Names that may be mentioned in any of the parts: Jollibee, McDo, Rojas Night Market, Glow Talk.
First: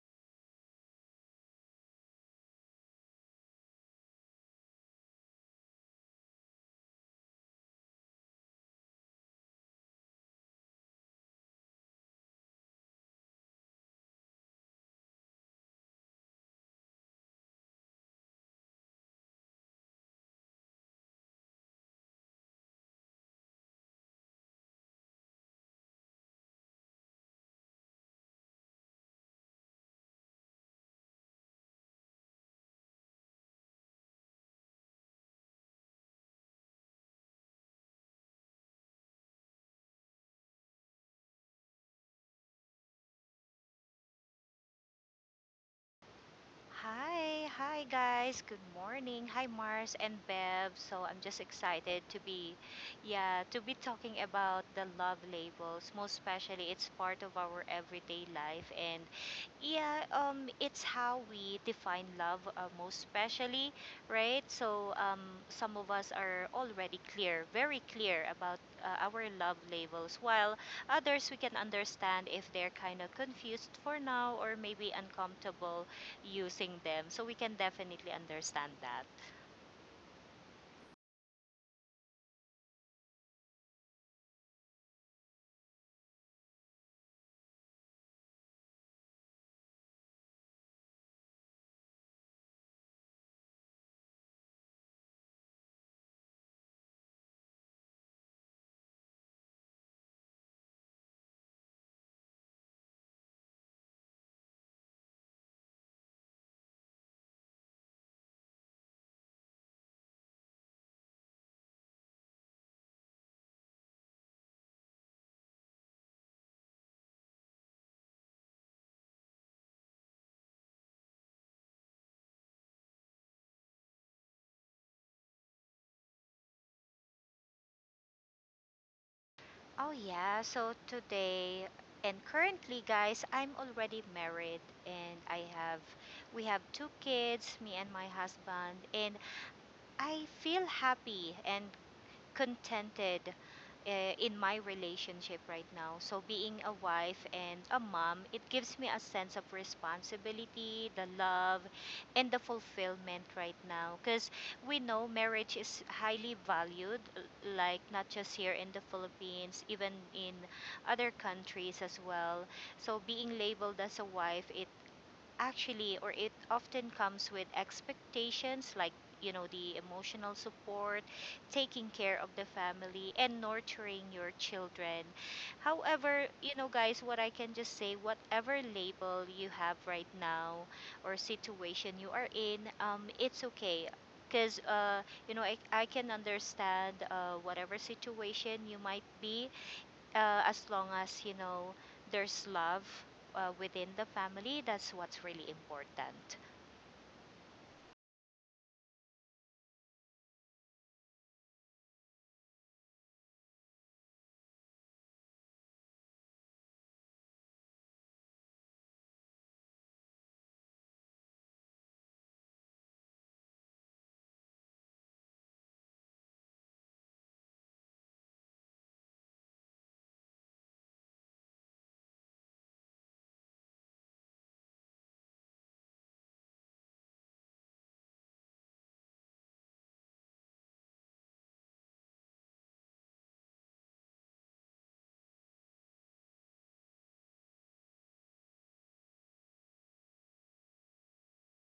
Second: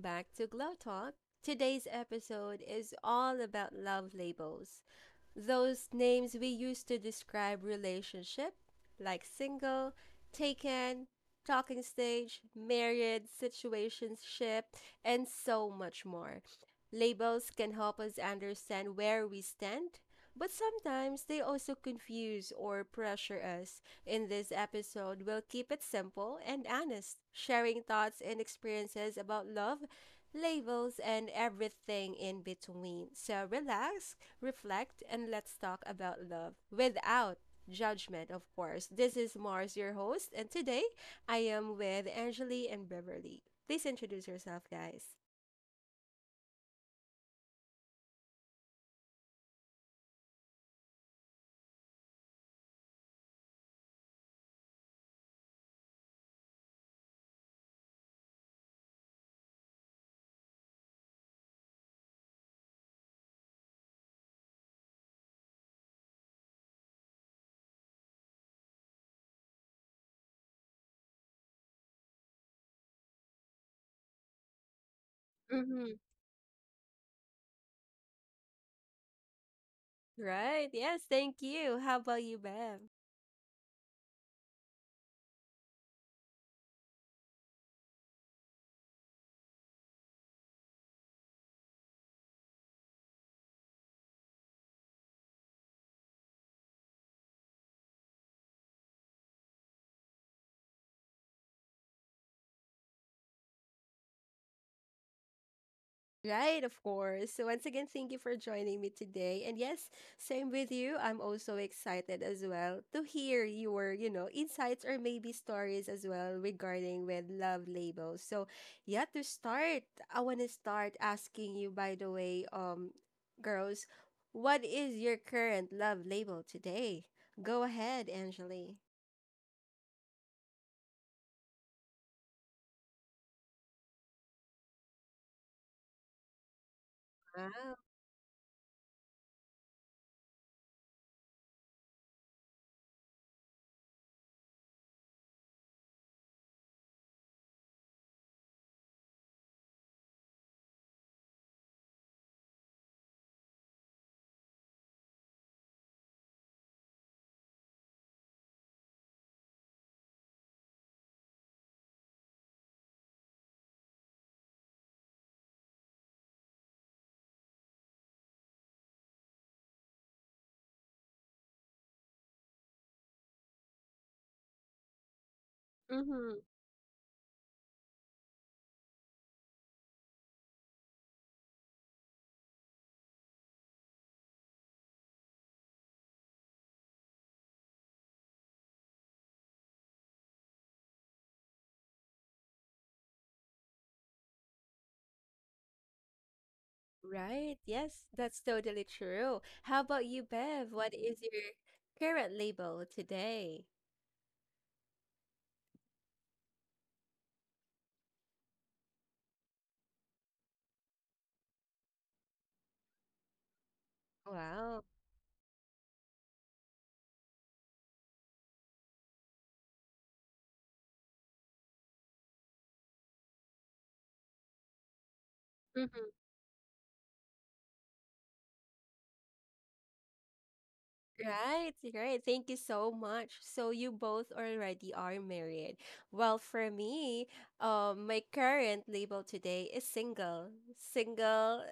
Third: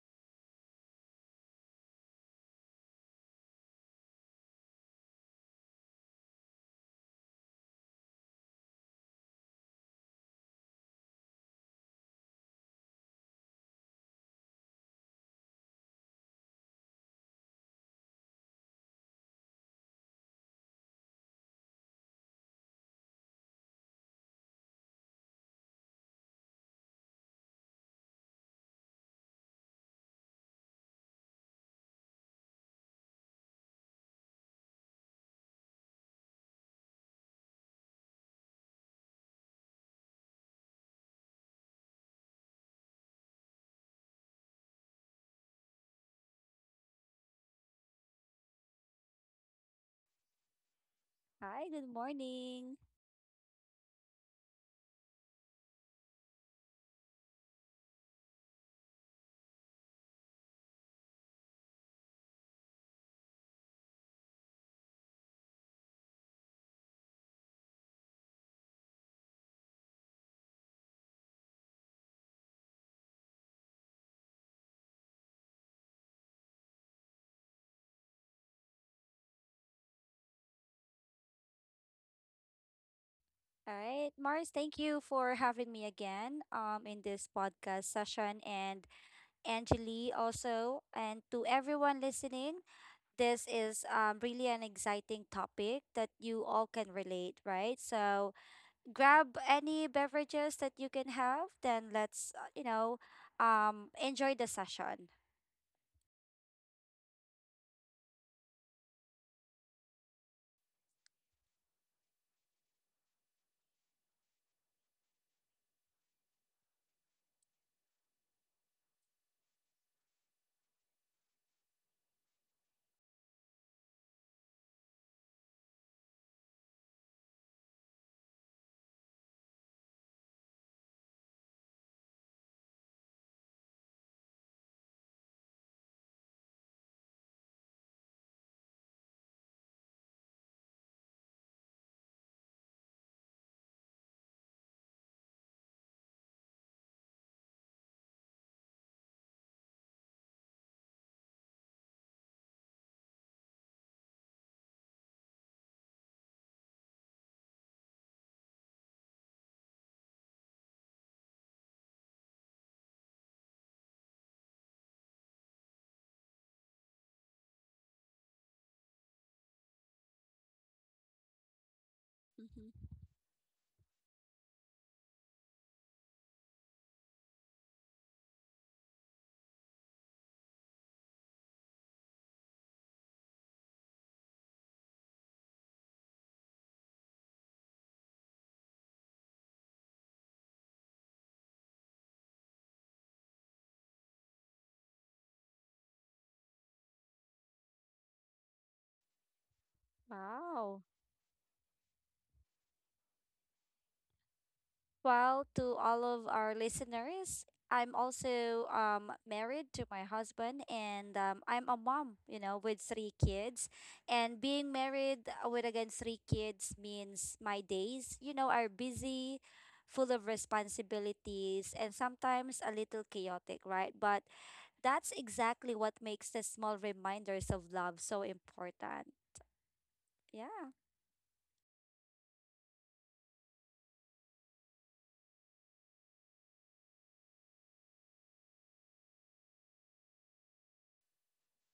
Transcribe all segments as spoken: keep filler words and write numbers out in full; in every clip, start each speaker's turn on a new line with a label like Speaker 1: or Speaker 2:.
Speaker 1: back to Glow Talk. Today's episode is all about love labels, those names we use to describe relationship, like single, taken, talking stage, married, situationship, and so much more. Labels can help us understand where we stand, but sometimes they also confuse or pressure us. In this episode, we'll keep it simple and honest, sharing thoughts and experiences about love, labels, and everything in between. So relax, reflect, and let's talk about love without judgment, of course. This is Mars, your host, and today I am with Angeli and Beverly. Please introduce yourself, guys.
Speaker 2: Hi, hi guys. Good morning. Hi Mars and Bev. So I'm just
Speaker 3: Hi, good
Speaker 2: excited to be
Speaker 3: morning.
Speaker 2: yeah, to be talking about the love labels. Most especially it's part of our everyday life and yeah, um it's how we define love uh, most especially, right? So um some of us are already clear, very clear about uh, our love labels while others we can understand if they're kind of confused for now or maybe uncomfortable
Speaker 1: Hmm.
Speaker 2: using them. So we can definitely understand that.
Speaker 1: Right. Yes. Thank you. How about you, Bev?
Speaker 3: All right, Mars, thank you for having me again um in this podcast session, and Angeli also, and to everyone listening. This is um really an exciting topic that you all can relate, right? So grab any beverages that you can have, then let's uh, you know um enjoy the session.
Speaker 1: Right, of course. So once again, thank you for joining me today. And yes, same with you. I'm also excited as well to hear your, you know, insights or maybe stories as well regarding with love labels. So yeah, to start, I want to start asking you, by the way, um, girls, what is your current love label today? Go ahead, Angeli.
Speaker 2: Oh, yeah. So today, and currently, guys, I'm already married and I have, we have two kids, me
Speaker 1: Wow.
Speaker 2: and my husband, and I feel happy and contented uh, in my relationship right now. So, being a wife and a mom, it gives me a sense of responsibility, the love, and the fulfillment right now. Because we know marriage is highly valued, l- like not just here in the Philippines, even in other countries as well. So, being labeled as a wife, it actually or it often comes with expectations like you know the emotional support, taking care of the
Speaker 3: Hmm.
Speaker 2: family, and nurturing your children. However,
Speaker 1: Mm-hmm.
Speaker 2: you know, guys, what I can just say, whatever label you have right now or situation you are in, um, it's okay because uh, you know, I, I can understand uh, whatever situation you might be, uh, as long as you know there's love uh, within the family. That's what's really important.
Speaker 1: Right. Yes, that's totally true. How about you, Bev?
Speaker 3: Wow.
Speaker 1: What is your current label today?
Speaker 3: Well, to all of our listeners, I'm also um, married to my husband, and um, I'm a mom, you know, with three kids. And being
Speaker 1: Wow.
Speaker 3: married uh, with again three kids means my days, you know, are busy, full of responsibilities, and sometimes a little chaotic, right? But that's exactly what
Speaker 1: Hmm.
Speaker 3: makes the small reminders of love so important. Yeah.
Speaker 1: Right, right. Thank you so much. So you both already are married. Well, for me, um, my current label today is single. Single,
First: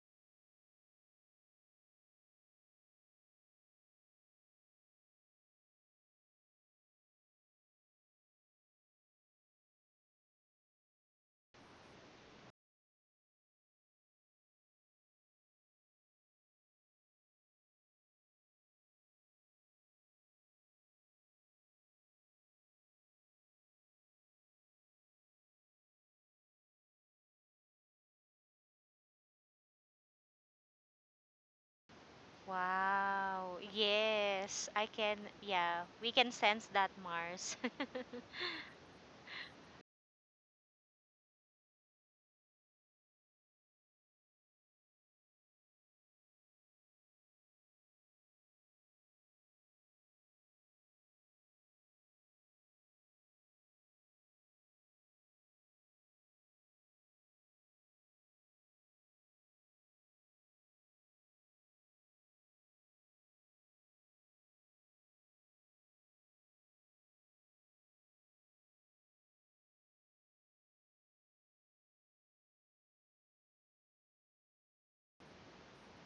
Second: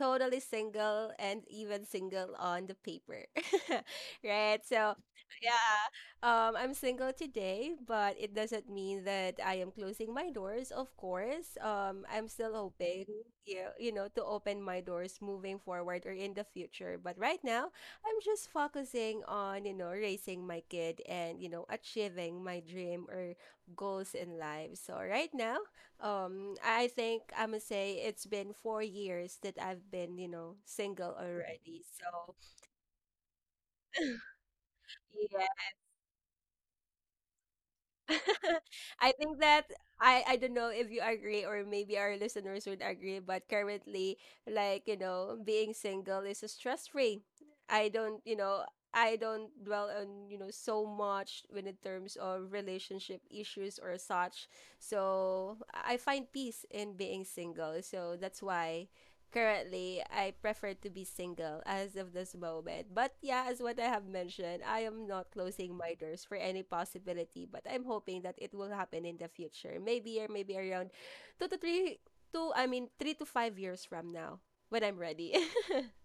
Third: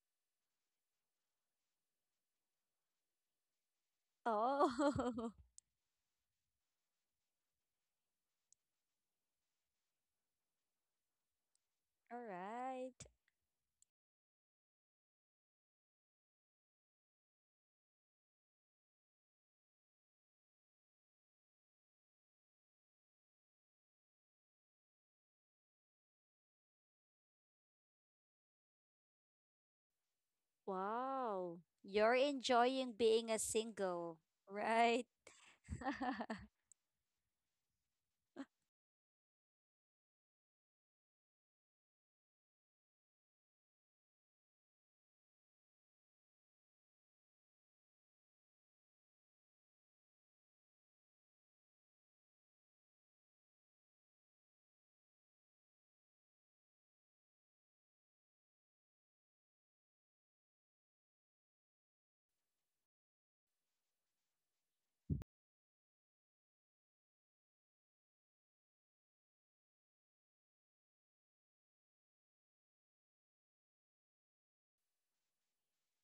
Speaker 1: totally single, and even single on the paper. Right? So,
Speaker 3: Oh,
Speaker 1: yeah, um, I'm single today, but it doesn't mean that I am closing my doors, of course. Um,
Speaker 3: all
Speaker 1: I'm still
Speaker 3: right.
Speaker 1: hoping, you, you know, to open my doors moving forward or in the future. But right now, I'm just focusing on, you know, raising my kid and, you know, achieving my dream or goals in life. So right now, um, I think I'm gonna say it's been four years that I've been, you know, single
Speaker 3: Wow.
Speaker 1: already.
Speaker 3: You're
Speaker 1: So
Speaker 3: enjoying being a
Speaker 2: Wow,
Speaker 3: single,
Speaker 2: yes, I
Speaker 3: right?
Speaker 2: can.
Speaker 1: yeah.
Speaker 2: Yeah, we can sense that, Mars.
Speaker 1: I think that I I don't know if you agree or maybe our listeners would agree, but currently, like you know, being single is stress free. I don't, you know, I don't dwell on you know so much when in terms of relationship issues or such. So I I find peace in being single. So that's why currently I prefer to be single as of this moment. But yeah, as what I have mentioned, I am not closing my doors for any possibility, but I'm hoping that it will happen in the future. Maybe or maybe around two to three two I mean three to five years from now when I'm ready.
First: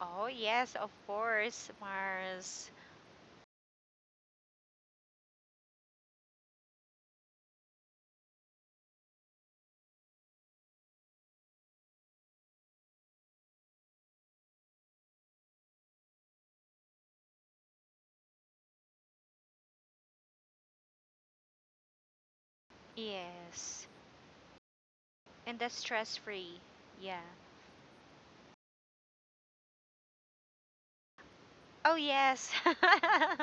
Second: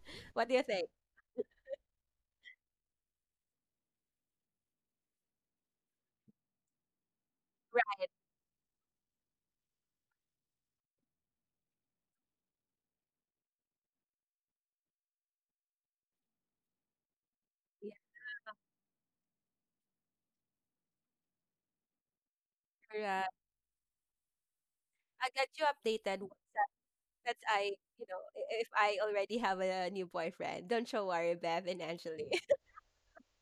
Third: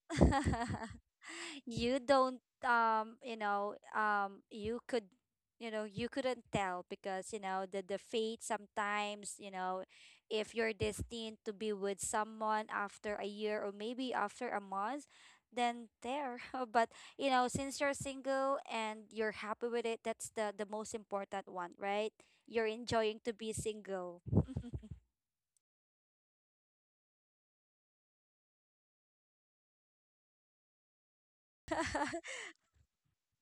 Speaker 2: Oh,
Speaker 1: What do you
Speaker 2: yes,
Speaker 1: think?
Speaker 2: of course,
Speaker 3: You don't
Speaker 2: Mars.
Speaker 3: um you know um you could you know you couldn't tell because you know the the
Speaker 1: Right.
Speaker 3: fate sometimes you know if you're destined to be with someone after a year or maybe after a month, then there but you know since you're single and you're happy with it, that's the the most important one, right? You're enjoying
Speaker 1: Yeah,
Speaker 3: to be
Speaker 2: Yes,
Speaker 3: single.
Speaker 1: I got
Speaker 2: and
Speaker 1: you
Speaker 2: that's stress
Speaker 1: updated.
Speaker 2: free. Yeah.
Speaker 1: That's I you know I- if I already have a new boyfriend, don't you worry, Bev and
Speaker 2: Oh,
Speaker 1: Angeli.
Speaker 2: yes.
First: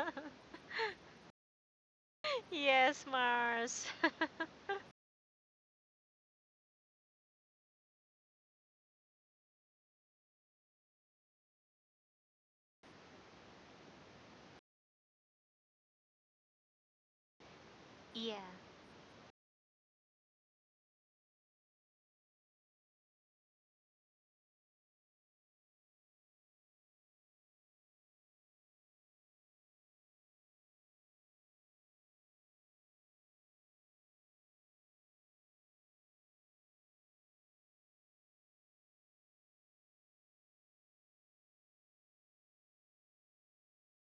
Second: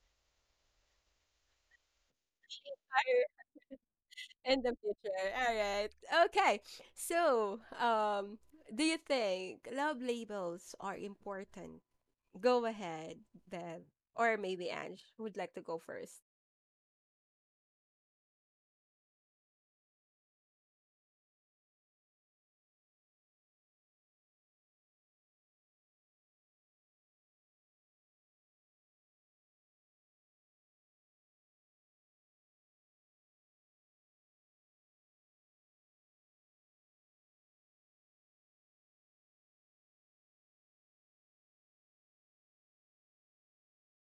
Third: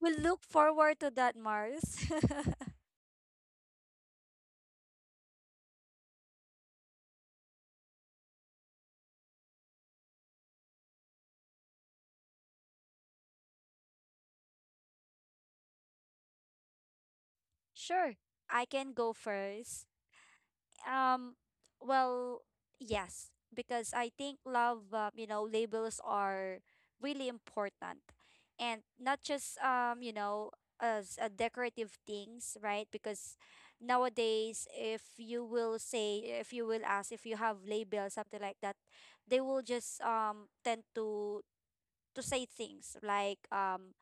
Speaker 3: We look forward to that, Mars.
Speaker 2: Yes, Mars.
Speaker 1: In the future. All right. Okay. So, um, do you think love labels are important? Go ahead, Bev. Or maybe Ange would like to go first.
Speaker 3: Sure,
Speaker 2: Yeah.
Speaker 3: I can go first. Um, well, yes, because I think love, uh, you know, labels are really important, and not just um, you know, as a decorative things, right? Because nowadays, if you will say, if you will ask, if you have labels, something like that, they will just um tend to to say things like um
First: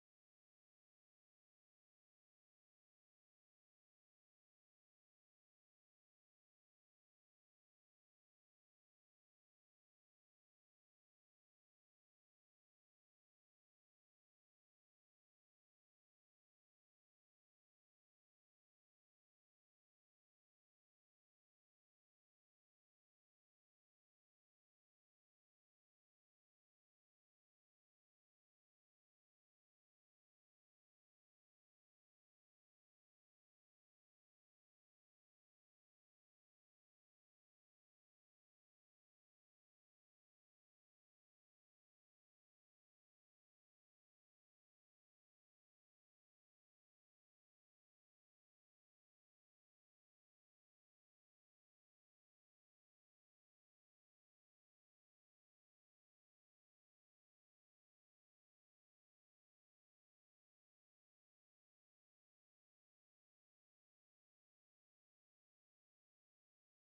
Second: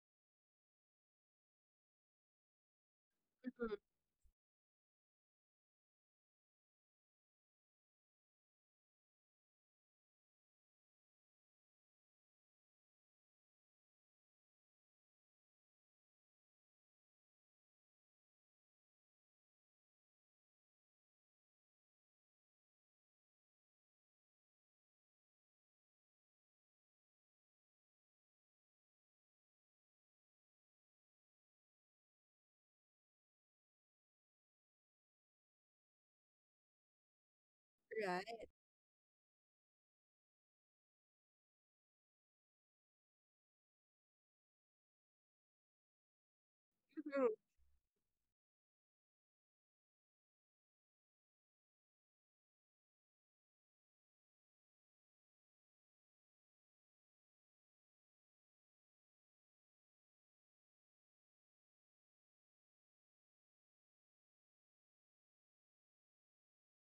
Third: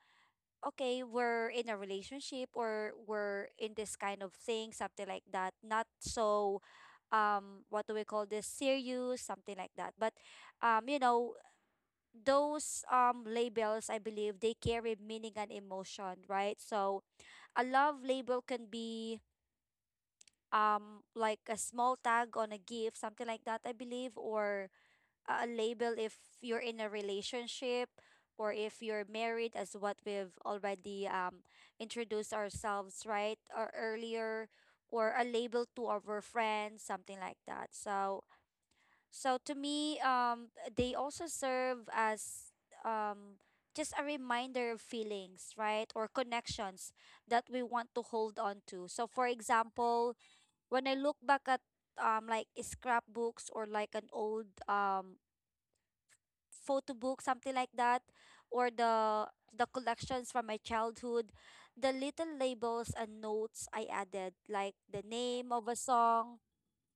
Speaker 3: okay, we're in a relationship or we're in
Speaker 1: Mhm.
Speaker 3: this kind of thing, something like that. Not so um what do we call this, serious, something like that, but um you know those um labels, I believe they carry meaning and emotion, right? So a love label can be um like a small tag on a gift, something like that, I believe, or a label if you're in a relationship or if you're married as what we've already um, introduced ourselves, right, or earlier, or a label to our friends, something like that. So
Speaker 1: Right.
Speaker 3: so to me, um they also serve as um just a reminder of feelings, right, or connections
Speaker 1: Mhm.
Speaker 3: that we want to hold on to. So for example, when I look back at um like scrapbooks, or like an old um photo book, something like that, or the the collections from my childhood, the little labels and notes I added, like the name of a song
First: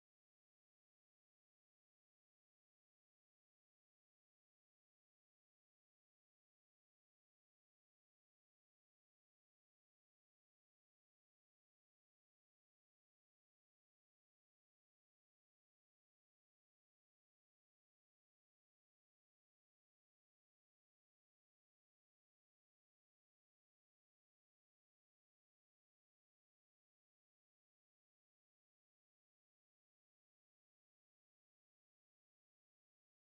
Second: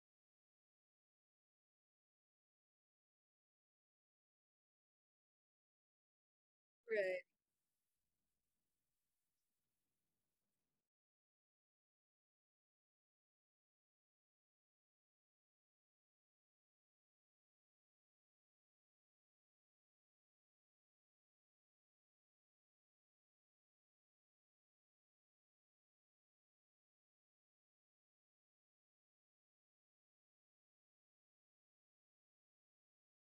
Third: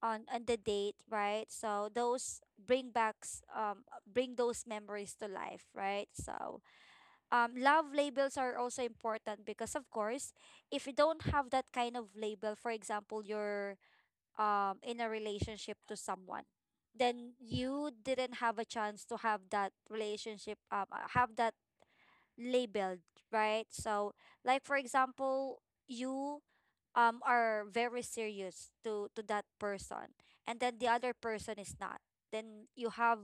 Speaker 3: on and the date, right? So those bring backs um bring those memories to life, right? So
Speaker 1: Right.
Speaker 3: um love labels are also important because, of course, if you don't have that kind of label, for example, your um in a relationship to someone, then you didn't have a chance to have that relationship um uh, have that labeled, right? So like for example, you um are very serious to to that person, and then the other person is not, then you have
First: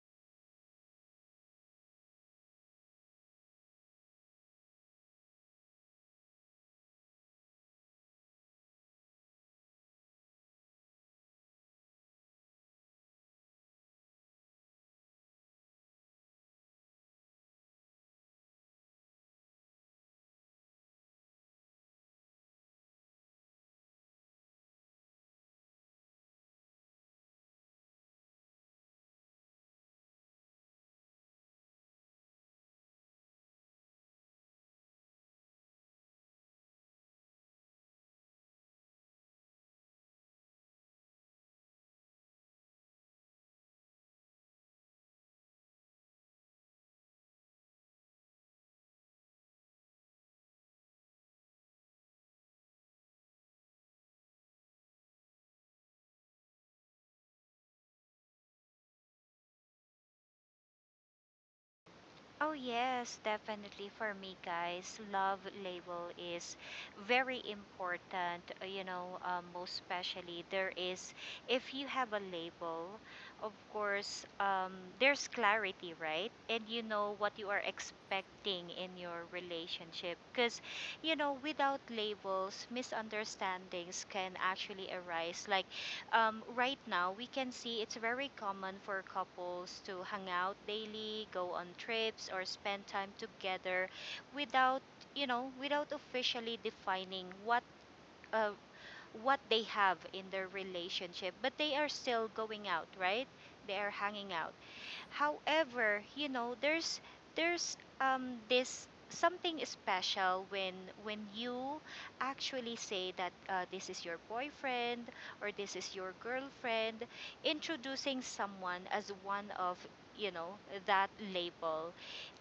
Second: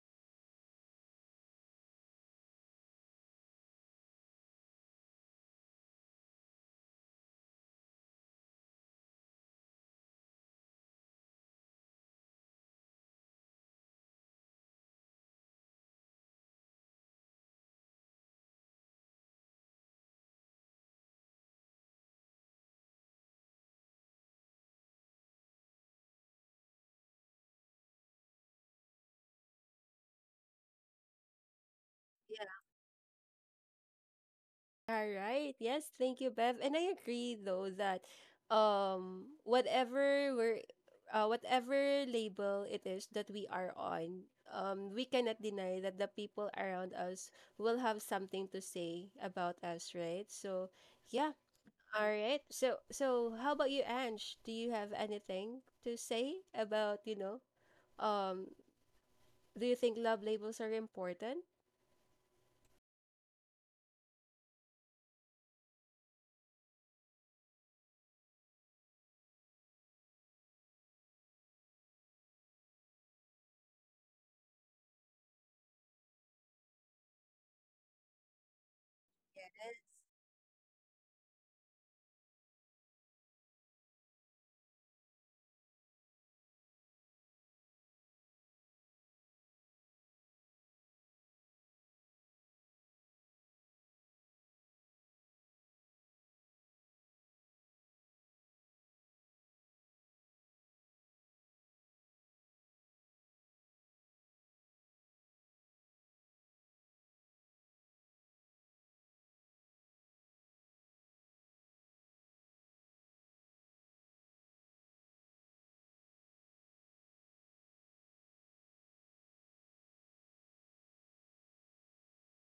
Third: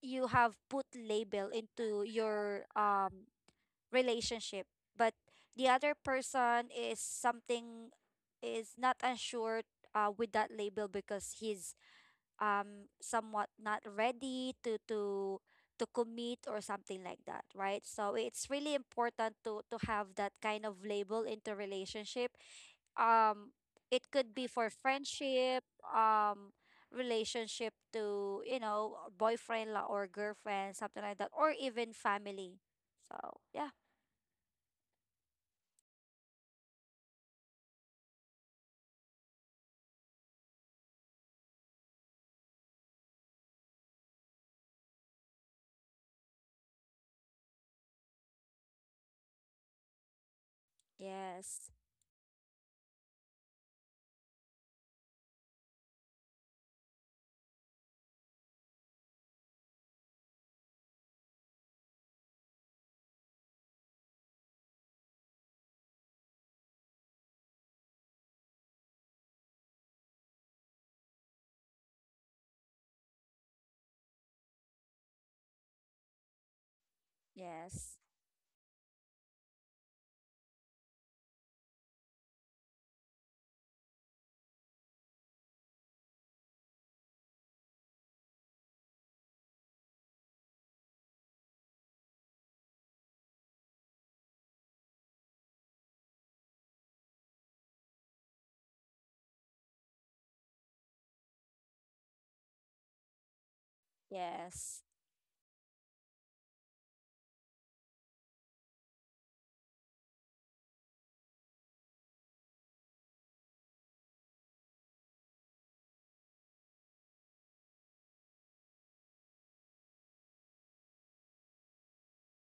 Speaker 3: you have put label into your um relationship, but the other person is something, is not unsure uh, with that label because he's um somewhat not ready to to to commit or something like that, right? So it's really important to to have that kind of label into relationship. Um it could be for friendship, um relationship to, you know, boyfriend la- or girlfriend, something like that, or even family. So, yeah.
Speaker 1: All right. Yes, thank you, Bev. And I agree though that um whatever we're uh, whatever label it is that we are on, um we cannot deny that the people around us will have something to say about us, right? So, yeah.
Speaker 3: Yes.
Speaker 1: All right. So so how about you, Ange? Do you have anything to say about, you know, um do you think love labels are important?
Speaker 2: Oh, yes, definitely for me, guys. Love label is very important, uh, you know, uh, most especially there is, if you have a label, of course, um, there's clarity, right? And you know what you are
Speaker 3: Yes.
Speaker 2: expecting in your relationship. Because, you know, without labels, misunderstandings can actually arise. Like, um, right now we can see it's very common for couples to hang out daily, go on trips, or spend time together without, you know, without officially defining what uh, what they have in their relationship. But they are still going out, right? They are hanging out.
Speaker 3: Yes.
Speaker 2: However, you know, there's there's um this something special when when you actually say that uh, this is your boyfriend or this is your girlfriend, introducing someone as one of, you know, that label.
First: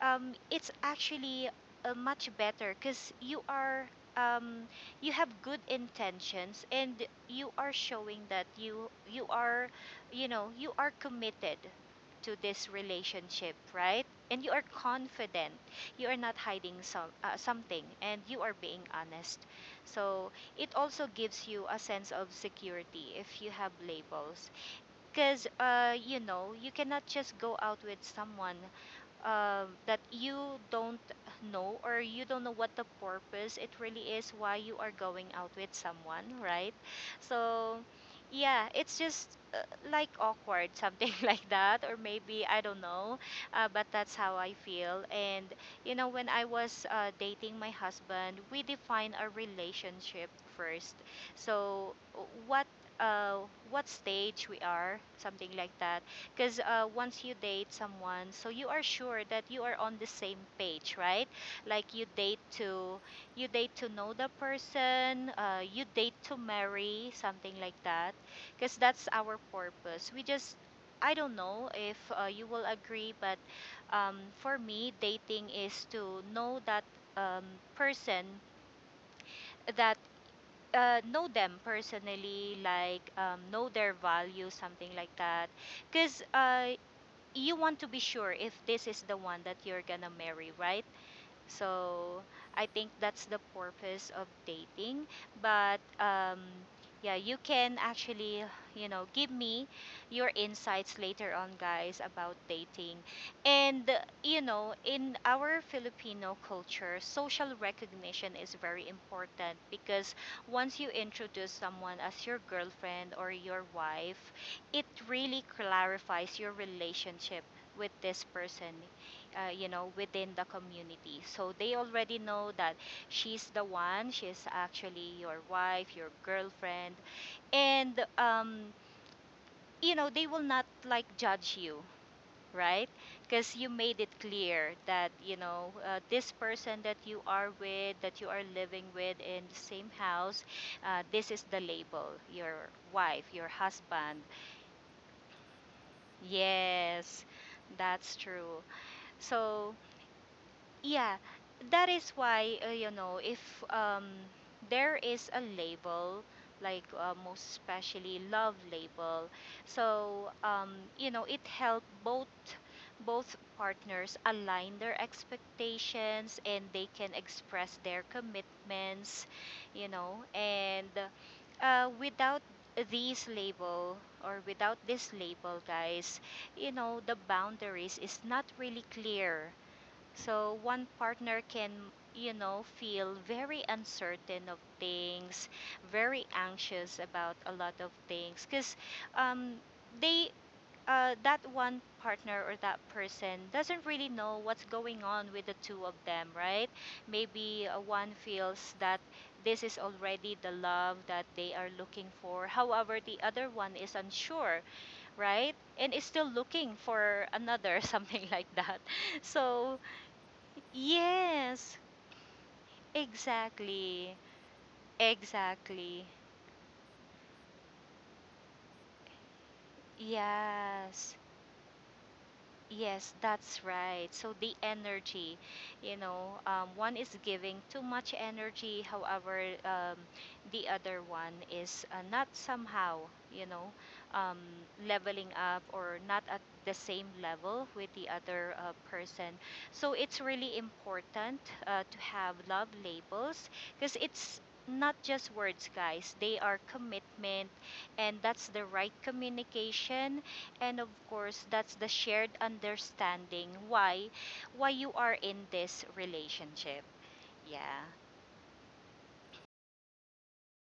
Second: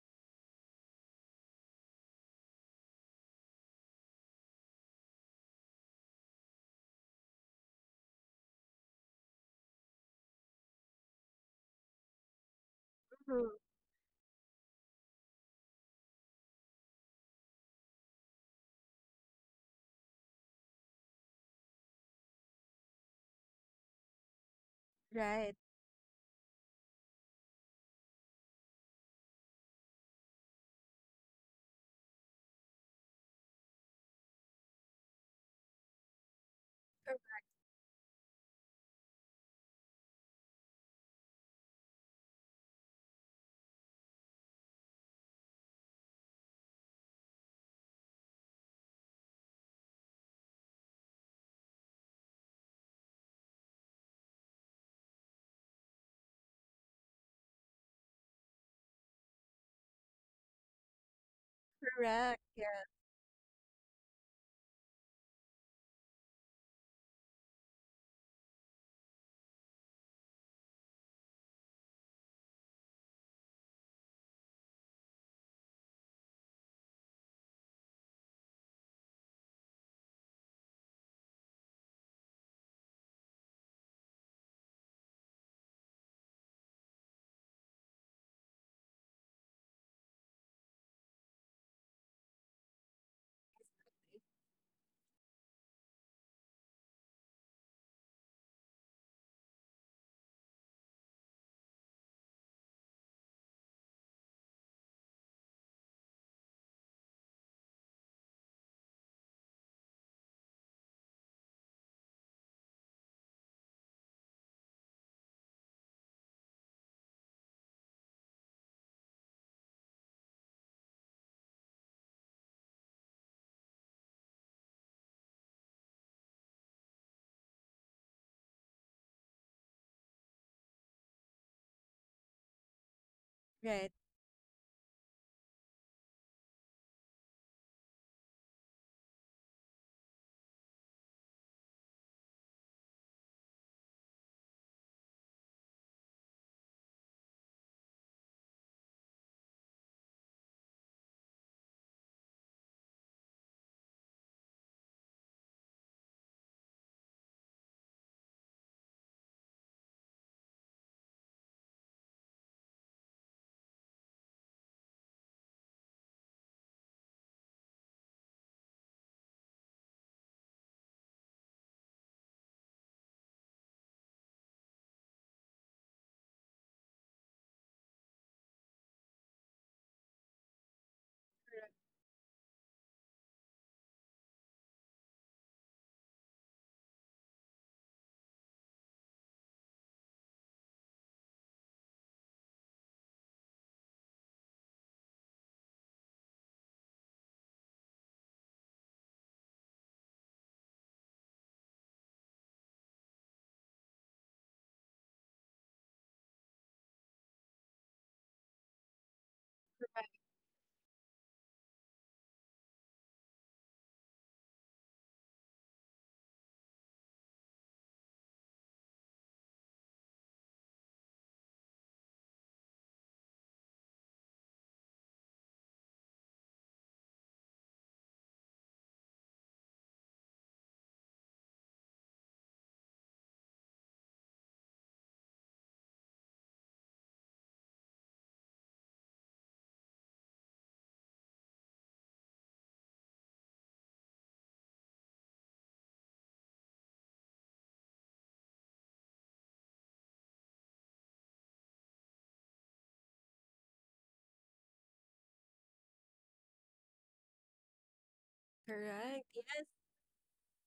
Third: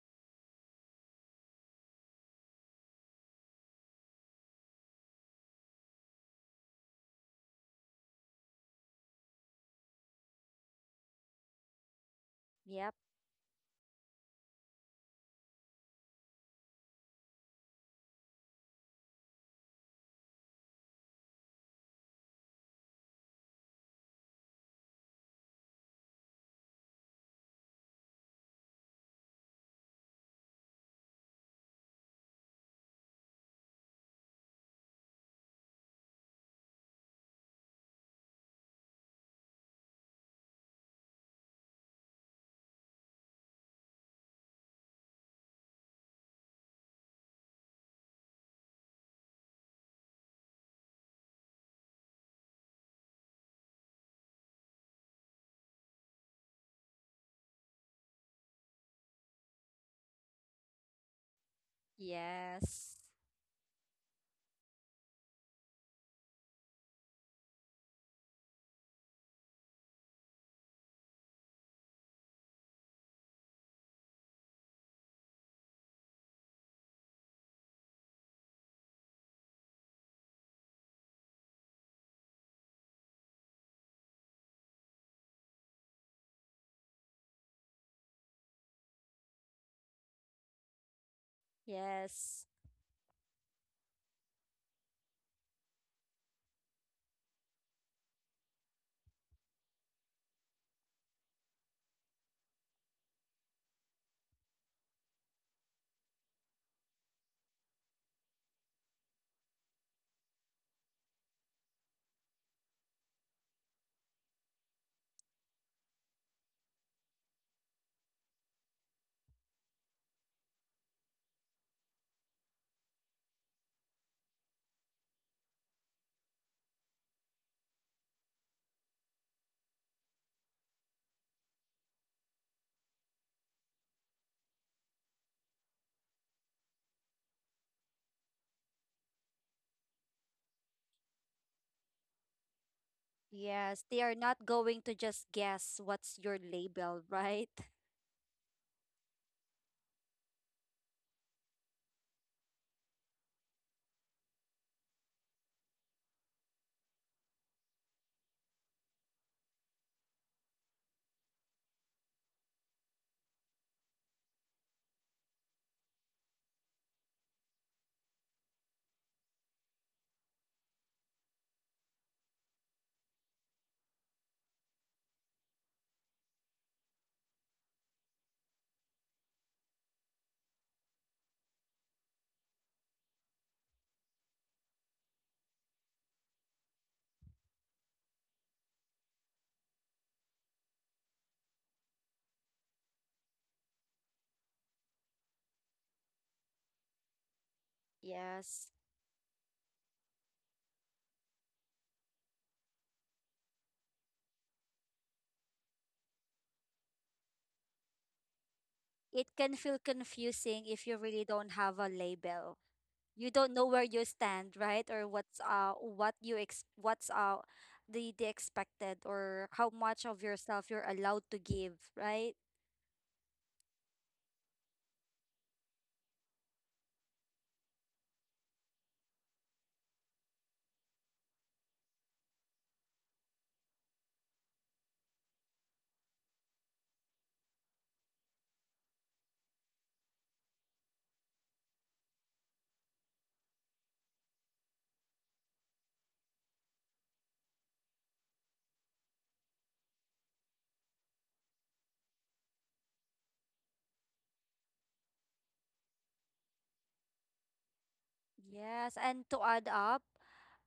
Speaker 2: Um, it's actually uh, much better because you are. Um, you have good intentions and you are showing that you you are, you know, you are committed to this
Speaker 3: Yep.
Speaker 1: Mhm.
Speaker 2: relationship, right? And you are confident. You are not hiding some uh, something and you are being honest. So, it also gives you a sense of security if you have labels because
Speaker 1: Right.
Speaker 2: uh, you know you cannot just go out with someone um, that you don't know, or you don't know what the purpose it really is why you are going out with someone, right?
Speaker 1: Cor-
Speaker 2: So yeah, it's just uh, like awkward something like that, or maybe I don't know, uh, but that's how I feel. And you know, when I was uh, dating my husband, we define a relationship first. So uh, what uh, what stage we are, something like that. Because uh, once you date someone, so you are sure that you are on the same page, right? Like you date
Speaker 1: Correct. Yeah.
Speaker 2: to,
Speaker 3: Yes.
Speaker 2: you date to know the person, uh, you date to marry, something like that. Because that's our purpose. We just, I don't know if uh, you will agree, but um, for me, dating is to know that um, person, that uh, know them personally, like um, know their values, something like that. Because uh, you want to be sure if this is the one that you're gonna marry, right? So
Speaker 3: Yes.
Speaker 2: I think that's the purpose of dating. But um, yeah, you can actually, you know, give me your insights later on, guys, about dating. And, uh, you know, in our Filipino culture, social recognition is very important because once you introduce someone as your girlfriend or your wife, it really clarifies your relationship with this person, uh, you know, within the community. So they already know that she's the one, she's actually your wife, your girlfriend. And um, you know, they will not like judge you, right? Because you
Speaker 1: Right.
Speaker 2: made it clear that, you know, uh, this person that you are with, that you are living with in the same house, uh, this is the label, your wife, your
Speaker 3: Yes, they are
Speaker 2: husband.
Speaker 3: not going to just guess what's your label,
Speaker 2: Yes,
Speaker 3: right?
Speaker 2: that's true. So yeah, that is why, uh, you know, if um there is a label like, uh, most especially, love label, so um you know, it helped both, both partners align their expectations and they can express their commitments, you know. And uh, without these label or without this label, guys, you know, the boundaries is not really clear. So one partner can, you know, feel very uncertain of things, very anxious about a lot of things, because um, they uh, that one partner or that person doesn't really know what's going on with the two of them, right? Maybe uh, one
Speaker 3: Yes.
Speaker 2: feels that this is already the love that they are looking for. However, the other one is unsure, right? And is still looking for another, something like that.
Speaker 3: It can
Speaker 2: So
Speaker 3: feel confusing if you really don't
Speaker 2: yes,
Speaker 3: have a label. You don't know where you
Speaker 2: exactly.
Speaker 3: stand, right? Or what's uh
Speaker 2: Exactly.
Speaker 3: what you ex what's uh the the expected, or how much of yourself you're
Speaker 2: Yes.
Speaker 3: allowed to give, right?
Speaker 2: Yes, that's right. So the energy, you know, um, one is giving too much energy. However, um, the other one is uh, not somehow, you know, um, leveling up or not at the same level with the other uh, person. So it's really important uh, to have love labels because it's not just words, guys. They are commitment, and that's the right communication, and of course, that's the shared understanding why why you are in this relationship. Yeah.
Speaker 3: Yes, and
Speaker 1: Correct.
Speaker 3: to add up.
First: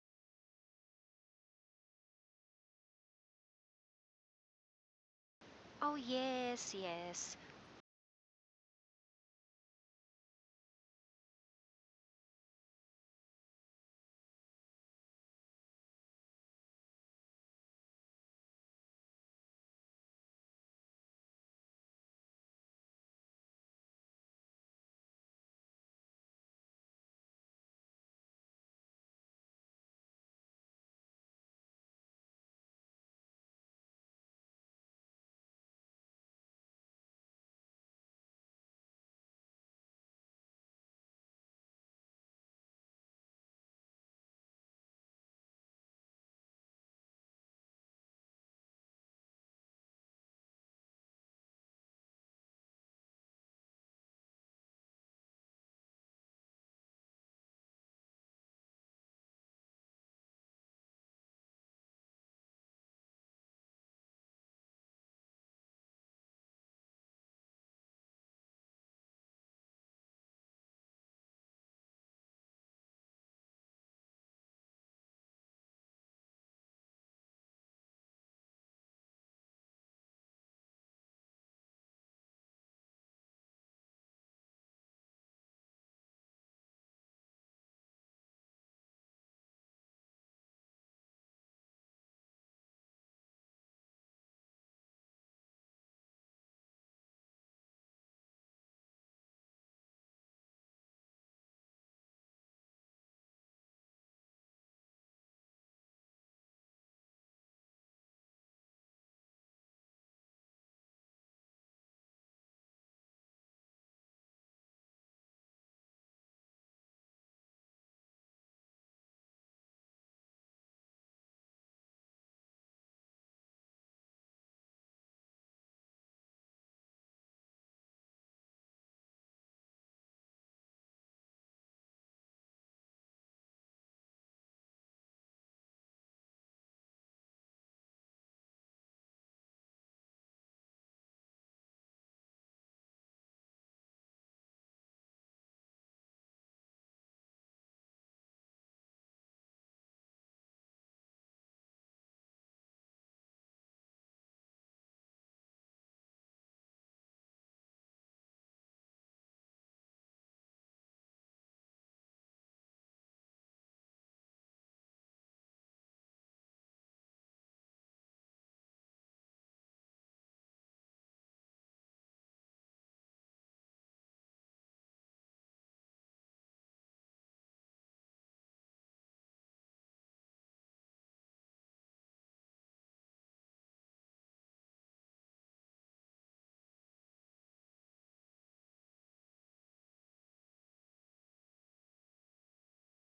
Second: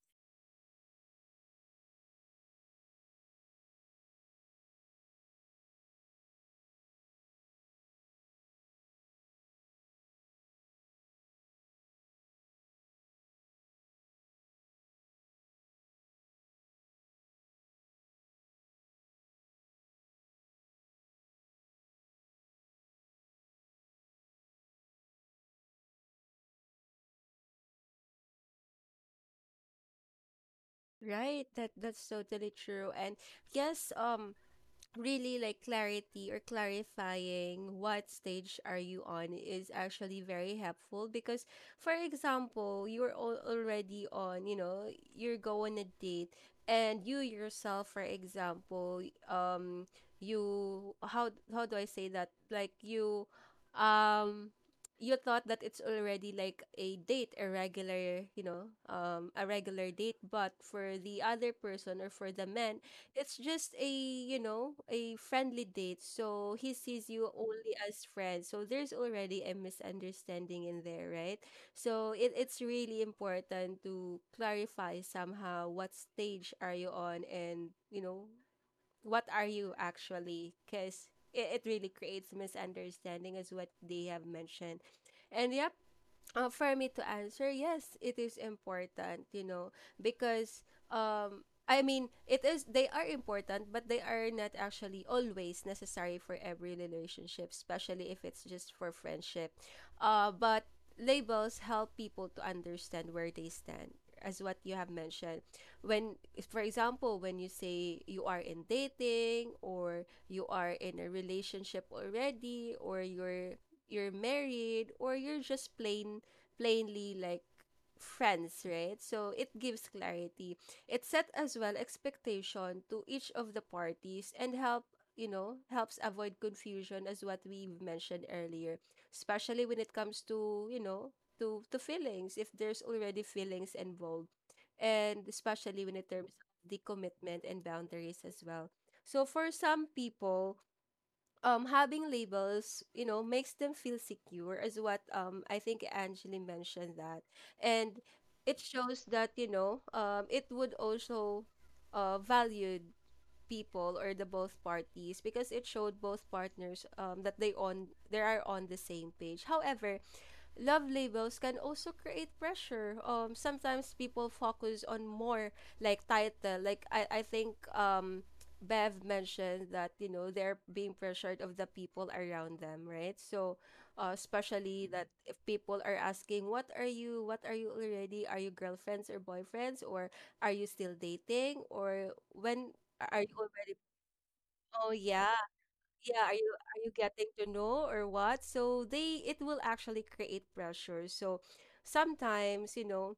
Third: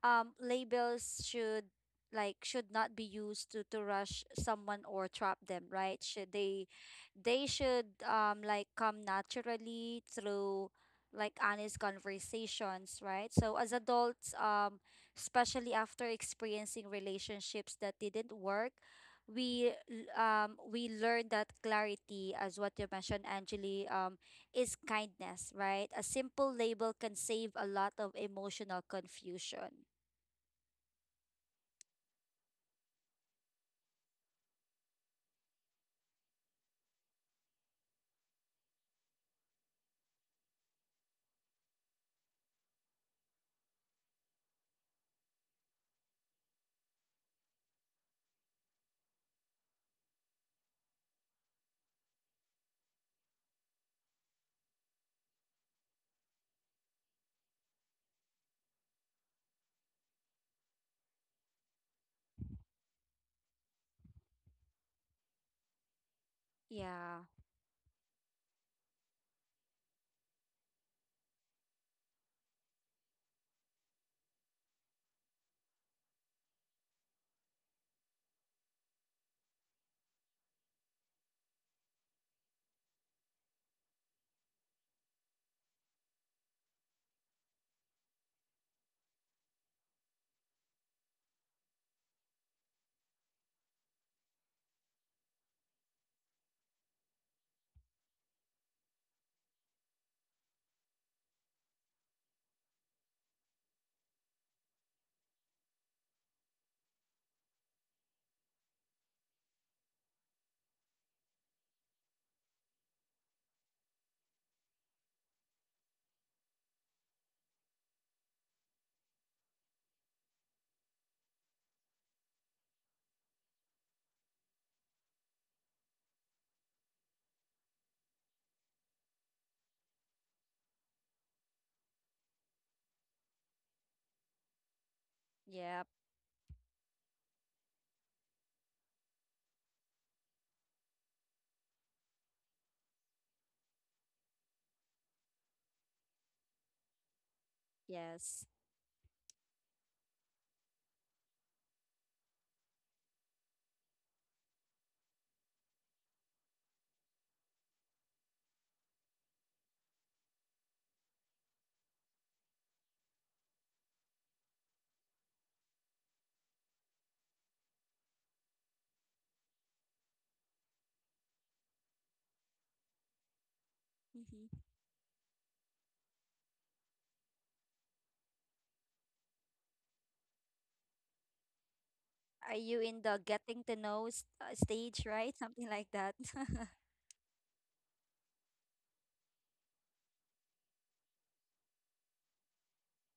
Speaker 3: um Labels should like should not be used to to rush someone or trap them,
Speaker 2: Oh,
Speaker 3: right? Should
Speaker 2: yes.
Speaker 3: they
Speaker 2: Yes.
Speaker 3: they should um like come naturally through like honest conversations, right? So as adults, um especially after experiencing relationships that didn't work, we l- um we learned that clarity, as what you mentioned, Angeli, um is kindness, right? A simple label can save a lot of emotional confusion.
Speaker 1: Right, that that's totally true. And yes, um really like clarity or clarifying what stage are you on is actually very helpful, because for example you're al- already on, you know you're going on a date, and you yourself, for example, um you, how how do I say that, like you, um you thought that it's already like a date, a regular you know um a regular date, but for the other person or for the man it's just, a you know, a friendly date, so he sees
Speaker 3: Yeah.
Speaker 1: you only as friends, so there's already a misunderstanding in there, right? So it, it's really important to clarify somehow what stage are you on, and you know what are you actually, because it, it really creates misunderstanding as what they have mentioned. And yep, uh, for me to answer, yes, it is important, you know, because um I mean, it is they are important, but they are not actually always necessary for every relationship, especially if it's just for friendship. Uh but labels help people to understand where they stand, as what you have mentioned, when, for example, when you say you are in dating or you are in a relationship already, or you're you're married, or you're just plain plainly like friends, right? So it gives clarity. It set as well expectation to each of the parties and help you know helps avoid confusion as what we've mentioned earlier, especially when it comes to you know to to feelings, if there's already feelings involved, and especially
Speaker 3: Yep.
Speaker 1: when it terms the commitment and boundaries as well. So for some people, um having labels you know makes them feel secure, is what, um I think Angeli mentioned that. And
Speaker 3: Yes.
Speaker 1: it shows that, you know um it would also, uh valued people or the both parties, because it showed both partners, um that they on they are on the same page. However, love labels can also create pressure. Um, sometimes people focus on more like title. Like, I, I think, um, Bev mentioned that, you know they're being pressured of the people around them, right? So, uh,
Speaker 3: Hmm.
Speaker 1: especially that if people are asking, "What are you? What are you already? Are you girlfriends or boyfriends, or are you still dating, or
Speaker 3: Are
Speaker 1: when
Speaker 3: you in the
Speaker 1: are you
Speaker 3: getting
Speaker 1: already?"
Speaker 3: to know s- uh,
Speaker 1: Oh
Speaker 3: stage, right?
Speaker 1: yeah,
Speaker 3: Something like that.
Speaker 1: yeah, are you are you getting to know or what? So they it will actually create pressure. So sometimes, you know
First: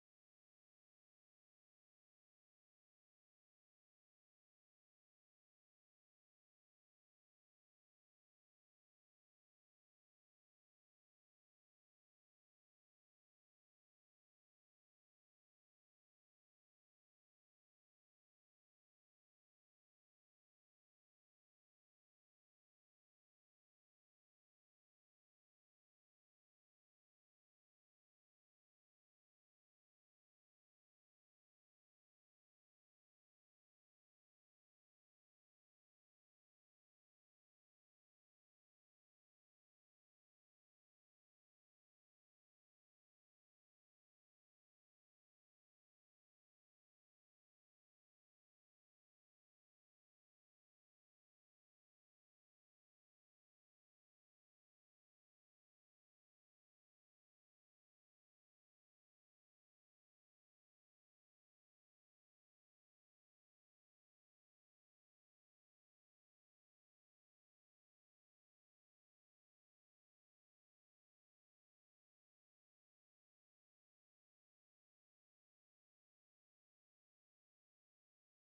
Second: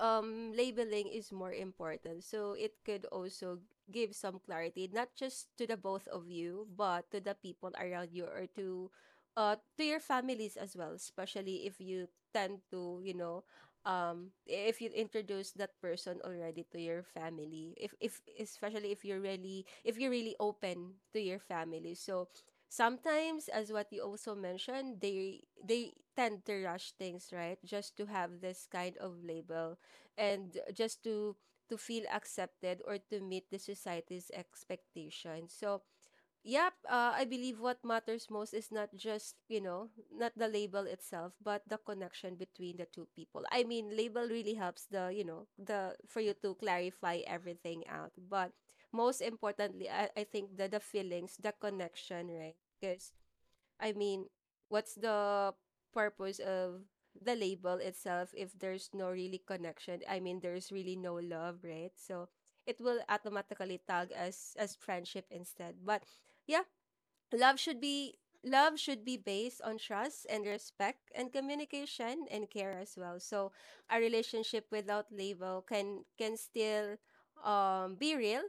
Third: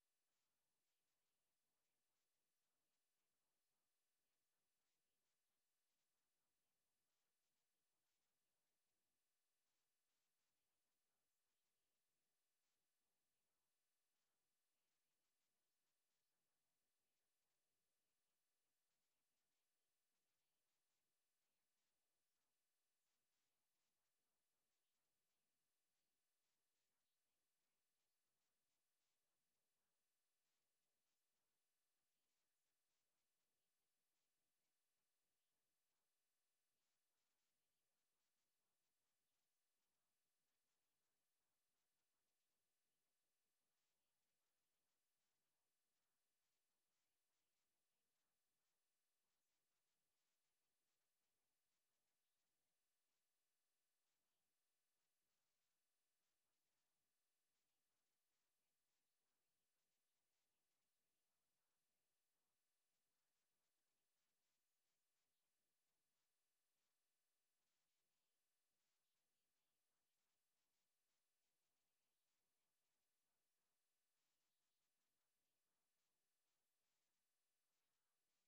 Speaker 1: um labeling is more important, so it could also give some clarity not just to the both of you but to the people around you, or to uh to your families as well, especially if you tend to, you know um if you introduce that person already to your family, if if especially if you're really if you're really open to your family. So sometimes, as what you also mentioned, they they tend to rush things, right, just to have this kind of label, and just to to feel accepted or to meet the society's expectations. So, yep, uh, I believe what matters most is not just, you know, not the label itself, but the connection between the two people. I mean, label really helps the, you know, the for you to clarify everything out, but most importantly, I, I think that the feelings, the connection, right? Because I mean, what's the purpose of the label itself if there's no really connection? I mean, there's really no love, right? So it will automatically tag as as friendship instead. But yeah, love should be love should be based on trust and respect and communication and care as well. So a relationship without label can can still, um be real,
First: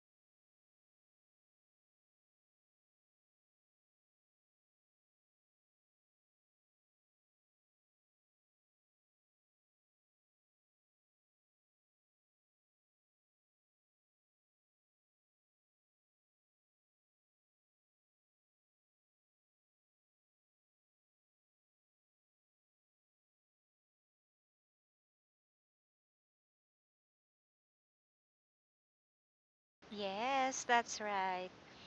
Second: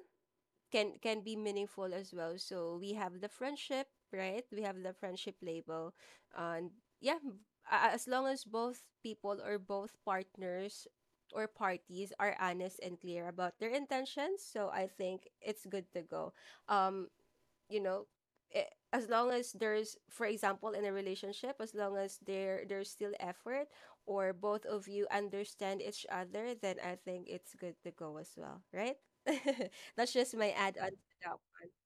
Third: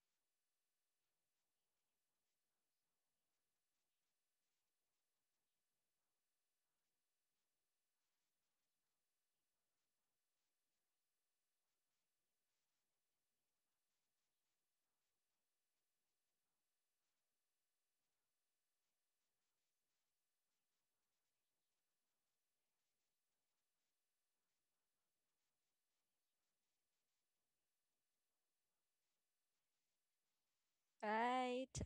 Speaker 1: can can be meaningful as well. So we have the friendship, right? We have the friendship label, and yeah, a- as long as both people or both partners or parties are honest and clear about their intentions, so I think it's good to go. Um, you know eh, as long as there's, for example, in a relationship, as long as there there's still effort or both of you understand each other, then I think it's good to go as well, right? That's just my
Speaker 2: Yes,
Speaker 1: add on to
Speaker 2: that's right.
Speaker 1: that.
Speaker 3: Right.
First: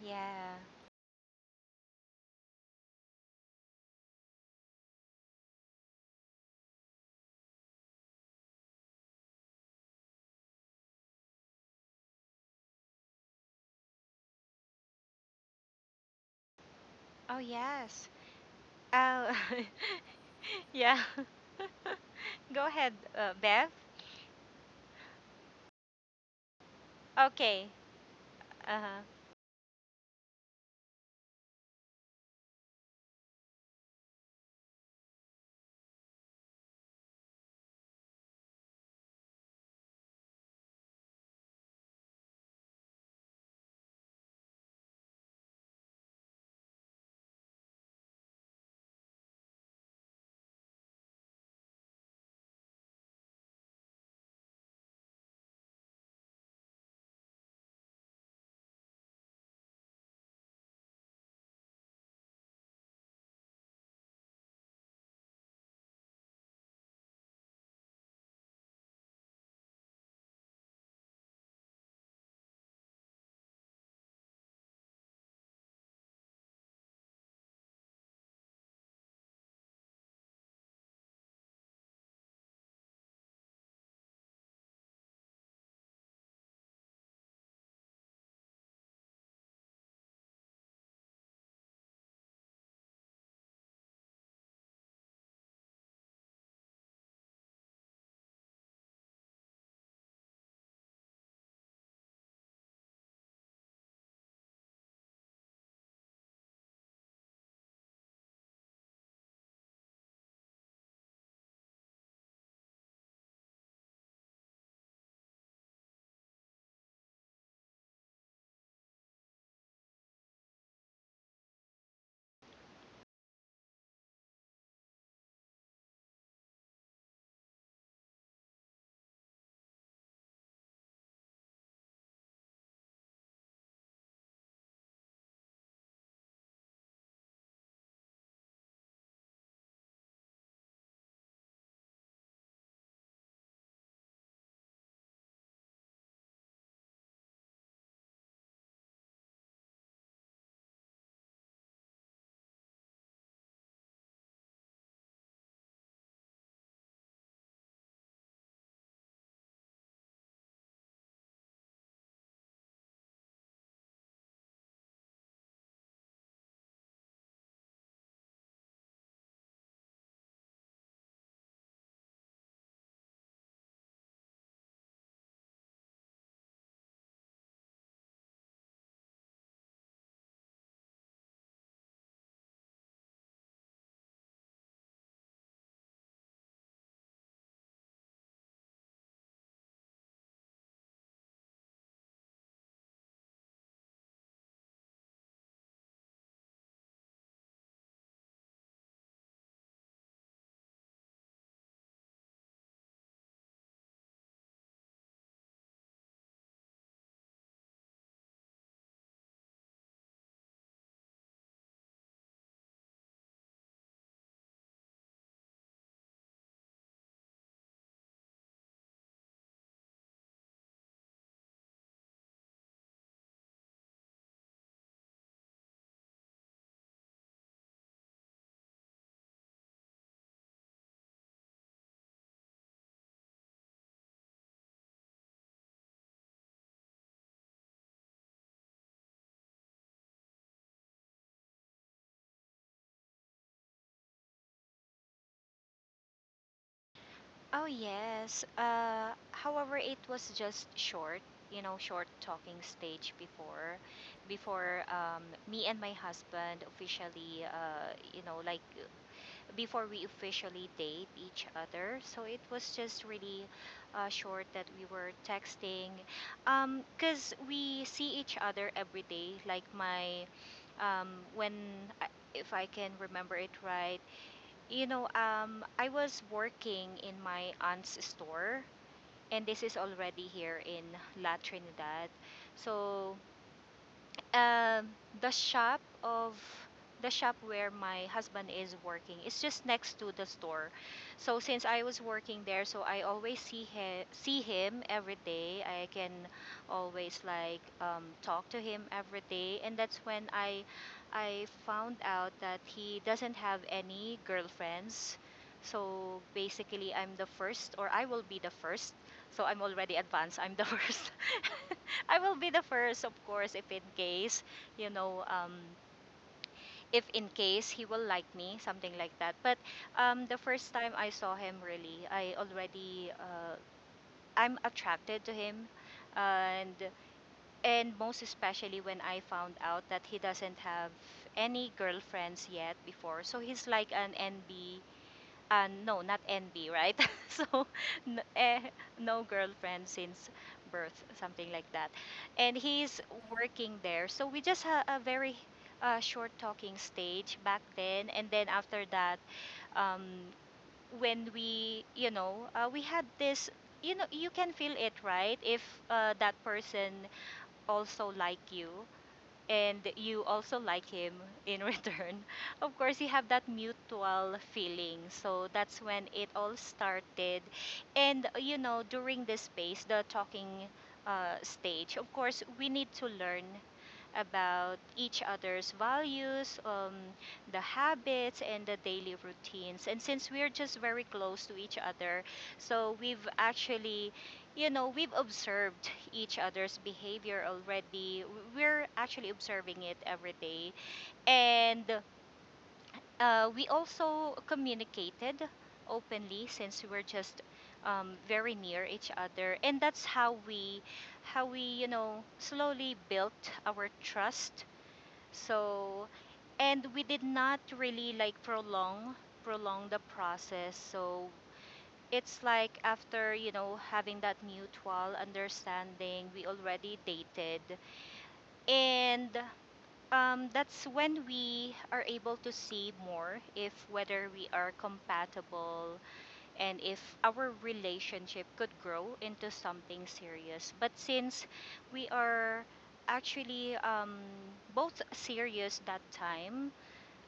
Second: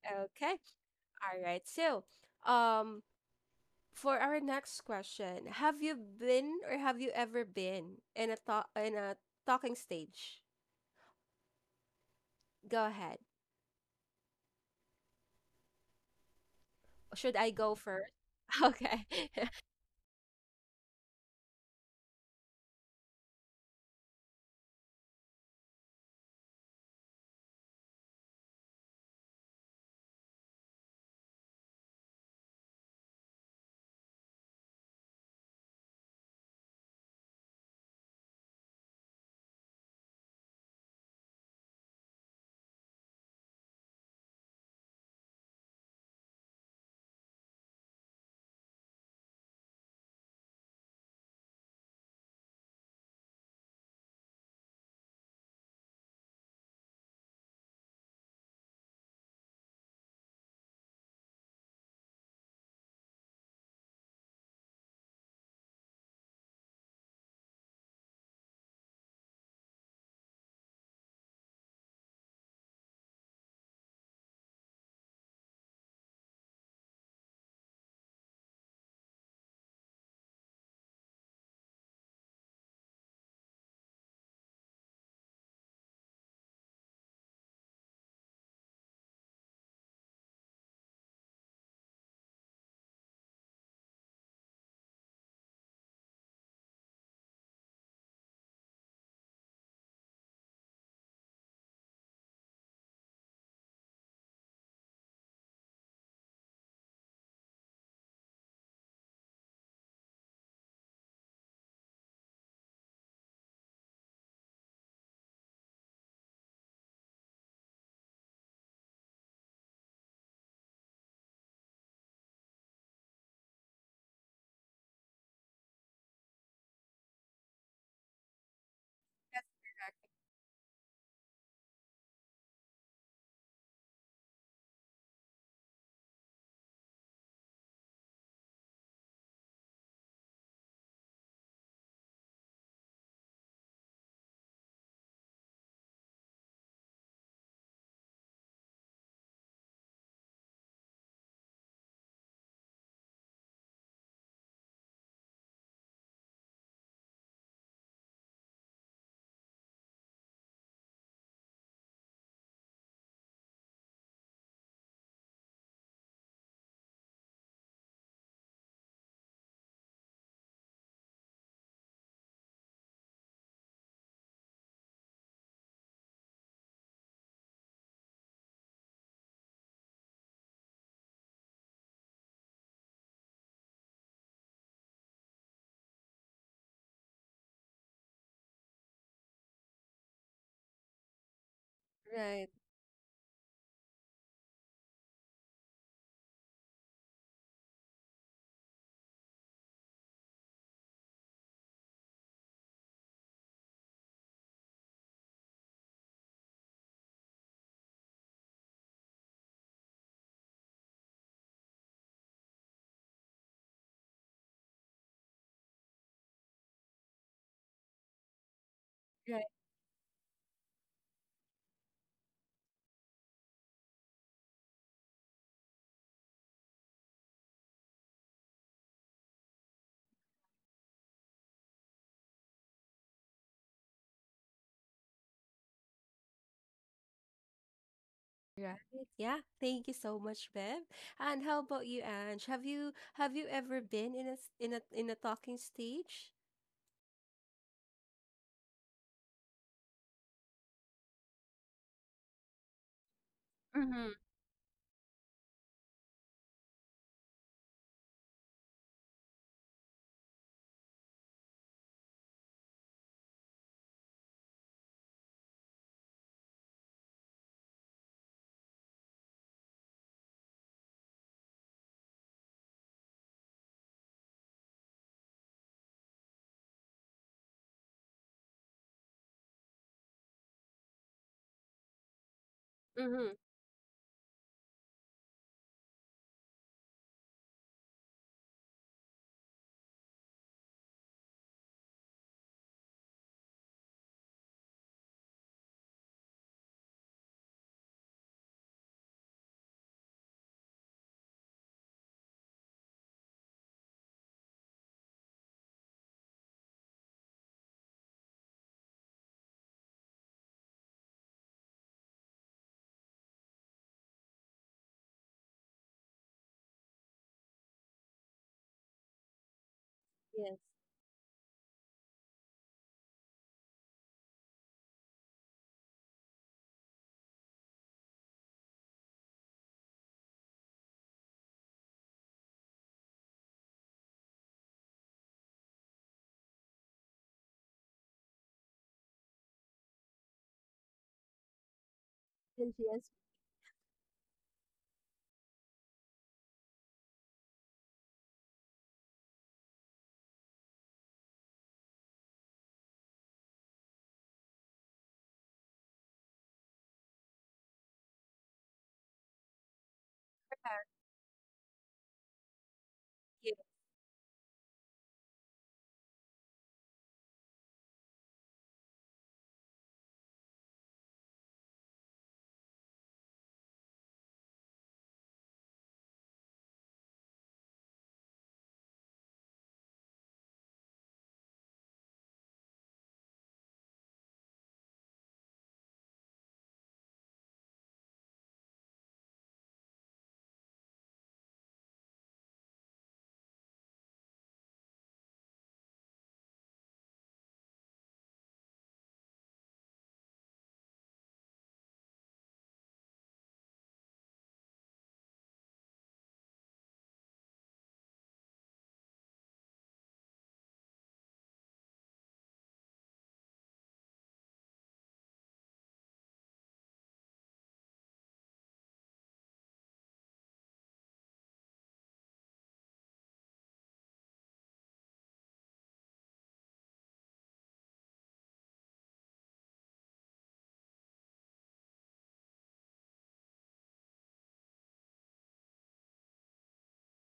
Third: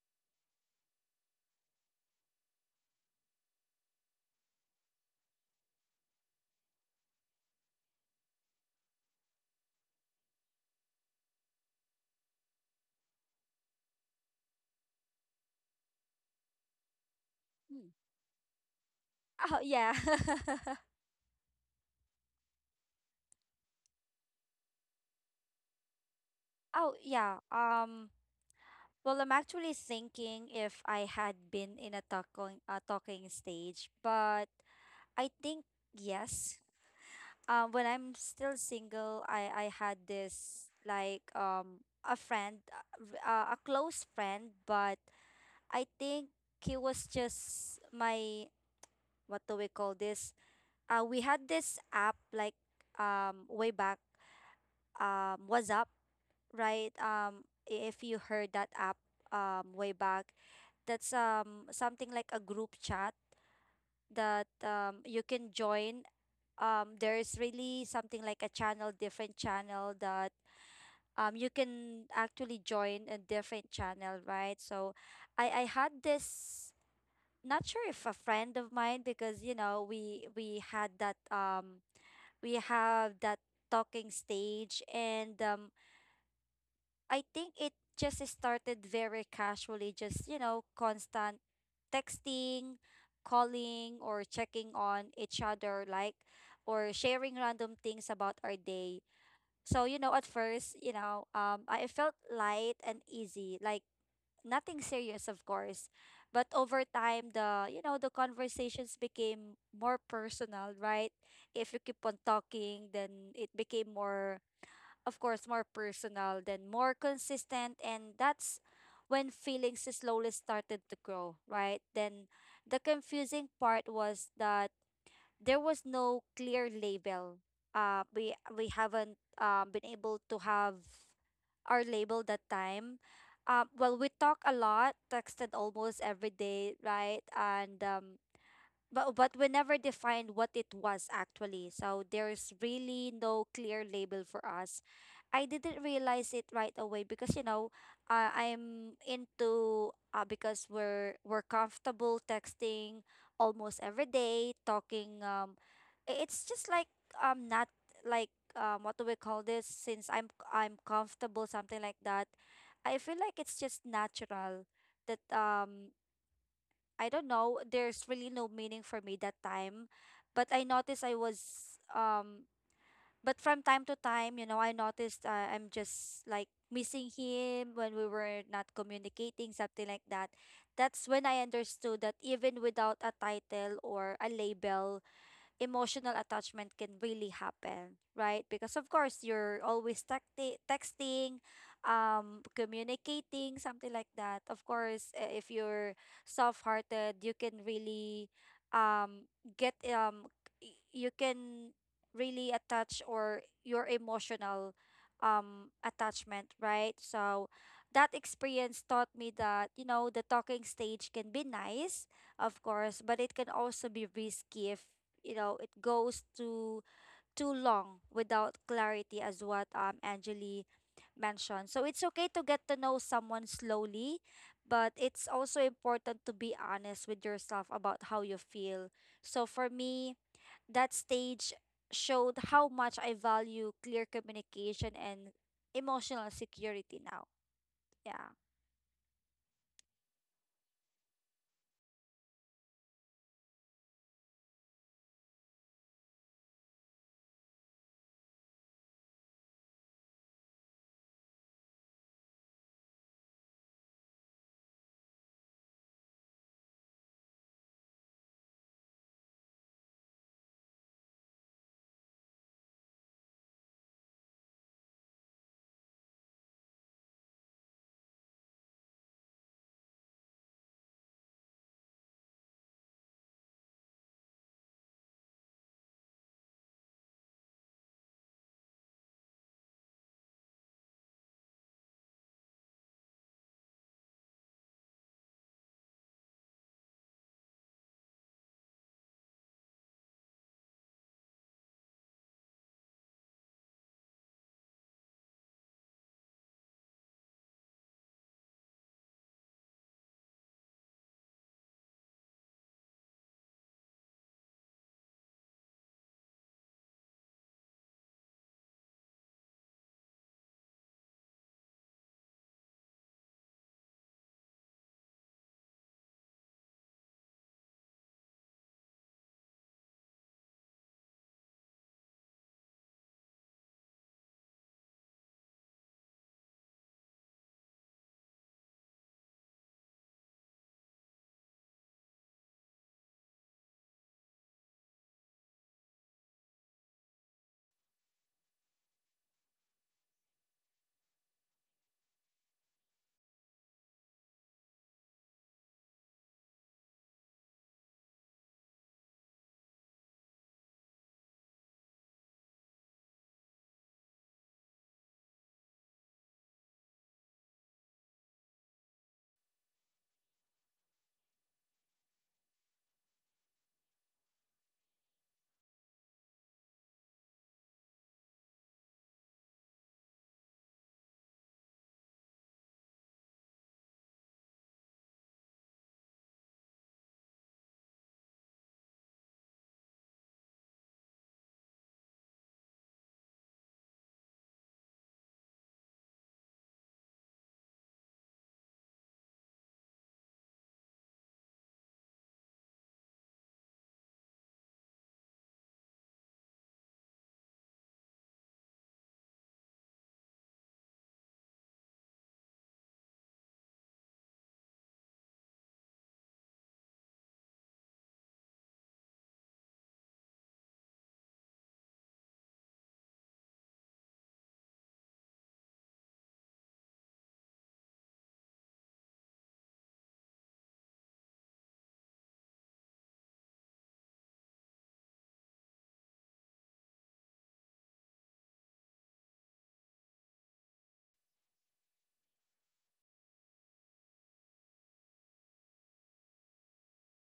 Speaker 2: Yeah.
Speaker 1: Okay, all right. So, um for our next question, have you been, or have you ever been in a talk in a talking stage? Go ahead. Should
Speaker 2: Oh,
Speaker 1: I go
Speaker 3: Hmm.
Speaker 2: yes.
Speaker 1: first? Okay.
Speaker 2: Oh,
Speaker 3: Oh, yeah.
Speaker 2: yeah. Go ahead, uh, Bev.
Speaker 3: Oh, yeah.
Speaker 2: Okay.
Speaker 3: Um,
Speaker 2: Uh-huh.
Speaker 3: well, I'm actually thinking if I had been in a talking a talking stage, but I think yes. Um, when I'm still single, I I had this like um a friend, uh, r- uh, a close friend, but I think he was just my, what do we call this? Uh, we had this app like um way back um WhatsApp, right? Um, if you heard that app um way back, that's um something like a group chat that um you can join. Um, there is really something like a channel, different channel, that um you can actually join a different channel, right? So I I had this, not sure if a friend of mine, because you know we we had that um we have that talking stage, and um I think it just started very casually, just you know constant texting, calling, or checking on each other, like, or sharing random things about our day. So you know at first you know um I felt light and easy, like, nothing serious, of course. But over time, the, you know, the conversations became more personal, right? If you keep on talking, then it became more, of course, more personal, then more consistent. And that's when feelings slowly started to grow, right? Then the confusing part was that there was no clear label. Uh, we we haven't um, been able to have our label that time. Um, well, we talk a lot, texted almost every day, right? And um, but oh, but we never defined what it was, actually. So there's really no clear label for us. I didn't realize it right away because you know, uh, I'm into uh, because we're we're comfortable texting almost every day, talking. Um, i- it's just like um not, like um what do we call this? Since I'm I'm comfortable, something like that. I feel like it's just natural that um I don't know, there's really no meaning for me that time. But I noticed I was um but from time to time, you know, I noticed uh, I'm just like missing him when we were not communicating, something like that. That's when I understood that even without a title or a label, emotional attachment can really happen, right? Because of course you're always tacti- texting, um, communicating, something like that. Of course, uh, if you're soft-hearted, you can really um get um y- you can really attach, or your emotional um attachment, right? So that experience taught me that you know the talking stage can be nice, of course, but it can also be risky if you know it goes too too long without clarity,
Speaker 1: Right.
Speaker 3: as what um Angeli mentioned. So it's okay to get to know someone slowly, but it's also important to be honest with yourself about how you feel. So for me, that stage showed how much I value clear communication and emotional security now. Yeah.
Speaker 1: Right. Yeah. Thank you so much, Bev. And how about you, Ange? Have you have you ever been in a s- in a in a talking stage?
Speaker 2: Oh yes. Uh, however, it was just short, you know, short talking stage before,
Speaker 1: Mm-hmm.
Speaker 2: before um, me and my husband officially, uh, you know, like before we officially date each other. So it was just really uh, short that we were texting, um, cause we see each other every day. Like my, um, when I, if I can remember it right, you know, um, I was working in my aunt's store, and this is already here in La Trinidad. So
Speaker 1: Mm-hmm.
Speaker 2: um, the shop of the shop where my husband is working is just next to the store. So since I was working there, so I always see him see him every day. I can always like um, talk to him every day, and that's when I I found out that he doesn't have any girlfriends. So basically, I'm the first, or I will be the first. So I'm already advanced. I'm the first. I will be the first, of course, if in case, you know, um, if in case he will like me, something like that. But um, the
Speaker 1: Yes.
Speaker 2: first time I saw him, really, I already, uh, I'm attracted to him, and and most especially when I found out that he doesn't have any girlfriends yet before. So he's like an N B uh, no, not envy, right? So, n- eh, no girlfriend since birth, something like that. And
Speaker 1: And she
Speaker 2: he's
Speaker 1: has
Speaker 2: working there. So we just had a very uh, short talking stage back then. And then after that, um, when we, you know, uh, we had this, you know, you can feel it, right? If uh, that person also like you and you also like him in return, of course, you have that
Speaker 1: you.
Speaker 2: mutual feeling. So that's when it all started. And, uh, you know, during this phase, the talking uh, stage, of course, we need to learn about each other's values, um, the habits, and the daily routines. And since we're just very close to each other, so we've actually, you know, we've observed each other's behavior already. We're actually observing it every day. And uh, we also communicated openly since we were just um, very near each other. And that's how we, how we, you know, slowly built our trust. So, and we did not really like prolong prolong the process. So it's like after, you know, having that mutual understanding, we already dated. And um, that's when we are able to see more if whether we are compatible and if our relationship could grow into something serious. But since we are actually um, both serious that time,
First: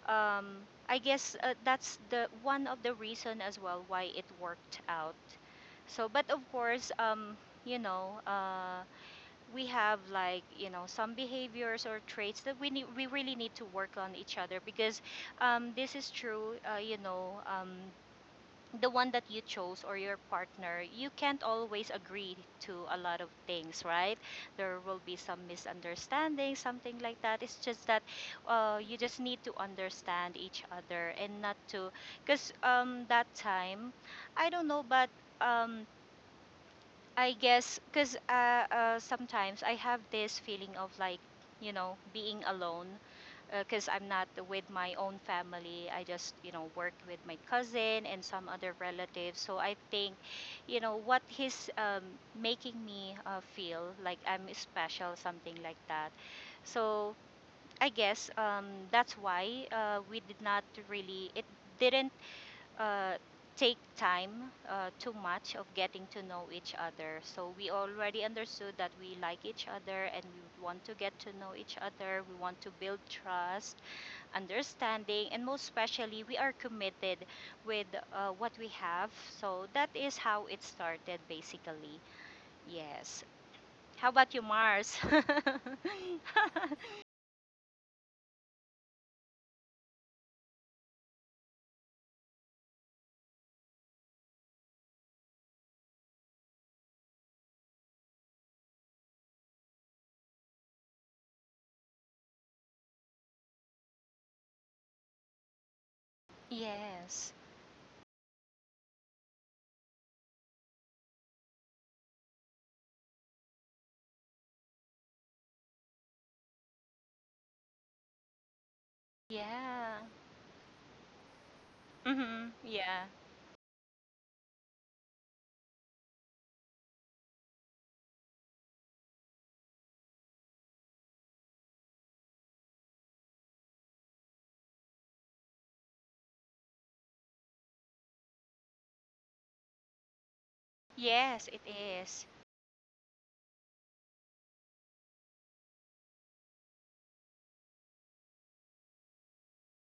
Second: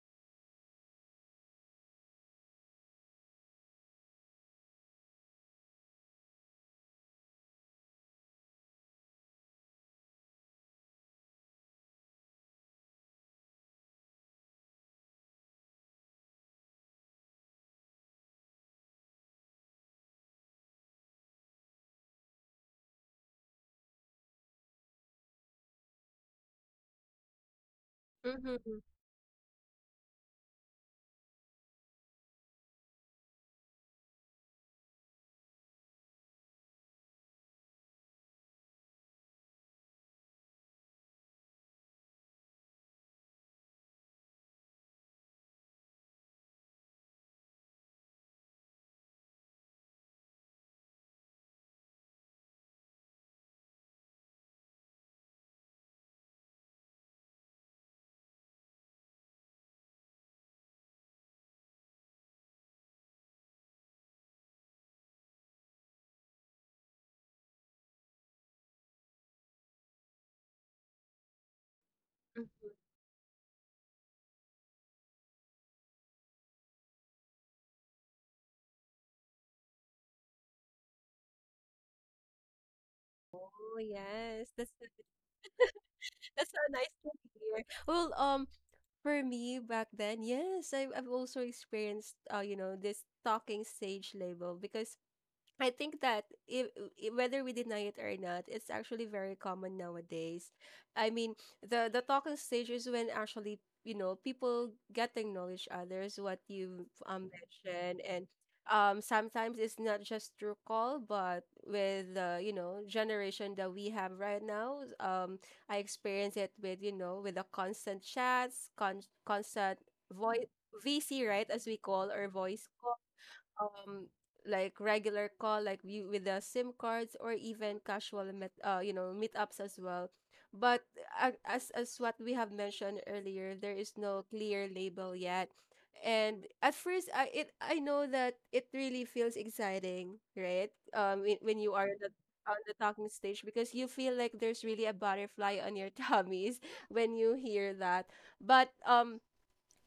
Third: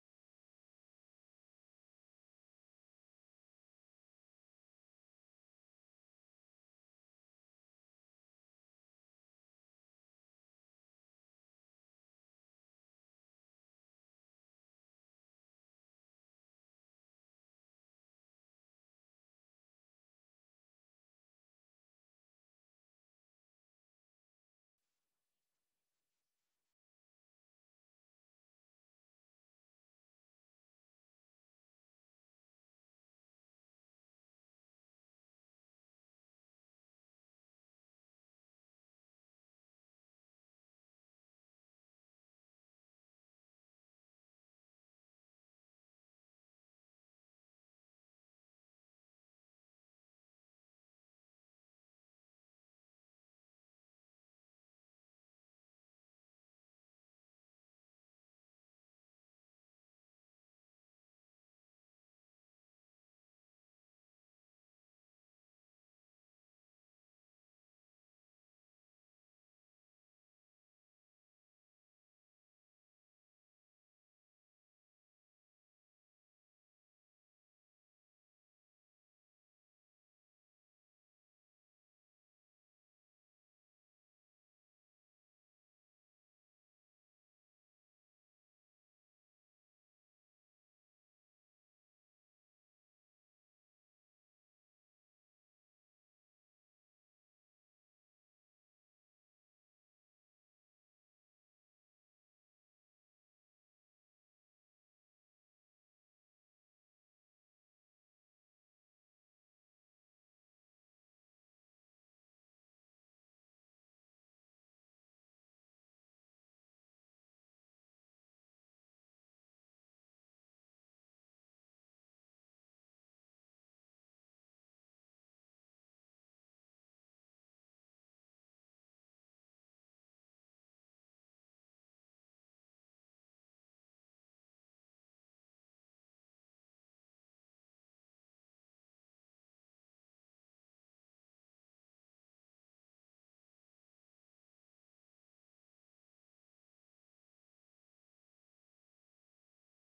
Speaker 2: um, I guess uh, that's the one of the reason as well why it worked out. So, but of course, um, you know, uh, we have like, you know, some behaviors or traits that we need, we really need to work on each other because um, this is true. Uh, you know, um, the one that you chose or your partner, you can't always agree to a lot of things, right? There will be some misunderstanding, something like that. It's just that
Speaker 1: Mm-hmm.
Speaker 2: uh, you just need to understand each other and not to, because um, that time, I don't know, but um, I guess because uh, uh, sometimes I have this feeling of like, you know, being alone because uh, I'm not with my own family. I just, you know, worked with my cousin and some other relatives. So I think, you know, what he's um, making me uh, feel like I'm special, something like that. So I guess um, that's why uh, we did not really, it didn't uh, take time uh, too much of getting to know each other. So we already understood that we like each other and we want to get to know each other. We want to
Speaker 1: Mm-hmm.
Speaker 2: build trust understanding, and most especially, we are committed with uh, what we have. So that is how it started, basically. Yes.
Speaker 1: Oh
Speaker 2: How about you,
Speaker 1: yes. That's so,
Speaker 2: Mars?
Speaker 1: that's so nice to hear. Well, um, for me back then, yes, I have I've also experienced, uh, you know, this talking stage label, because I think that, if, whether we deny it or not, it's actually very common nowadays. I mean, the the talking stage is when actually, you know people get to know each others. What you, um
Speaker 2: Yes.
Speaker 1: mentioned, and um sometimes it's not just through call, but with the, you know generation that we have right now. Um, I experience it with you know with the constant chats, con- constant
Speaker 2: Yeah.
Speaker 1: voice V C, right, as we call, or
Speaker 2: Mm-hmm.
Speaker 1: voice
Speaker 2: Yeah.
Speaker 1: um like regular call like we, with the sim cards, or even casual met, uh you know, meetups as well. But uh, as as what we have mentioned earlier, there is no clear label yet. And at first, i it i know that it really feels exciting, right? um when
Speaker 2: Yes,
Speaker 1: when
Speaker 2: it
Speaker 1: you are the,
Speaker 2: is.
Speaker 1: on the talking stage, because you feel like there's really a butterfly on your tummies when you hear that. But um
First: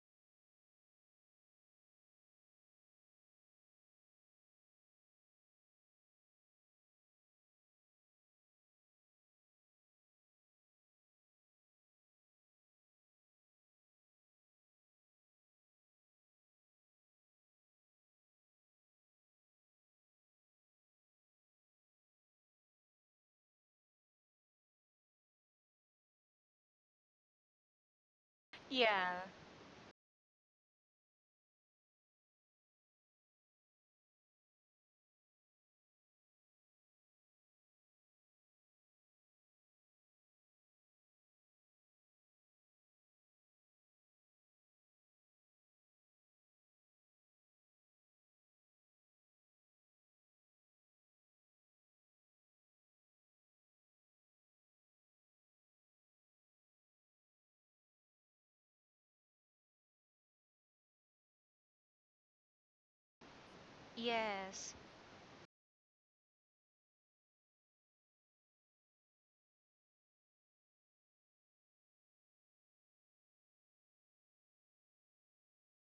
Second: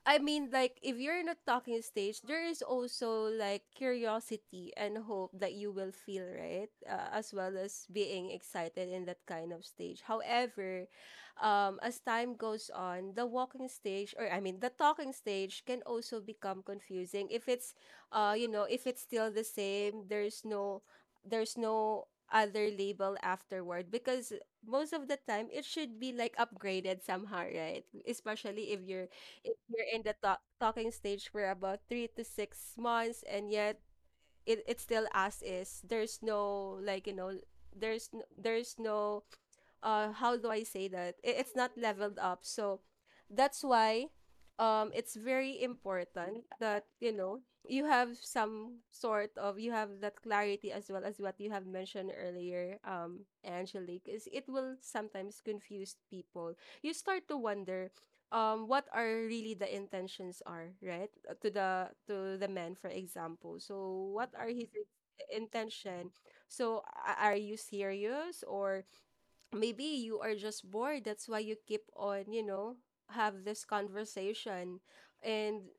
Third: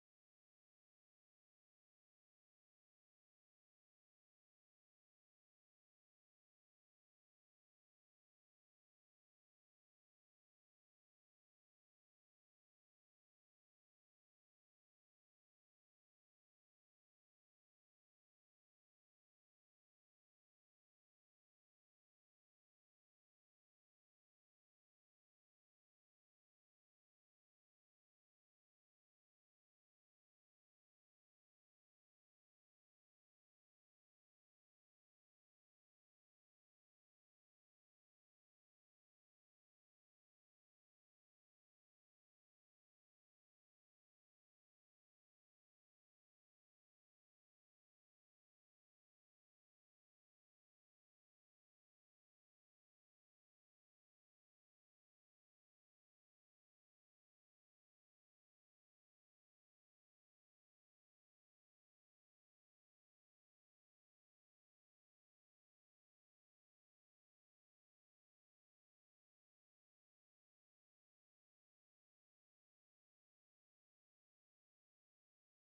Speaker 1: I mean, like, if you're not talking stage, there is also like curiosity and hope that you will feel, right? Uh, as well as being excited in that kind of stage. However, um, as time goes on, the walking stage, or I mean, the talking stage can also become confusing if it's, uh, you know, if it's still the same, there's no, there's no other label afterward, because most of the time it should be like upgraded somehow, right? Especially if you're
Speaker 2: Yeah.
Speaker 1: if you're in the talk talking stage for about three to six months and yet it, it's still as is. There's no, like, you know, there's n- there's no uh how do I say that? It, it's not leveled up. So that's why um it's very important that, you know, you have some sort of you have that clarity, as well as what you have mentioned earlier, um, Angelique. Is it will sometimes confuse people. You start to wonder um what are really the intentions are, right? Uh, To the to the man, for example. So what are his
Speaker 2: Yes.
Speaker 1: in- intention? So a- are you serious, or maybe you are just bored, that's why you keep on, you know, have this conversation. And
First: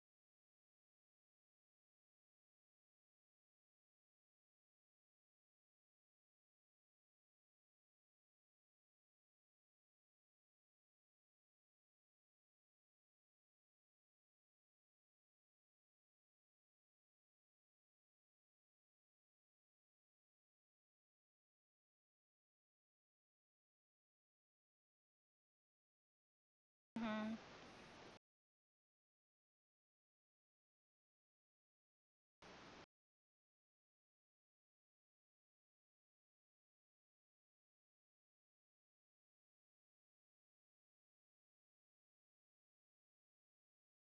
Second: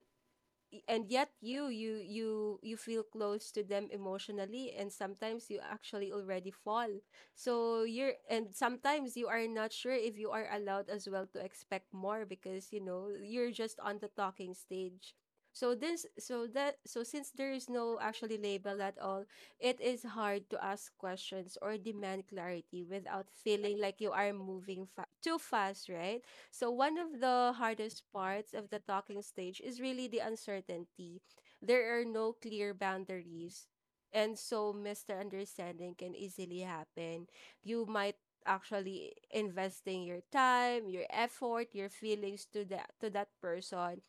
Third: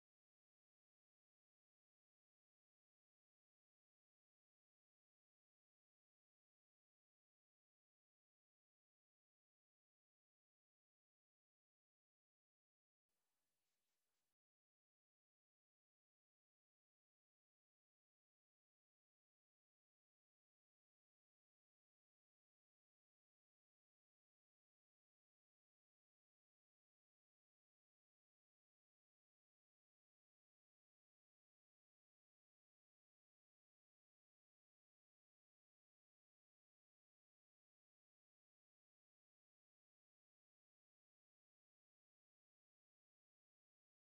Speaker 1: y- and yet you you you you feel close to them emotionally, and sometimes you actually already fall. So you're and sometimes you are not sure if you are allowed as well to expect more, because you know you're just on the talking stage. So this so that so since there is no actually label at all, it is hard to ask questions or demand clarity without feeling like you are moving fa- too fast, right? So one of
Speaker 2: Mm-hmm.
Speaker 1: the hardest parts of the talking stage is really the uncertainty. There are no clear boundaries, and so misunderstanding can easily happen. You might actually investing your time, your effort, your feelings to that to that person,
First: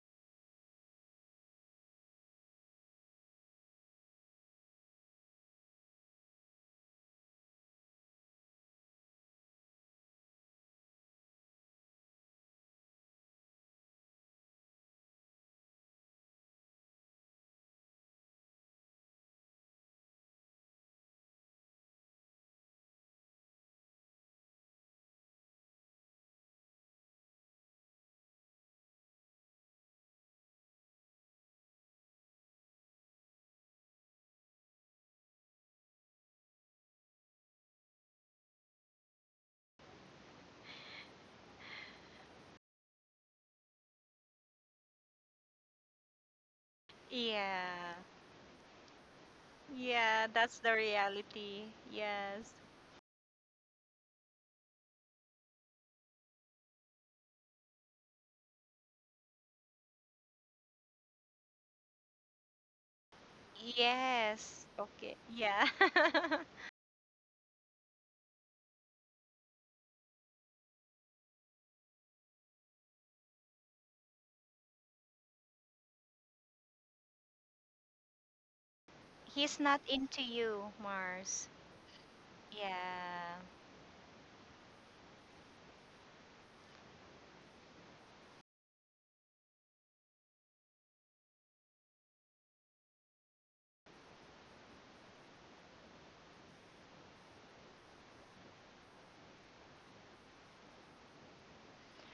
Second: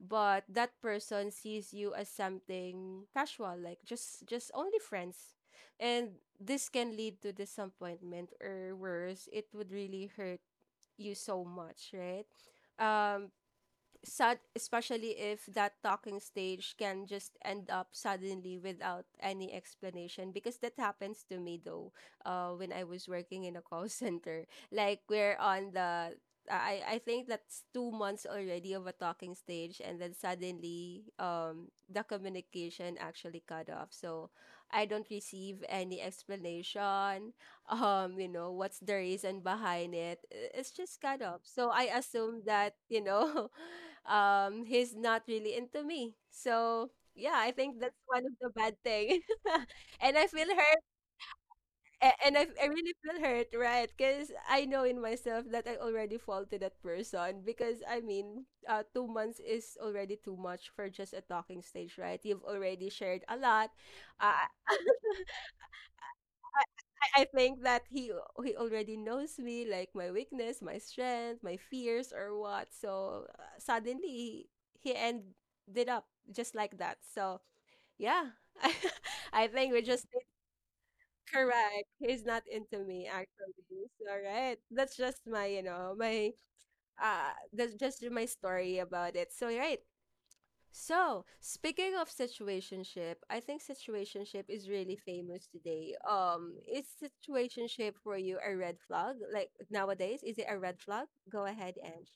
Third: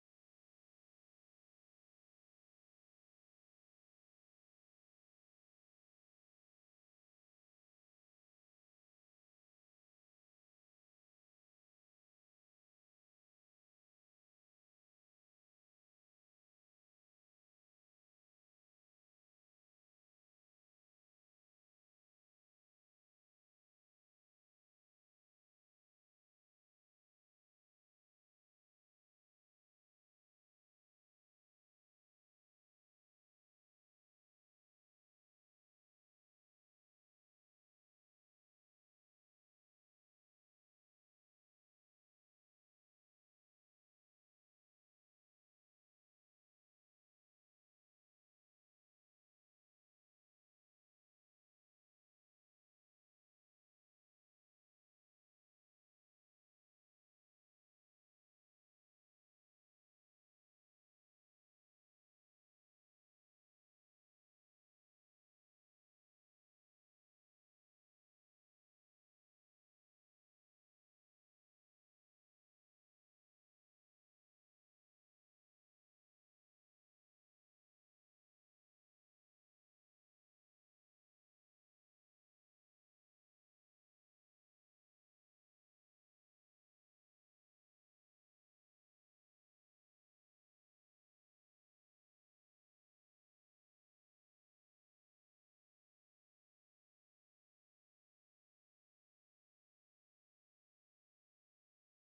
Speaker 1: but that person sees you as something casual, like just just only friends. And this can lead to disappointment, or worse, it would really hurt you so much, right? Um, Sad, especially if that talking stage can just end up suddenly without any explanation, because that happens to me though. Uh, when I was working in a call center, like we're on the. I, I think that's two months already of a talking stage, and then suddenly um the communication actually cut off, so I don't receive any explanation, um you know, what's the reason behind it. I- it's just kind of, so I assume that, you know, um he's not really into me. So yeah, I think
Speaker 2: Yeah.
Speaker 1: that's one of the bad thing. And I
Speaker 2: Yeah,
Speaker 1: feel
Speaker 2: that's the
Speaker 1: hurt,
Speaker 2: reality.
Speaker 1: a- and I,
Speaker 2: Yes.
Speaker 1: I really feel hurt, right? Because I know in myself that I already faulted that person, because I mean, uh, two months is already too much for just a talking stage, right? You've already shared a lot. Uh,
Speaker 2: Yes. Okay. Yeah.
Speaker 1: I think that he he already knows me, like my weakness, my strength, my fears, or what. So uh, suddenly he ended up just like that. So yeah, I
Speaker 2: He's
Speaker 1: think we
Speaker 2: not
Speaker 1: just did
Speaker 2: into you, Mars.
Speaker 1: correct. He's not into me
Speaker 2: Yeah.
Speaker 1: actually. So right, that's just my you know my uh that's just my story about it. So right, so, speaking of situationship, I think situationship is really famous today. Um, is situationship for you a red flag? Like nowadays, is it a red flag? Go ahead, Ange.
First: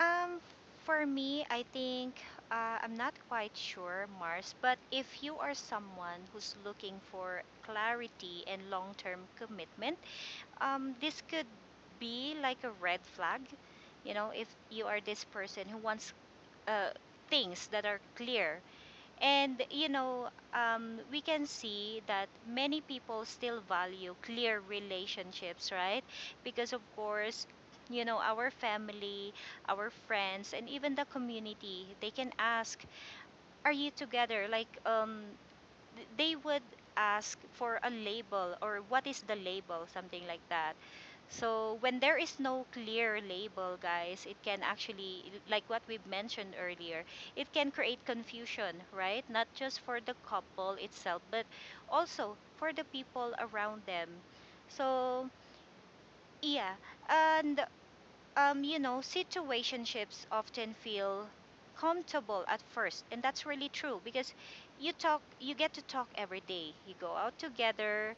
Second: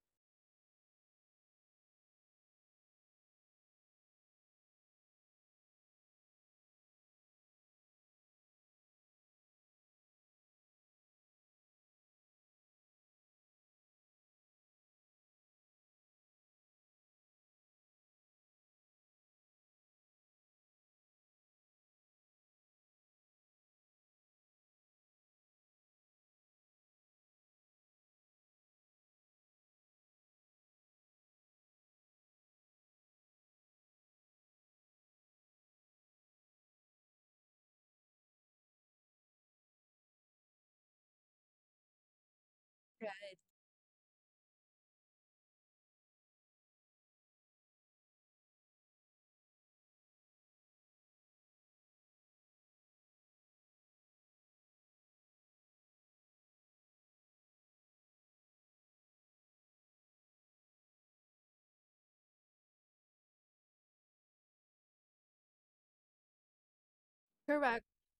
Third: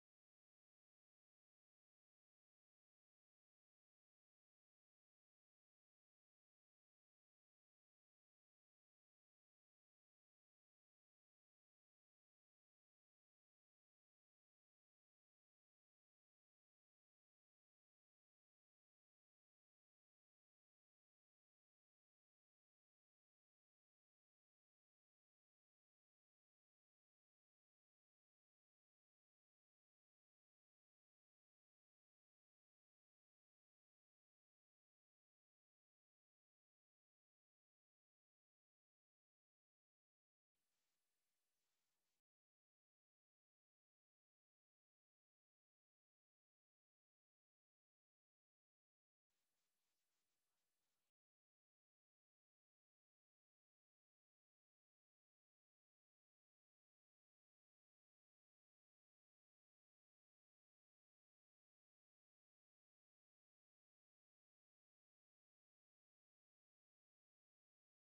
Speaker 2: Um, for me, I think uh, I'm not quite sure, Mars, but if you are someone who's looking for clarity and long term commitment, um, this could be like a red flag. You know, if you are this person who wants uh, things that are clear. And you know, um, we can see that many people still value clear relationships, right? Because of course, you know, our family, our friends, and even the community, they can ask, "Are you together?" Like, um, th- they would ask for a label or what is the label, something like that. So when there is no
Speaker 1: Right.
Speaker 2: clear label, guys, it can actually, like what we've mentioned earlier, it can create confusion, right? Not just for the couple itself, but also for the people around them. So yeah, and um, you know, situationships often feel comfortable at first, and that's really true because you talk, you get to talk every day. You go out
Speaker 1: Correct.
Speaker 2: together,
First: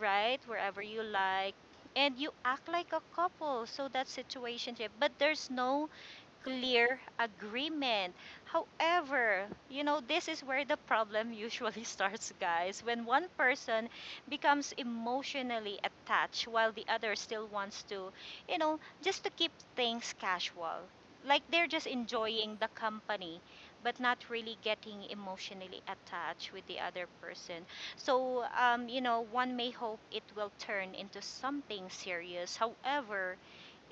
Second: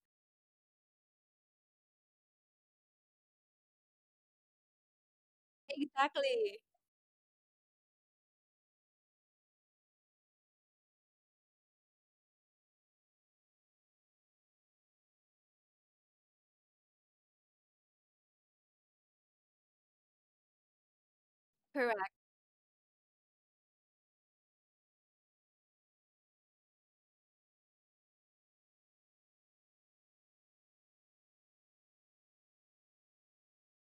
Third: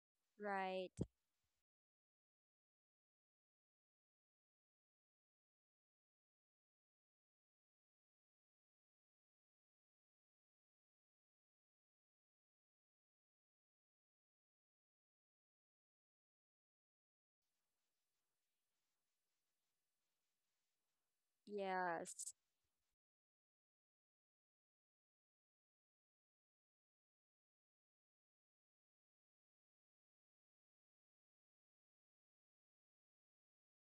Speaker 2: right, wherever
Speaker 3: Right.
Speaker 2: you like, and you act like a couple. So that's situationship, but there's no
Speaker 1: Exactly.
Speaker 2: clear agreement. However, you know, this is where the problem usually starts, guys. When one person becomes emotionally attached while the other still wants to, you know, just to keep things casual. Like they're just
Speaker 1: Correct.
Speaker 3: Yes.
Speaker 2: enjoying the company, but not really getting emotionally attached with the other person. So, um, you know, one may hope it will turn into something serious. However,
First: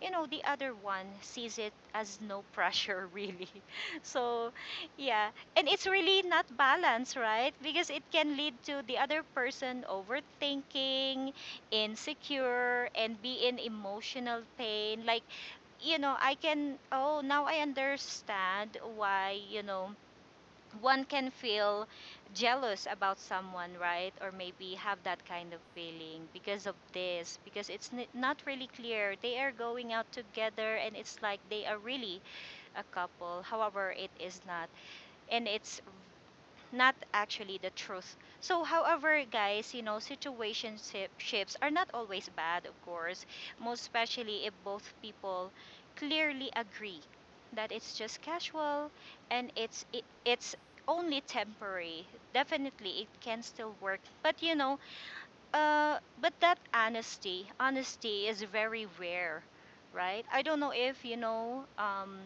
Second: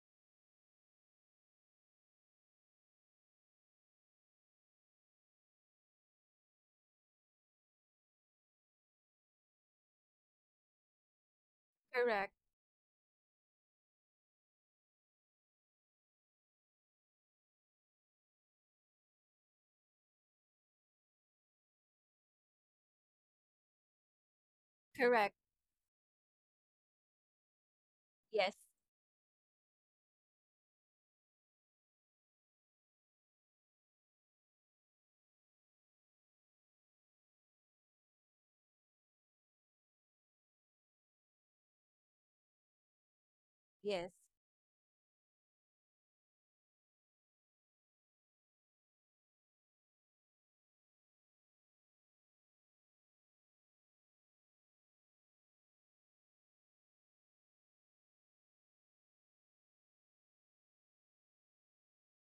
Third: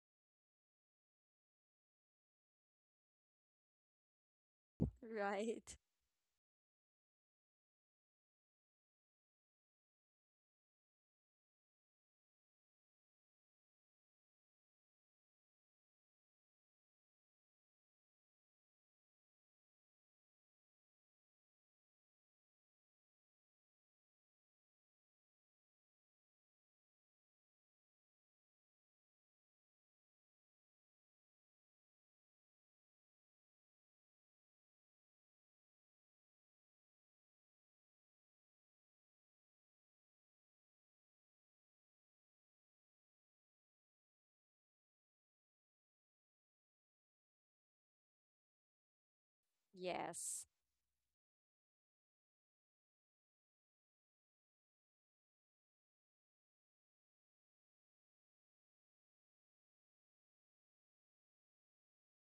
Speaker 2: you know the other one sees it as no pressure really, so yeah,
Speaker 3: Right.
Speaker 2: and it's really not balanced, right? Because it can lead to the other person overthinking,
Speaker 1: Correct.
Speaker 2: insecure, and be in emotional pain. Like, you know, I can, oh now I understand why, you know, one can feel jealous about someone, right? Or maybe have that
Speaker 1: Correct.
Speaker 2: kind of feeling because of this, because it's n- not
Speaker 1: Yes.
Speaker 2: really clear. They are going out together and it's like they are really a couple. However, it is not. And it's not actually the truth. So, however, guys, you know, situationships are not always bad, of course, most
Speaker 1: Yes.
Speaker 2: especially if both people clearly agree that it's just casual and it's it,
Speaker 3: Yes.
Speaker 2: it's only temporary. Definitely, it can still work. But you know, uh, but that honesty, honesty is very rare, right? I don't know if you know, um,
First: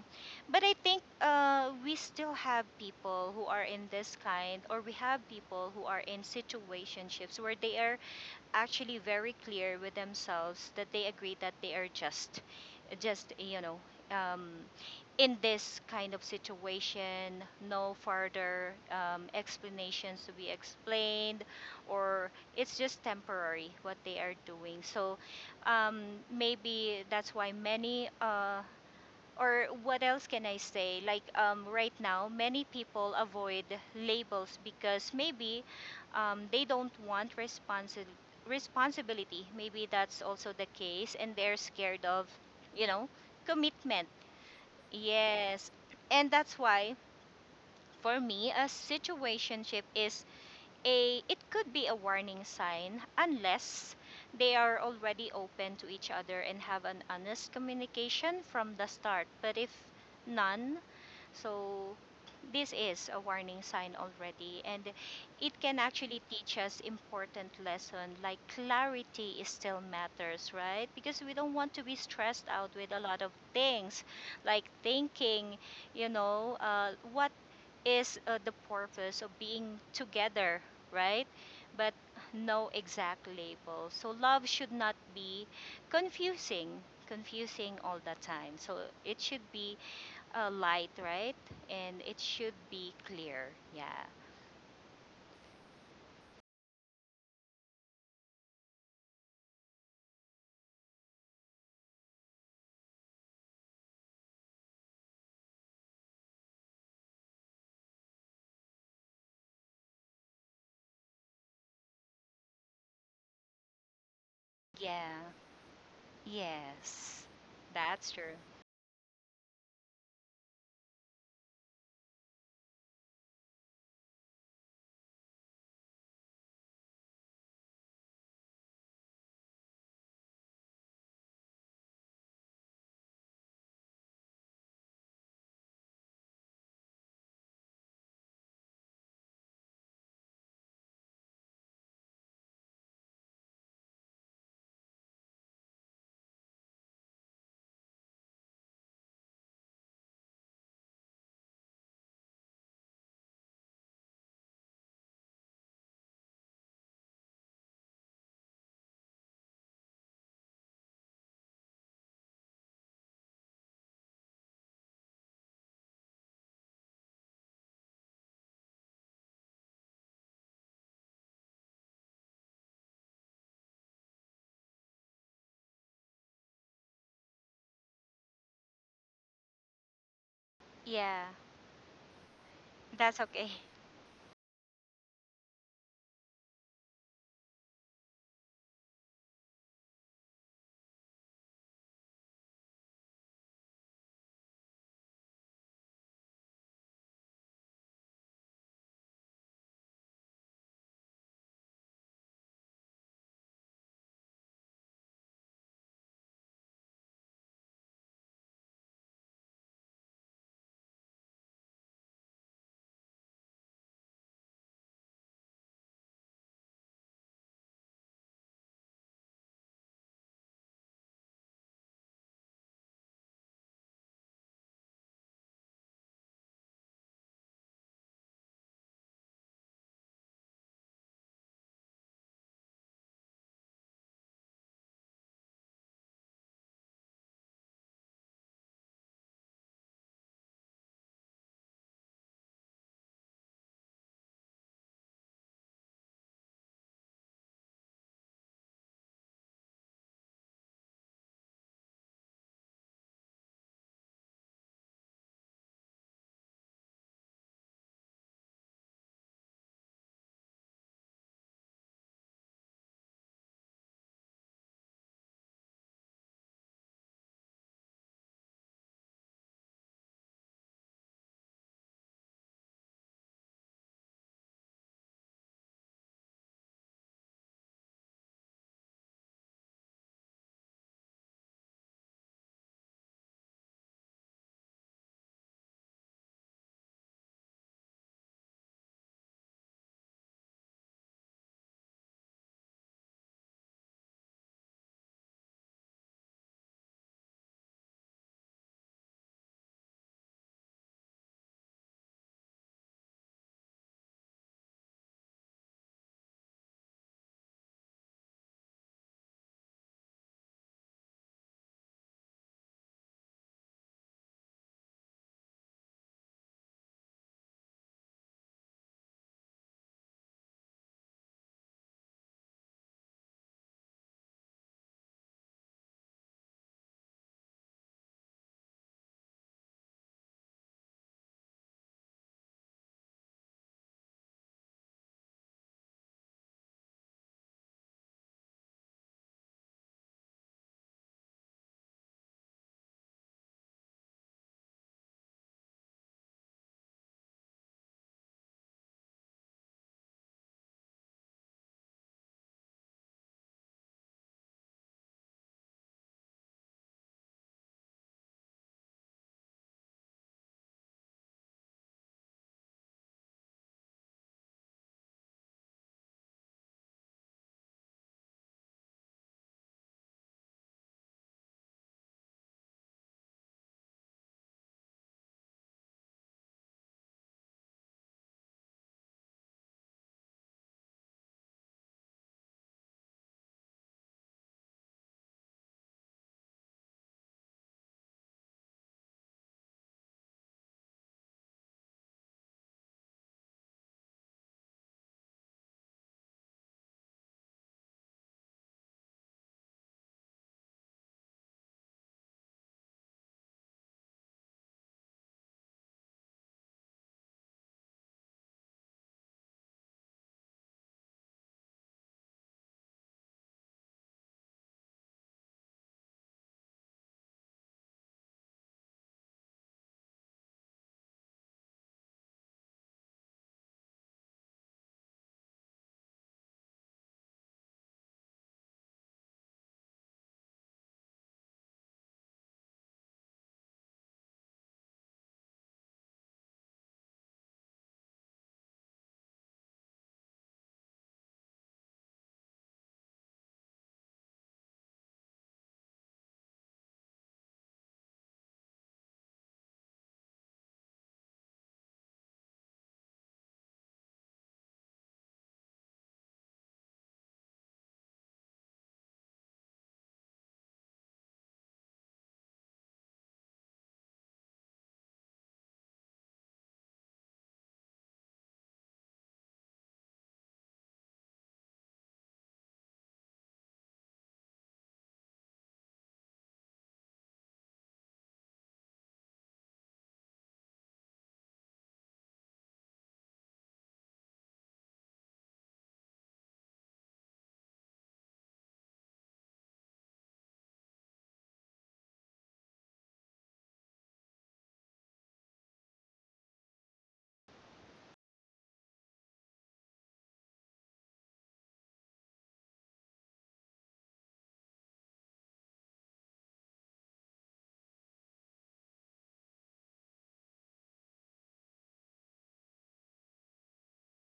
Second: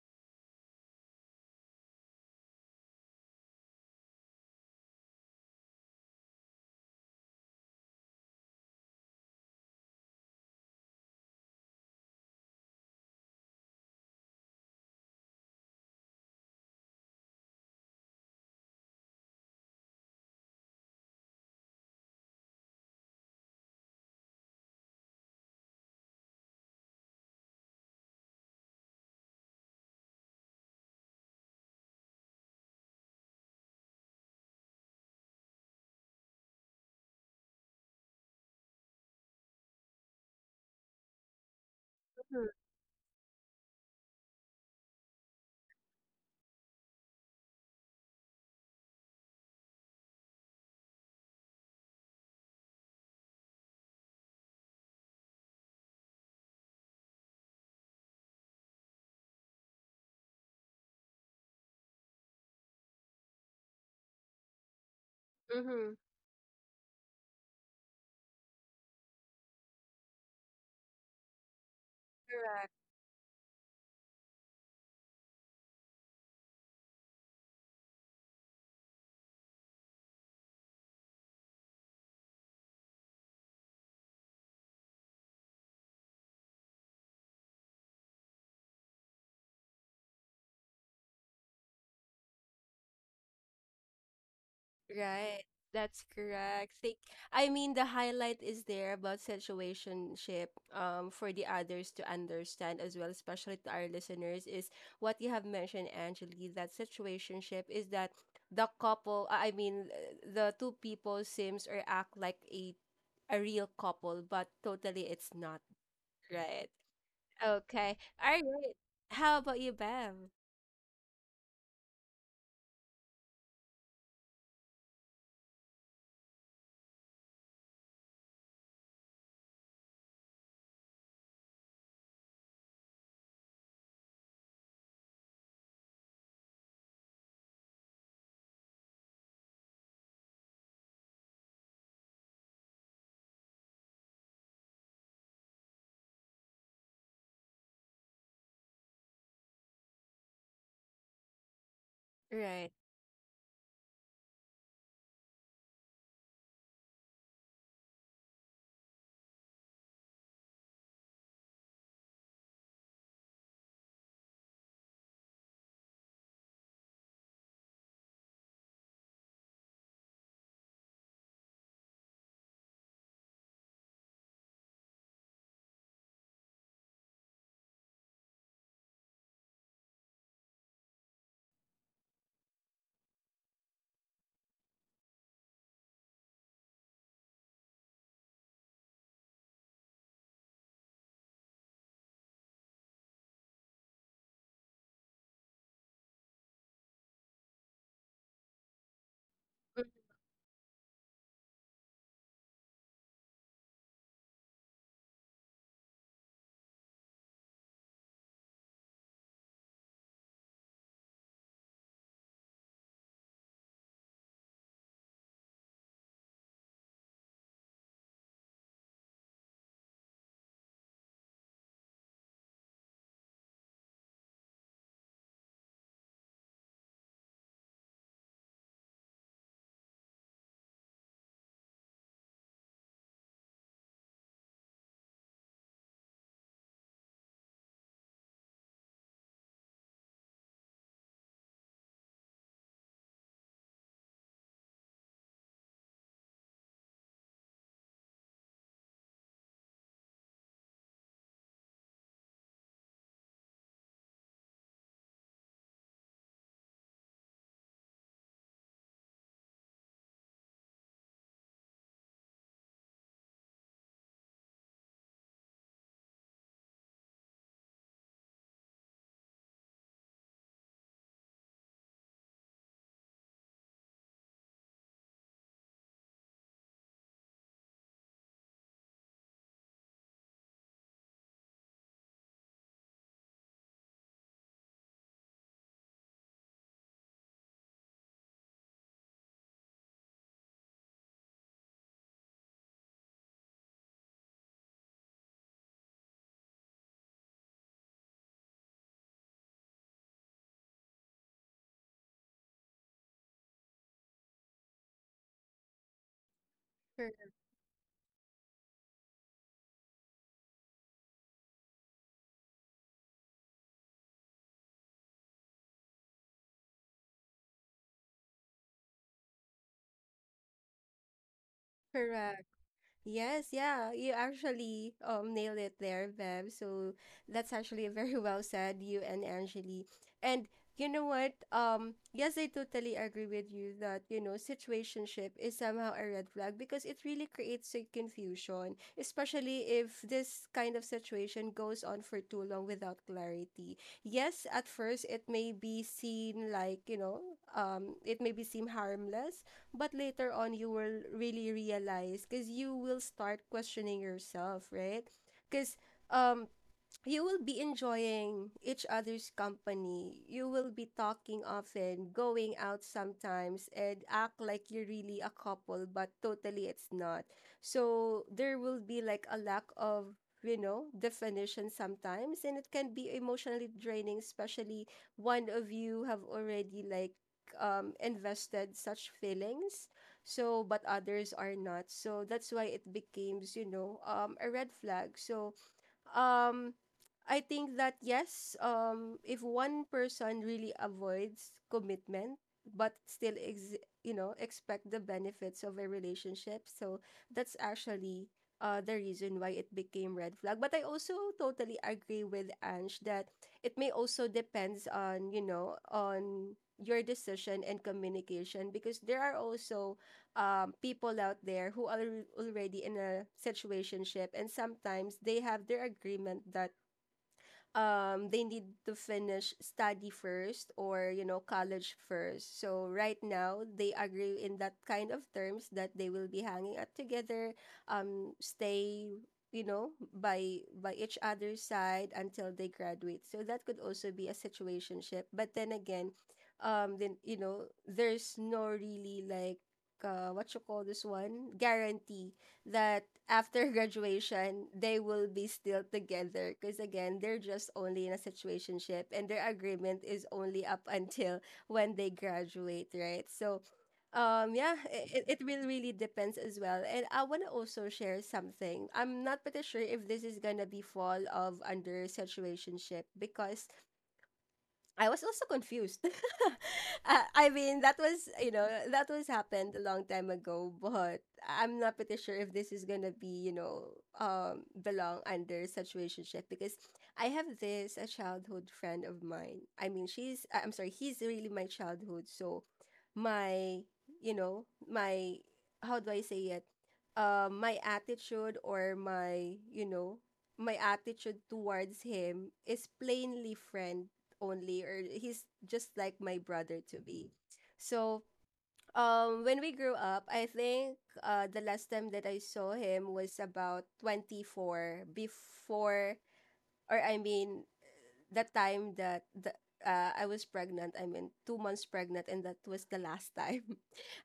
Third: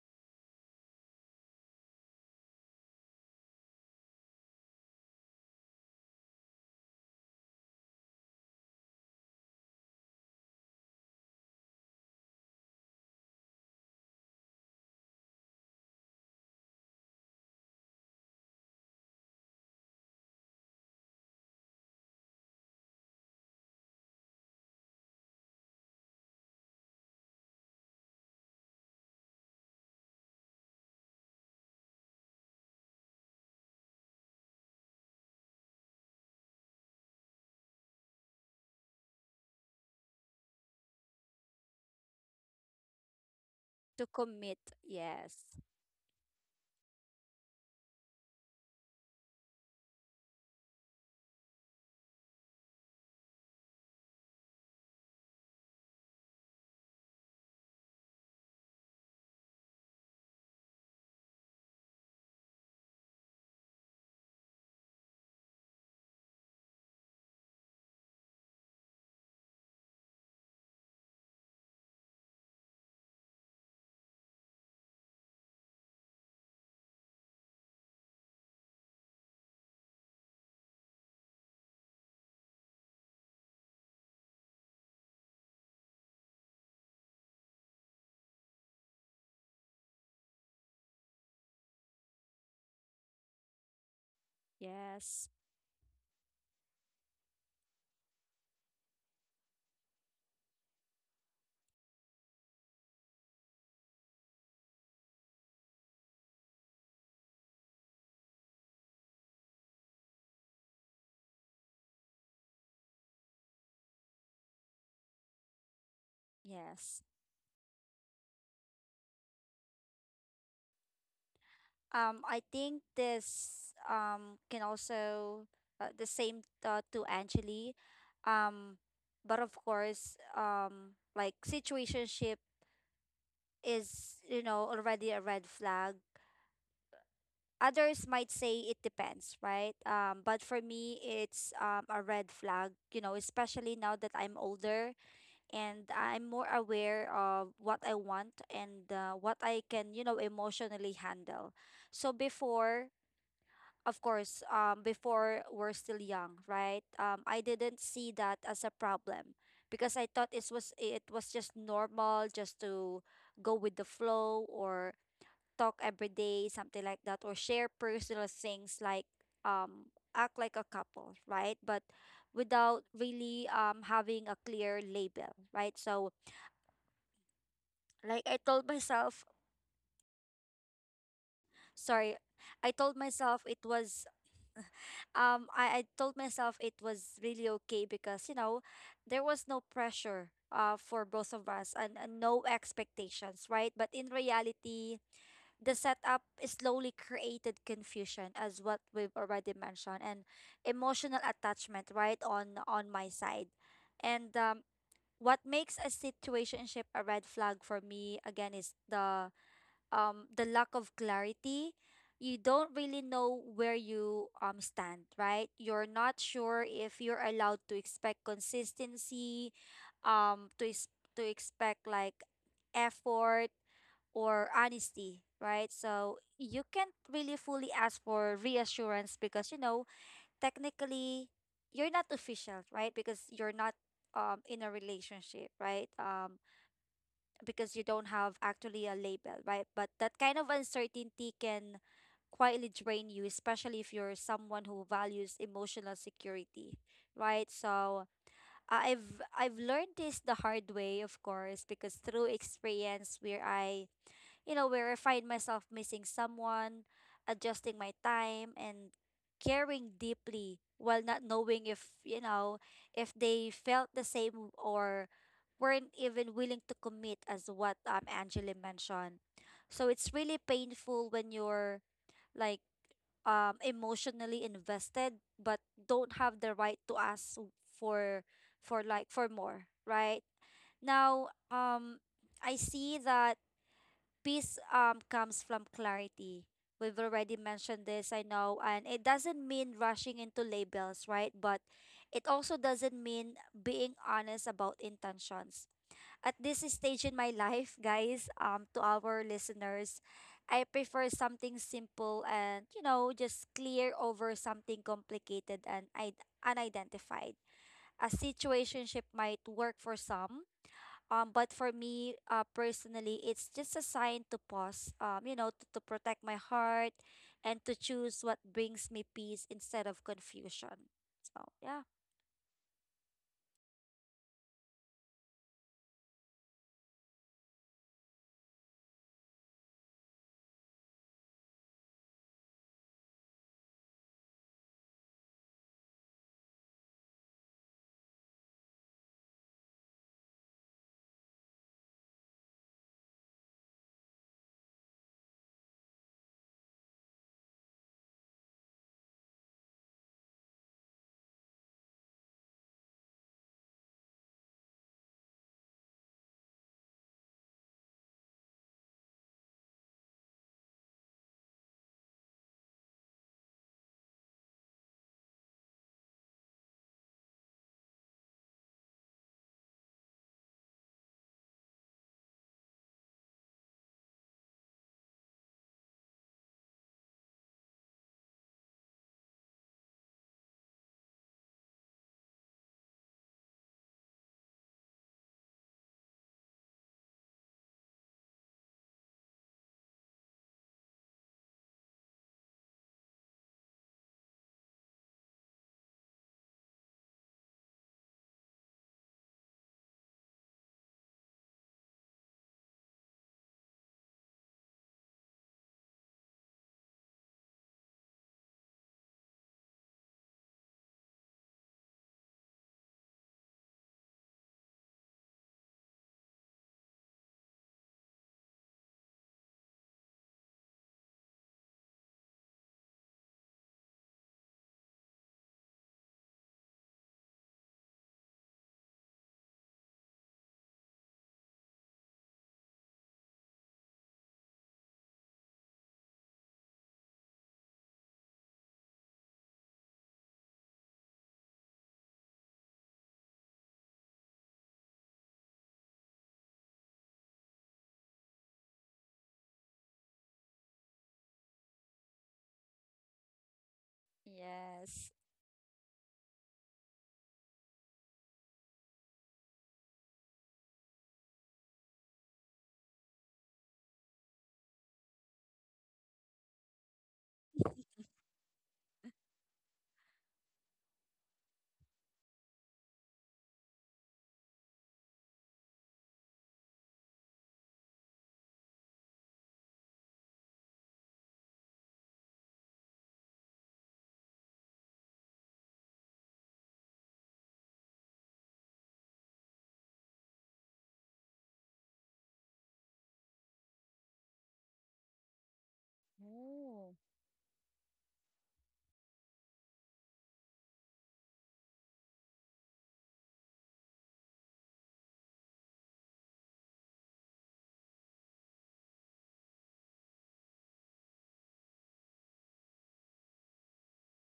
Speaker 2: but I think uh, we still have people who are in this kind, or we have people who are in situationships where they are actually very clear with themselves that they agree that they are just just you know um, in this kind of situation, no further um, explanations to be explained or it's just temporary what they are doing. So um, maybe that's why many uh, or what else can I say? Like um, right now, many people avoid labels because maybe um, they don't want responsi- responsibility. Maybe that's also the case, and they're scared of,
Speaker 1: Mm-hmm.
Speaker 2: you know, commitment.
Speaker 3: To commit. Yes.
Speaker 2: Yes, and that's why for me, a situationship is a. It could be a warning sign unless they are already open to each other and have an honest communication from the start. But if none, so this is a warning sign already, and it can
Speaker 1: Mm-hmm.
Speaker 2: actually teach us important lesson, like clarity is still matters, right? Because we don't want to be stressed out with a lot of things, like thinking, you know, uh, what is uh, the purpose of being together, right? But no exact label. So love should not be confusing confusing all the time. So it should be uh, light, right? And it should be clear. Yeah.
Speaker 3: Yes.
Speaker 1: Right. That's correct. Think I mean the highlight is there about situationship, um for the others to understand as well, especially to our listeners, is what you have mentioned, Angeli, that situationship is that the couple I I mean uh, the two people seems or act like a a real couple, but totally
Speaker 2: Yeah.
Speaker 1: it's not. Right.
Speaker 3: Yes.
Speaker 2: Yes.
Speaker 1: Okay.
Speaker 2: That's true.
Speaker 1: All right. How about you, Bev?
Speaker 3: Um, I think this um can also, uh, the same, uh, to Angeli. Um, but of course, um, like situationship is, you know, already a red flag. Others might say it depends, right? Um, but for me, it's um, a red flag, you know, especially now that I'm older and I'm more aware of what I want, and uh, what I can, you know, emotionally handle. So
Speaker 1: Right.
Speaker 3: before, of course, um, before we're still young, right? Um, I didn't see that as a problem because I thought it was it was just normal, just to go with the flow, or talk every day, something like that, or share personal things, like, um, act like a couple, right? But without really um, having a clear label, right? So, like I told myself,
Speaker 2: Yeah.
Speaker 3: sorry, I told
Speaker 2: That's
Speaker 3: myself
Speaker 2: okay.
Speaker 3: it was um I, I told myself it was really okay because you know there was no pressure uh for both of us, and, and no expectations, right, but in reality, the setup slowly created confusion, as what we've already mentioned, and emotional attachment, right, on on my side, and um what makes a situationship a red flag for me, again, is the um the lack of clarity. You don't really know where you um stand, right? You're not sure if you're allowed to expect consistency, um to ex- to expect like effort or honesty, right? So you can't really fully ask for reassurance because you know technically you're not official, right, because you're not um in a relationship, right, um because you don't have actually a label, right? But that kind of uncertainty can quietly drain you, especially if you're someone who values emotional security, right? So I- I've I've learned this the hard way, of course, because through experience where I you know, where I find myself missing someone, adjusting my time, and caring deeply while not knowing if, you know, if they felt the same or weren't even willing to commit as what um Angela mentioned. So it's really painful when you're like um emotionally invested but don't have the right to ask for for like for more, right? Now, um I see that peace um comes from clarity. We've already mentioned this, I know, and it doesn't mean rushing into labels, right? But it also doesn't mean being honest about intentions. At this stage in my life, guys, um to our listeners, I prefer something simple and, you know, just clear over something complicated and I- unidentified. A situationship might work for some, um, but for me, uh, personally, it's just a sign to pause, um, you know, to, to protect my heart and to choose what brings me peace instead of confusion. So, yeah.
Speaker 1: Correct. Yes, yeah, you actually um nailed it there, Bev. So that's actually very well said, you and Angeli. And you know what? Um, yes, I totally agree with you that, you know, situationship is somehow a red flag, because it really creates a confusion, especially if this kind of situation goes on for too long without clarity. Yes, at first it may be seen like, you know, um, it may be seem harmless, but later on you will really realize, because you will start questioning yourself, right? Because um you will be enjoying each other's company. You will be talking often, going out sometimes, and act like you're really a couple, but totally it's not. So there will be like a lack of, you know, definition sometimes, and it can be emotionally draining, especially one of you have already like um invested such feelings, so but others are not. So that's why it becomes, you know, um a red flag. So um, I think that, yes, um, if one person really avoids commitment but still ex- you know, expect the benefits of a relationship, so that's actually uh, the reason why it became red flag. But I also totally agree with Ange that it may also depends on you know on your decision and communication, because there are also um, people out there who are already in a situationship, and sometimes they have their agreement that um they need to finish study first, or you know, college first, so right now they agree in that kind of terms that they will be hanging out together, um stay, you know, by by each other's side until they graduate. So that could also be a situationship, but then again, um then you know there's no really like uh, what you call this one, guarantee that after graduation they will be still together, because again they're just only in a situationship, and their agreement is only up until when they graduate, right? So um yeah,
Speaker 3: Yes.
Speaker 1: it, it will really depends as well. And I want to also share something. I'm not pretty sure if this is gonna be fall of under situationship, because I was also confused. Uh, I mean, that was, you know, that was happened a long time ago, but I'm not pretty sure if this is going to be, you know, um, belong under such relationship. Because I have this, a childhood friend of mine. I mean, she's, I- I'm sorry, he's really my childhood. So my you know my how do I say it, uh, my attitude or my you know, my attitude towards him is plainly friend only, or he's just like my brother
Speaker 3: Oh.
Speaker 1: to be. So um when we grew up, I think uh the last time that I saw him was about twenty-four before, or I mean the time that the uh, I was pregnant. I mean, two months pregnant, and that was the last time.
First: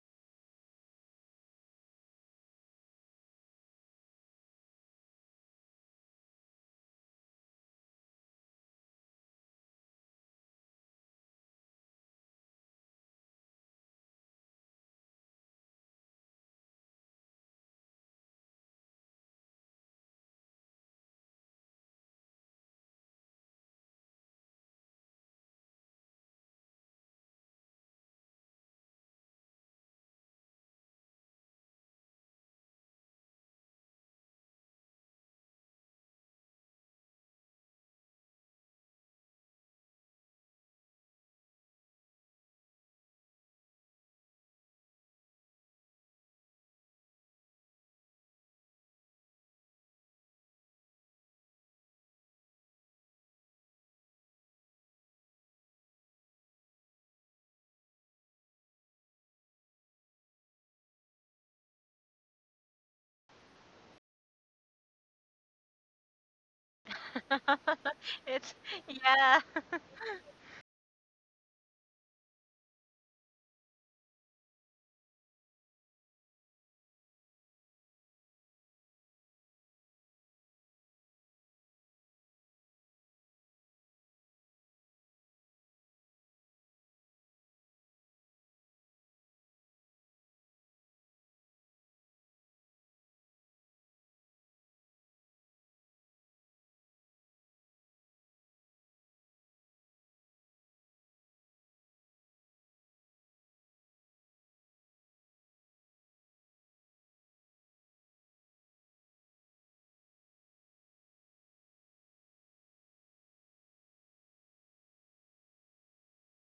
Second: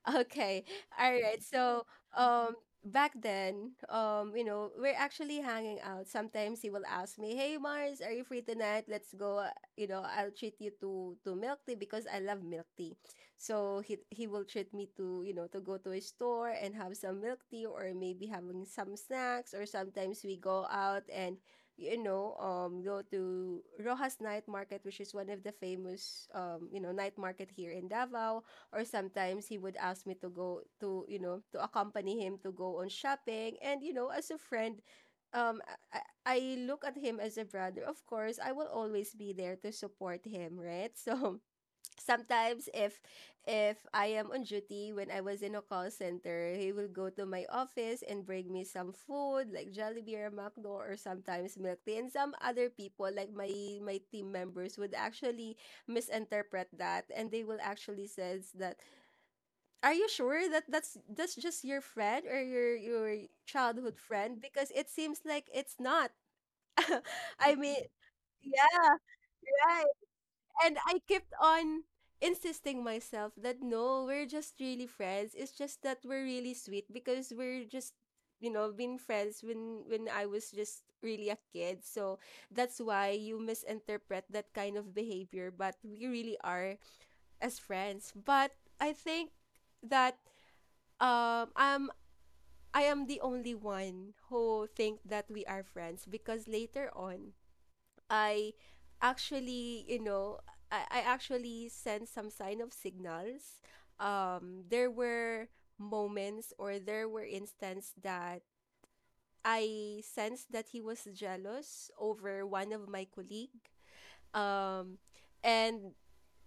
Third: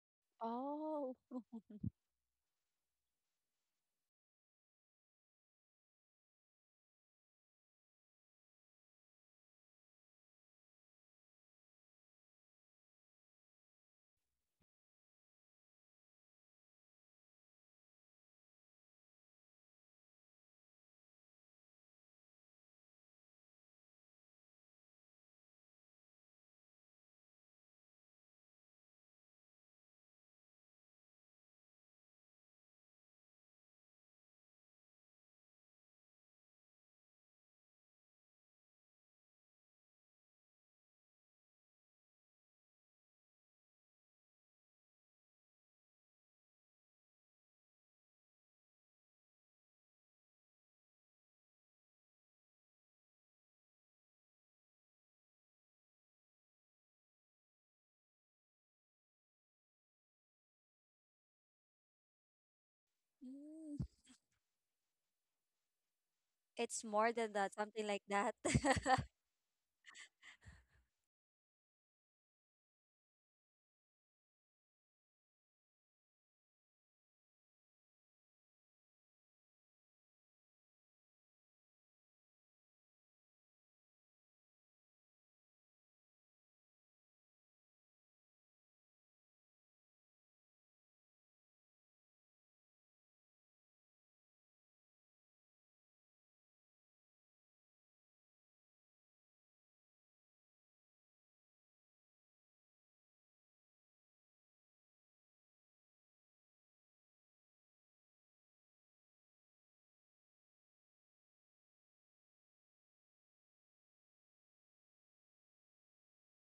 Speaker 1: Okay. All
Speaker 3: Oh.
Speaker 1: right. So, um, back then, um, you know, we're actually hanging out. Sometimes he will ask me, "Hey, Mars, are you free tonight? Let's go. Uh, you know, I'll treat you to to milk tea, because I love milk tea." So he he will treat me to you know to go to a store and have some milk tea, or maybe having some snacks, or sometimes we go out and. You know, um, go to Rojas Night Market, which is one of the famous, um, you know, night market here in Davao, or sometimes he would ask me to go to you know to accompany him to go on shopping, and you know, as a friend, um I, I I look at him as a brother, of course I will always be there to support him, right? So sometimes if if I am on duty when I was in a call center, he will go to my office and bring me some food like Jollibee or McDo, or sometimes milk tea. And some other people, like my my team members would actually misinterpret that, and they will actually says that, "Are you sure that that's that's just your friend, or your your
Speaker 3: Mm.
Speaker 1: childhood friend? Because it seems like it's not."
Speaker 3: It's more than that,
Speaker 1: I
Speaker 3: something
Speaker 1: mean,
Speaker 3: like that.
Speaker 2: It's
Speaker 1: yeah,
Speaker 2: yeah.
Speaker 1: right. And I kept on insisting myself that no, we're just really friends. It's just that we're really sweet, because we're just, you know, been friends when when I was just really a kid. So that's why you misinterpret that kind of behavior, but we really are as friends. But I think that um I'm I am the only one who think that we are friends, because later on I actually, you know, I, I actually sent some sign of signals. Um, there were moments, or there were instances that I sensed that he was jealous over one of my colleague. Um, and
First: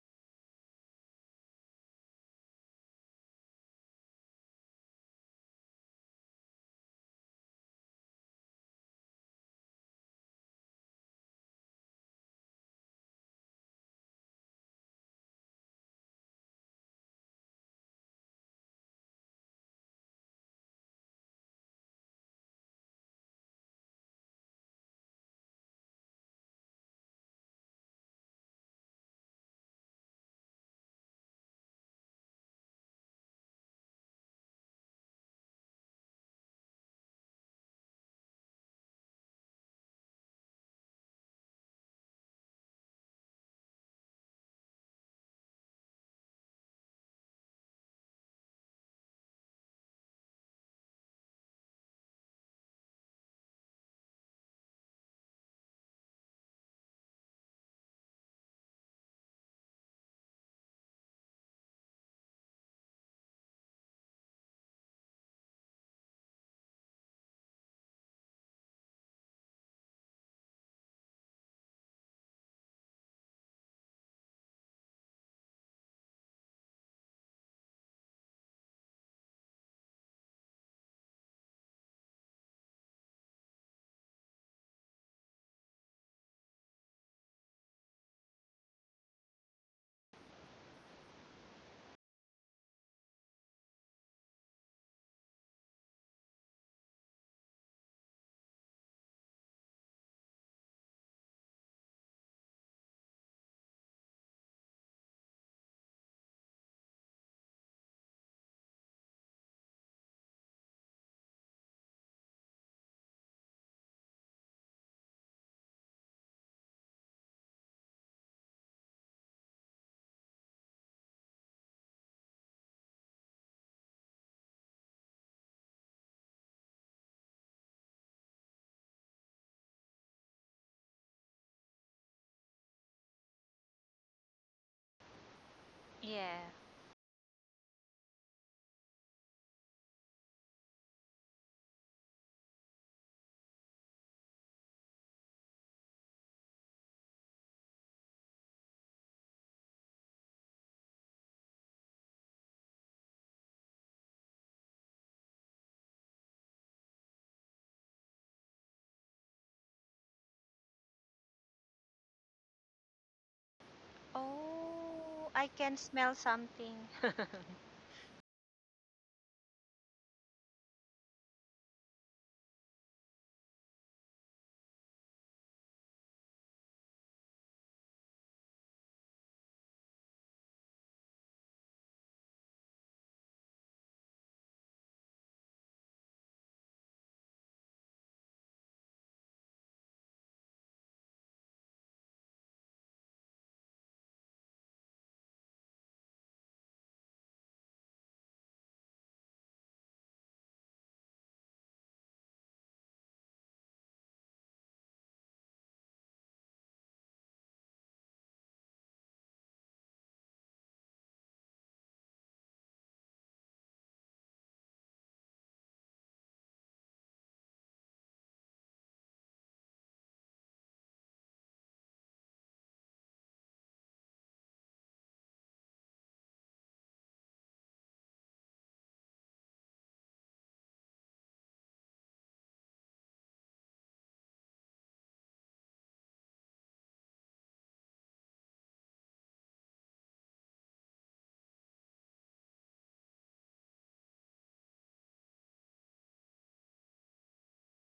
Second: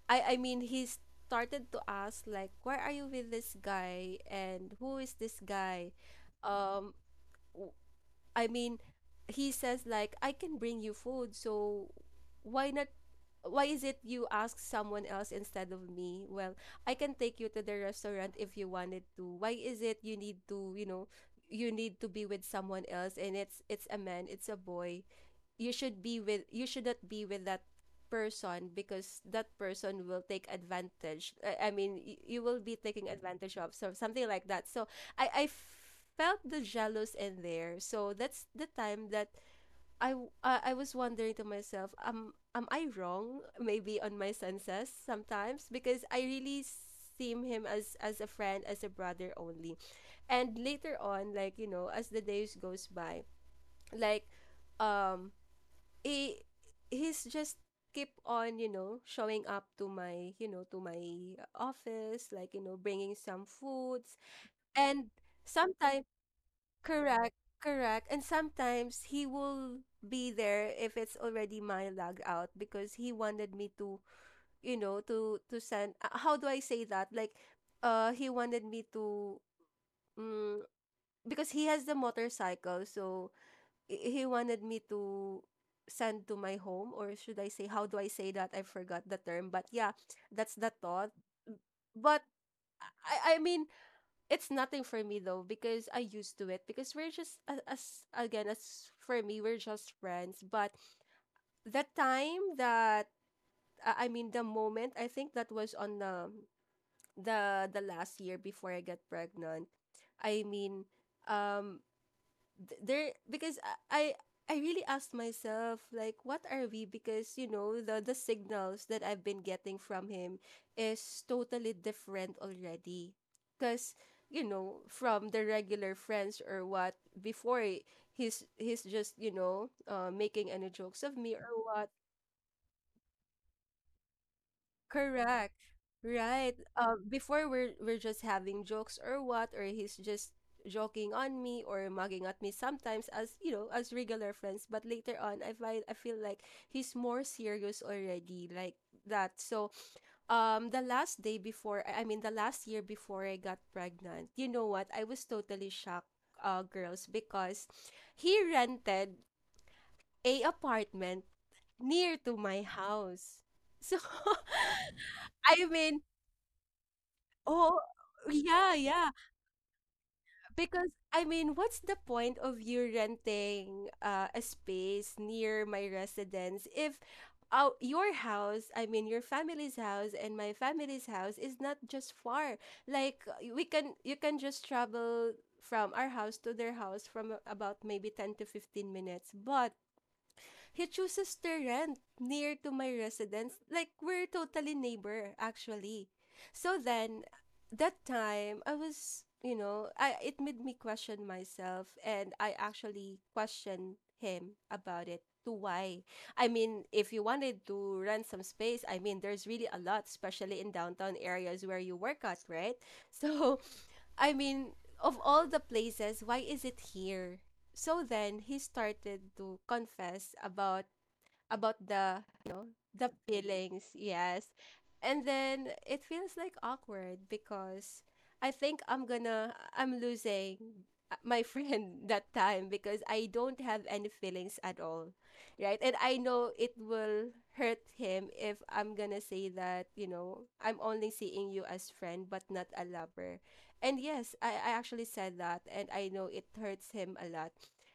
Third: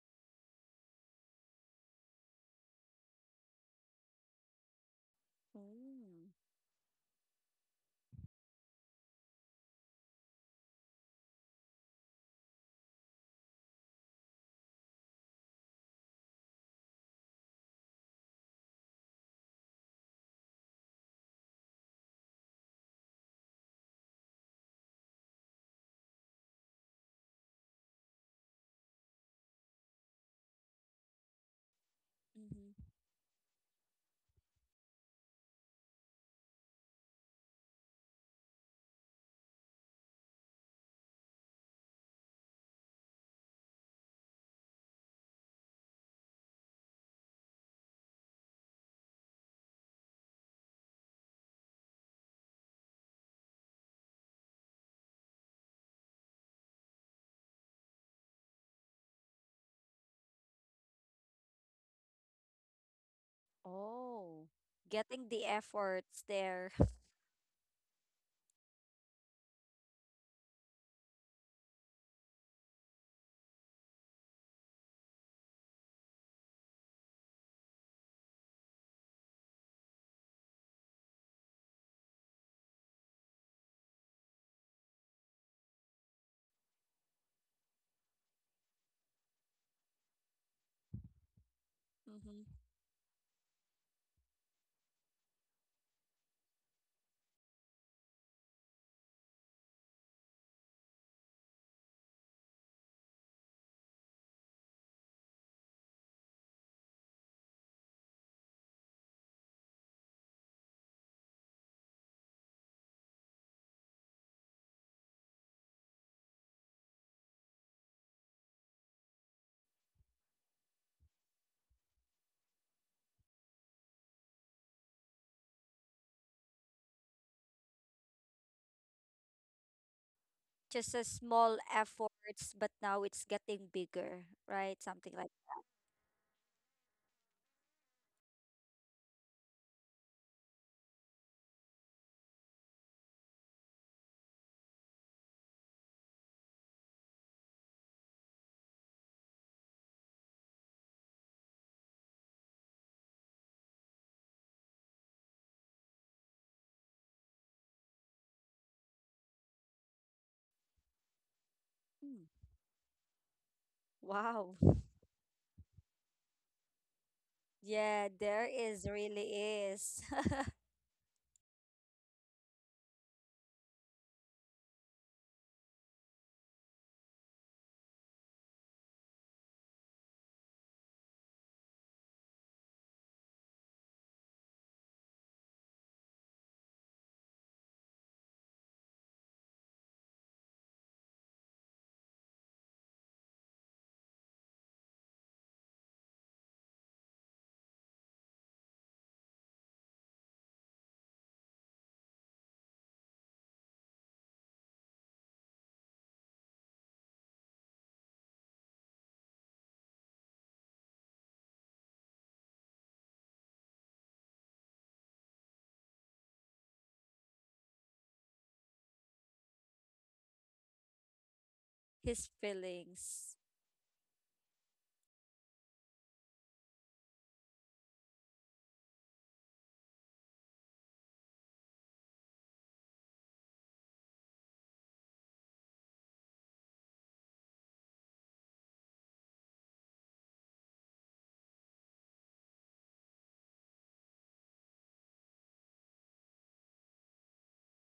Speaker 1: I I mean he started to ask like, "Why are you with this guy? And who is this guy?"
Speaker 3: Mm.
Speaker 1: Um, I mean, he says like I can bring you food, so why not, why is it you ask someone else instead of me? Well, I can take you to the restaurant if you wanted to. Why is it you need to, you know, you need to be with someone else, and it's it's a man, it's a boy you should be with. You shouldn't be with that person because that person will take advantage. I- i mean y- you will be
Speaker 3: Mhm.
Speaker 1: taking advantage of, so something like that. So i i felt the jealous in there. So that's the time that i w- uh, I was wondering to myself, um am I wrong maybe on my senses sometimes, because I really seem him as as a friend, as a brother only. And later on, like, you know, as the days goes by, like, um he, he's just keep on, you know, showing up to my, you know, to my office, like, you know, bringing some foods.
Speaker 3: Oh.
Speaker 1: And
Speaker 3: Getting the
Speaker 1: sometimes,
Speaker 3: efforts there.
Speaker 1: correct, correct. And sometimes he will be there if it's already my log out, because he wanted me to, you know, to to send. uh, How do I say that? Like, uh, he wanted me to, mm, because he has the motorcycle, so i- he wanted me to send to my home, or should I say, how do I say that? I forgot the term, but yeah, that's the thought. B- but
Speaker 3: Hmm.
Speaker 1: I I mean, it's nothing for me though, because I used to it, because we're just a- as again, as for me, we're just friends. But the time that I I mean, the moment, I think that was on the the the last year before I got pregnant. I mean, um th- there, because I I really asked myself like, what are we? Because, you know, the the signals that I've been getting from him is totally different already, because, you know, from the regular friends or what. Before, he's he's just, you know, uh, making any
Speaker 3: Just
Speaker 1: jokes
Speaker 3: a
Speaker 1: of me or
Speaker 3: small
Speaker 1: what.
Speaker 3: efforts, but now it's getting bigger, right? Something like.
Speaker 1: Correct. Right.
Speaker 2: Yeah.
Speaker 1: Uh, before, we're we're just having jokes or what, or he's just joking on me or mugging at me sometimes, as you know, as regular friends. But later on, I find, I feel like he's more serious already, like that. So, um, the last day before, I I mean, the last year before I got pregnant, you know what? I was totally shocked, uh, girls, because he rented a apartment near to my house. So
Speaker 3: Wow.
Speaker 2: Oh, I
Speaker 1: I
Speaker 2: can
Speaker 1: mean,
Speaker 2: smell something.
Speaker 1: oh,
Speaker 3: Yeah, there
Speaker 1: yeah,
Speaker 3: is
Speaker 1: yeah.
Speaker 3: really is.
Speaker 1: Because I mean, what's the point of you renting uh, a space near my residence, if uh, your house, I mean, your family's house and my family's house is not just far. Like, we can, you can just travel from our house to their house from about maybe ten to fifteen minutes. But he chooses to rent near to my residence. Like we're totally neighbor actually. So then that time I was, you know, I, it made me question myself and I actually questioned him about it, to why. I mean, if you wanted to rent some space, I mean, there's really a lot, especially in downtown areas where you work at, right? So, I mean, of all the places, why is it here? So then he started to confess about about the,
Speaker 3: His
Speaker 1: you know, the
Speaker 3: feelings.
Speaker 1: feelings. Yes. And then it feels like awkward because I think I'm gonna, I'm losing uh, my friend that time, because I don't have any feelings at all, right? And I know it will hurt him if I'm gonna say that, you know, I'm only seeing you as friend but not a lover. And yes, i, I actually said that, and I know it hurts him a lot.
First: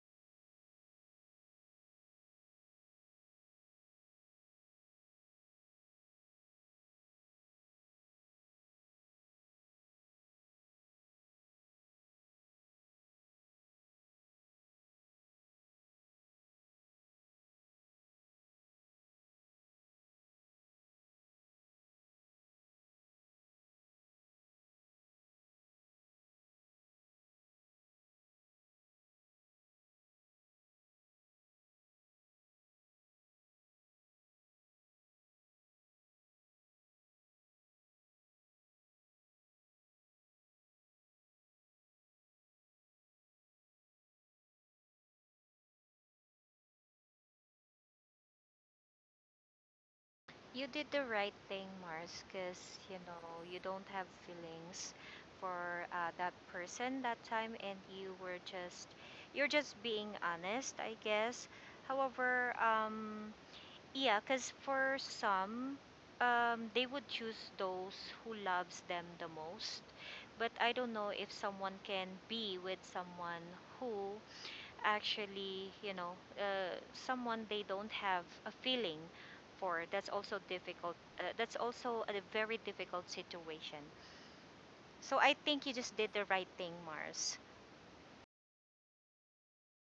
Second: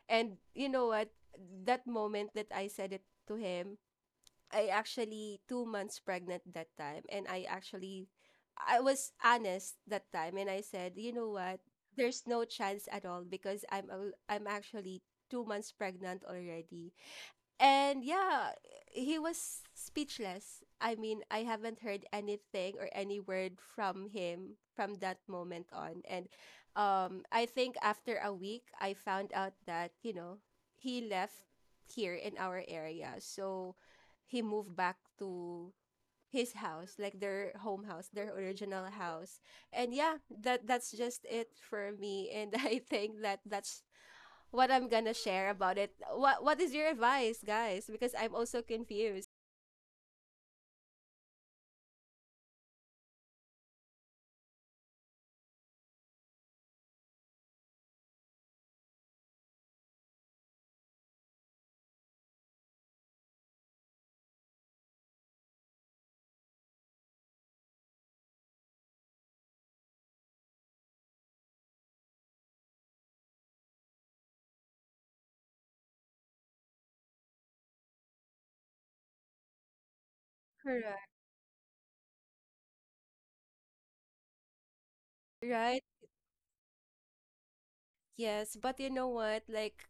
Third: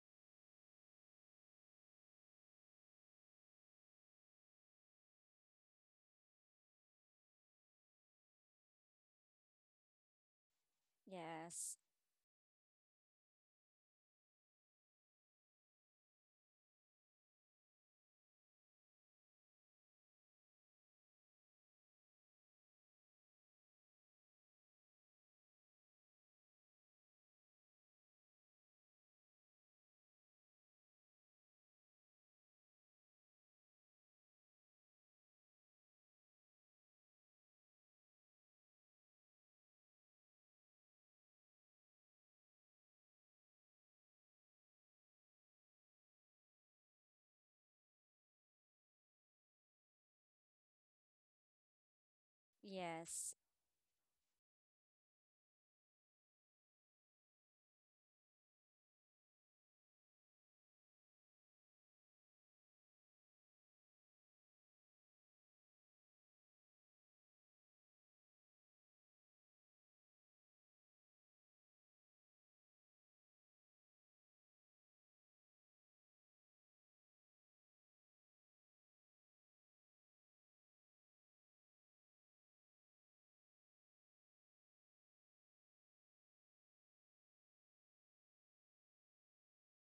Speaker 1: And you know what, that moment that I said it to him, I actually two months pregnant that time, and I actually, I was honest that time and I said, you know what?
Speaker 3: Yes.
Speaker 1: There's no chance at all because I'm al- I'm actually two months pregnant already. And yeah, he was speechless. I mean, I haven't heard anything or any word from him from that moment on. And um, I think after a week, I found out that, you know, he left here in our area. So he moved back to his house, like their home house, their original house. And yeah, that that's just it for me. And I think that that's what I'm gonna share about it. What What is your advice, guys? Because I'm also confused.
Speaker 2: You did the right thing, Mars, because you
Speaker 3: Yes.
Speaker 2: know you don't have feelings for uh, that person that time, and you were just you're just being honest, I guess. However, um, yeah, because for some, um, they would choose those who loves them the most. But I don't know if someone can be with someone who actually, you know, uh, someone they don't have a feeling for. That's also difficult.
Speaker 1: Correct.
Speaker 2: Uh, that's also a very difficult situation. So I think you
Speaker 1: Right?
Speaker 2: just did the right thing, Mars.
Speaker 1: Yes. But you know what? Like,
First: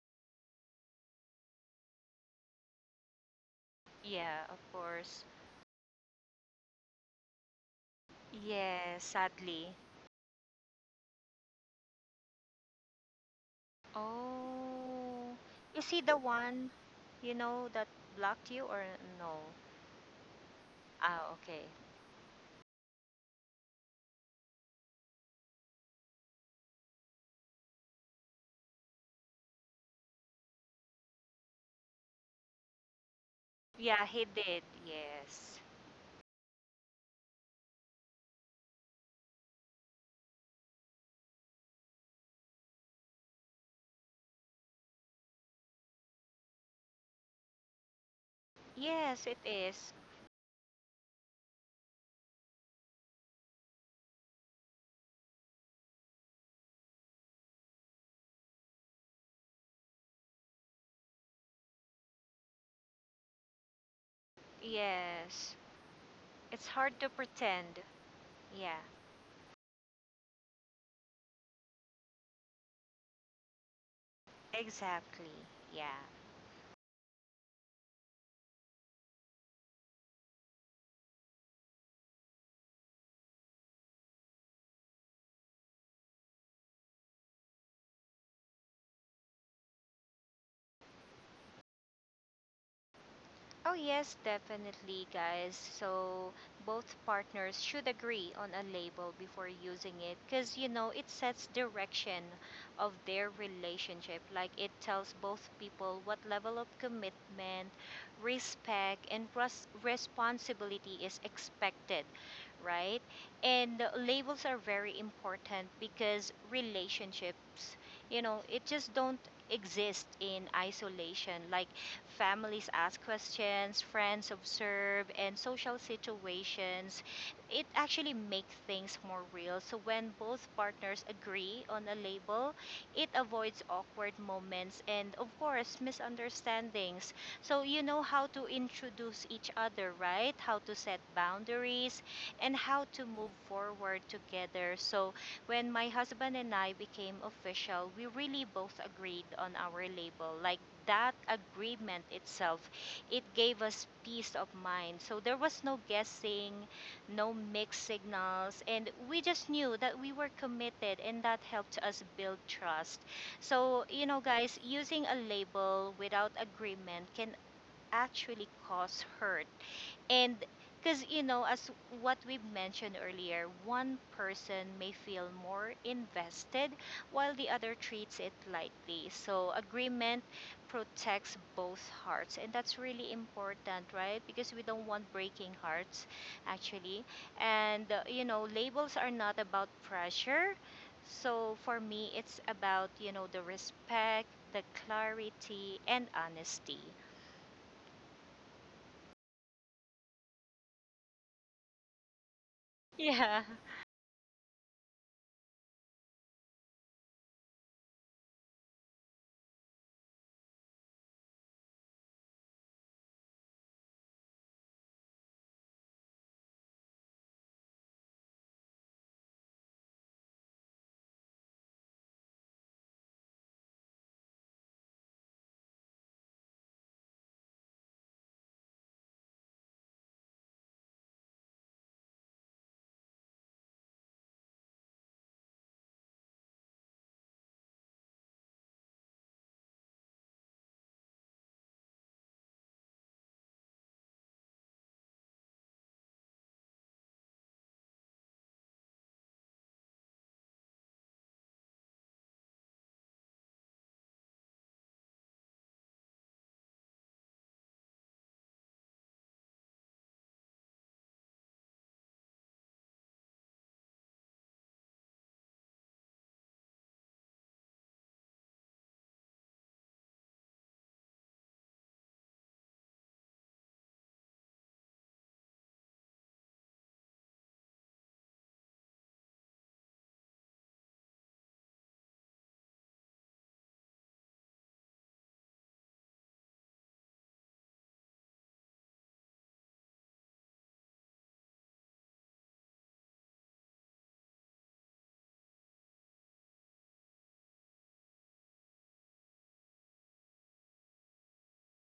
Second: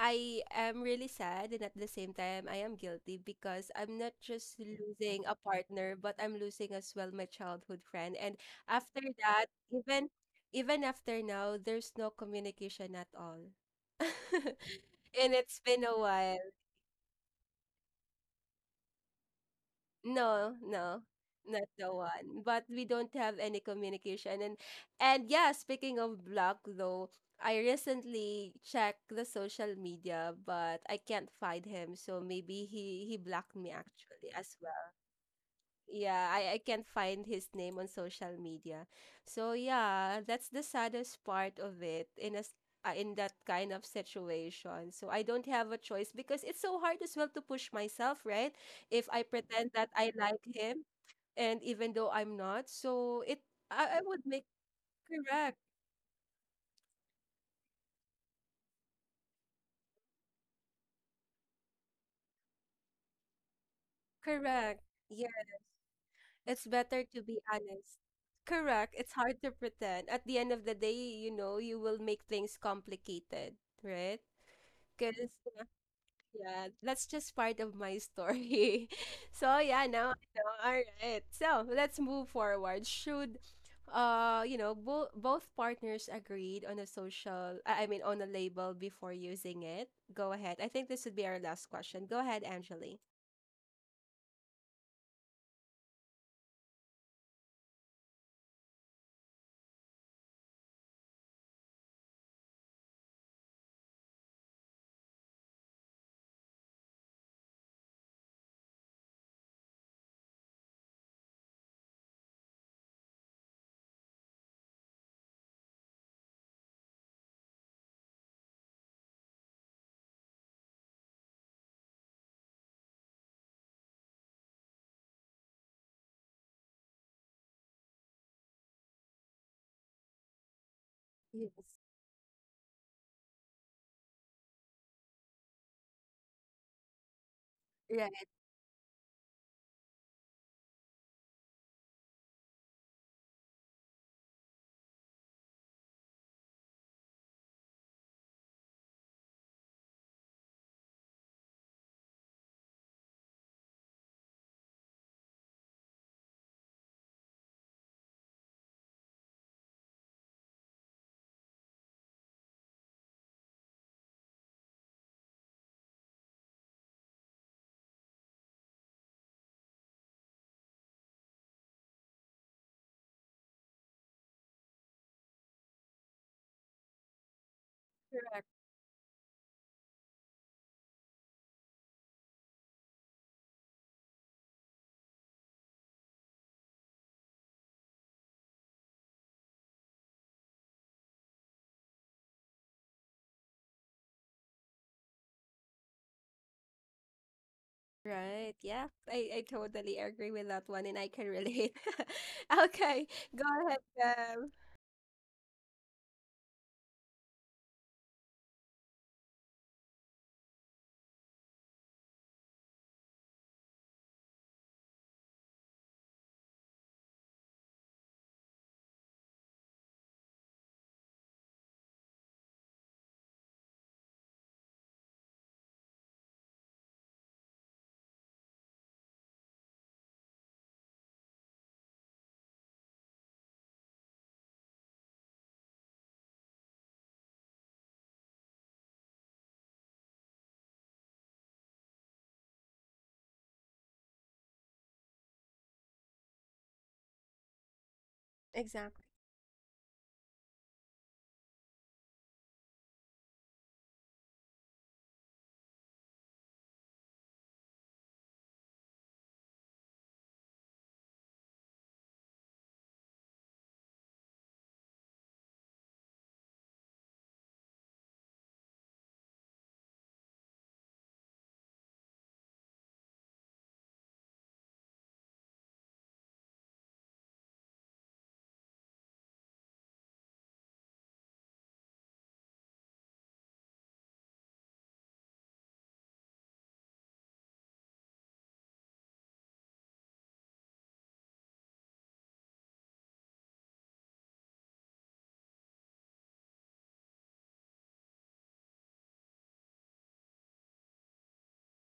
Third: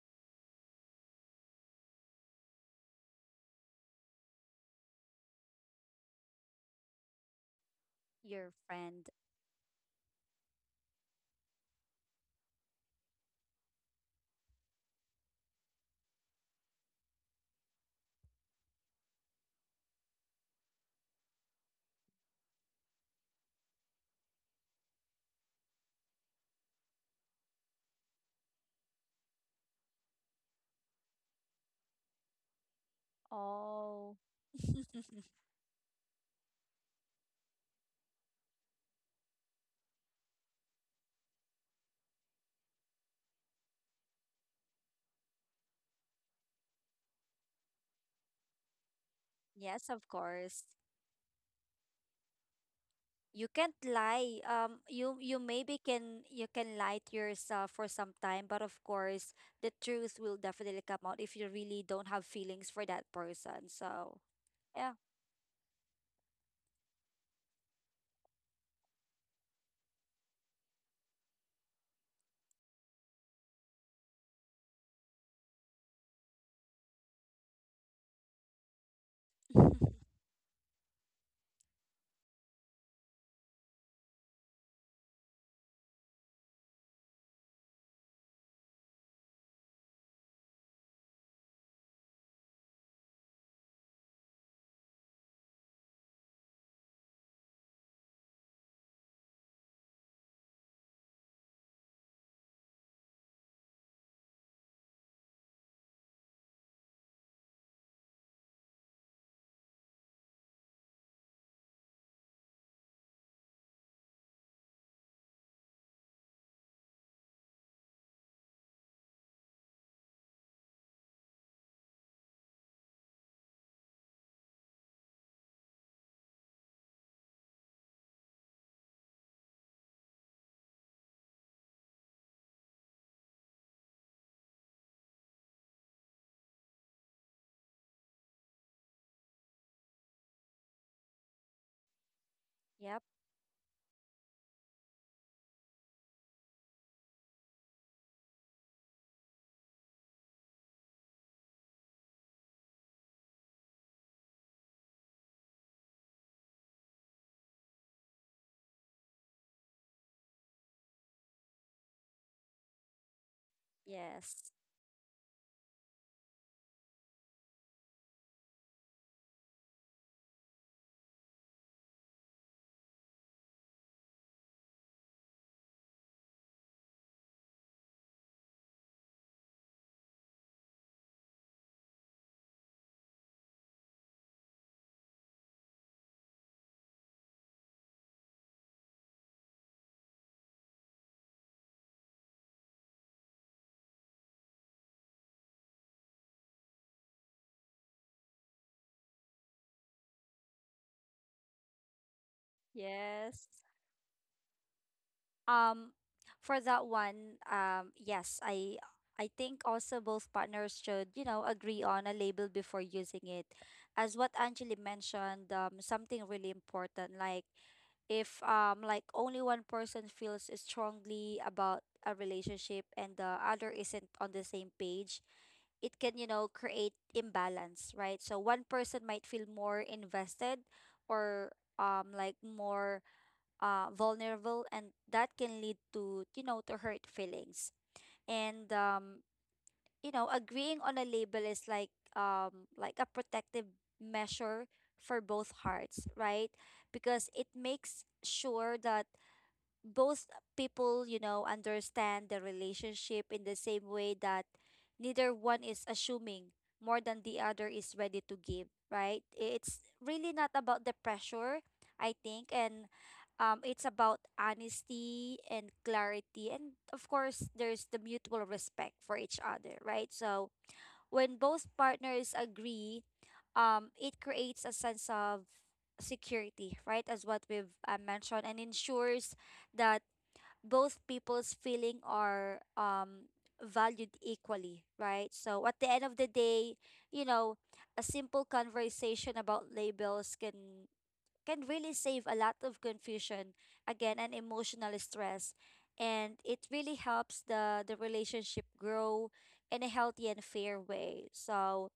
Speaker 1: I am really sad, and at the same time, I am guilty because I'm not
Speaker 2: Yeah,
Speaker 1: just
Speaker 2: of course.
Speaker 1: losing a partner, but I'm losing as well my childhood friend. And
Speaker 3: Your
Speaker 2: Yeah,
Speaker 1: after
Speaker 3: friend.
Speaker 1: that,
Speaker 2: sadly.
Speaker 1: even, even after now, there's no communication at all. And
Speaker 2: Oh,
Speaker 1: it's been
Speaker 2: is
Speaker 1: a
Speaker 2: he the
Speaker 1: while.
Speaker 2: one, you know, that blocked you or no?
Speaker 1: No, no,
Speaker 2: Ah, okay.
Speaker 1: not the one. But we don't have any communication. And and yeah, speaking of block though, I recently checked the social media, but I can't find him. So maybe he he blocked me
Speaker 2: Yeah,
Speaker 3: Oh.
Speaker 2: he
Speaker 1: actually as
Speaker 2: did.
Speaker 1: well.
Speaker 2: Yes.
Speaker 1: Yeah, I I can't find his name on social media. So yeah, that's the saddest part of it in a s- uh, in that kind of situation. So I don't have a choice because it's so hard as well to push myself, right? If I
Speaker 2: Yes, it
Speaker 1: pretend
Speaker 3: Yes,
Speaker 1: that
Speaker 2: is.
Speaker 3: of
Speaker 1: I like
Speaker 3: course.
Speaker 1: him and even though I'm not, so it,
Speaker 3: You can't
Speaker 1: I, I would
Speaker 3: lie.
Speaker 1: make,
Speaker 3: Um, you you
Speaker 1: correct,
Speaker 3: maybe can you can lie to yourself for some time, but of course, the truth will definitely come out if you really don't have feelings for that person. So,
Speaker 1: correct.
Speaker 3: yeah.
Speaker 1: Yeah,
Speaker 2: Yes. It's
Speaker 1: it's
Speaker 2: hard
Speaker 1: better
Speaker 2: to
Speaker 1: to be
Speaker 2: pretend.
Speaker 1: honest.
Speaker 2: Yeah,
Speaker 1: Correct. It's hard to pretend. At the end of the day, you know, you will make things complicated, right? Because,
Speaker 2: exactly. Yeah.
Speaker 1: yeah, that's just part of my story. So yeah, now I know. All right. So let's move forward. Should uh you know, both, both partners agreed on a social, I I mean, on a label before using it? Go ahead. I think this would be our last question. Go ahead, Angeli.
Speaker 2: Oh, yes, definitely, guys. So, both partners should agree on a label before using it because, you know, it sets direction of their relationship. Like, it tells both people what level of commitment, respect, and res- responsibility is expected, right? And uh, labels are very important because relationships, you know, it just don't exist in isolation. Like, families ask questions, friends observe, and social situations. It actually makes things more real. So when both partners agree
Speaker 1: Yes.
Speaker 2: on a label, it avoids awkward moments and, of course, misunderstandings. So you know
Speaker 1: Right,
Speaker 2: how to introduce each other, right? How to set boundaries and how
Speaker 3: Yep.
Speaker 2: to move forward together. So when my husband and I became official, we really both agreed on our label. Like that agreement itself, it gave us peace of mind. So there was no guessing, no mixed signals, and we just knew that we were committed, and that helped us build trust. So, you know,
Speaker 3: Yes.
Speaker 2: guys, using a label without agreement can actually cause hurt. And because, you know, as what we've mentioned earlier, one person may feel more invested while the other treats it lightly. So, agreement protects both hearts. And that's really important, right? Because we don't want breaking hearts, actually. And, uh, you know, labels are not about pressure. So, for me, it's about, you know, the respect, the clarity, and honesty.
Speaker 1: right. Yeah. I, I totally agree with that one and I can relate. Okay. Go
Speaker 2: Yeah.
Speaker 3: Yes.
Speaker 1: ahead, Gab.
Speaker 3: Um, for that one, um, yes, I I think also both partners should, you know, agree on a label before using it. As what Angeli mentioned, um, something really important, like if um like only one person feels strongly about a relationship and the other isn't on the same page, it can, you know, create imbalance, right? So one person might feel more invested or um like more uh, vulnerable, and that can lead to, you know, to hurt feelings. And um, you know, agreeing on a label is like, um, like a protective measure for both hearts, right? Because it makes sure
Speaker 1: Exactly.
Speaker 3: that both people, you know, understand the relationship in the same way, that neither one is assuming more than the other is ready to give, right? It's really not about the pressure, I think, and um, it's about honesty and clarity. And of course, there's the mutual respect for each other, right? So when both partners agree, um, it creates a sense of security, right? As what we've uh, mentioned, and ensures that both people's feeling are um valued equally, right? So at the end of the day, you know, a simple conversation about labels can can really save a lot of confusion again and emotional stress, and it really helps the the relationship grow in a healthy and fair way. So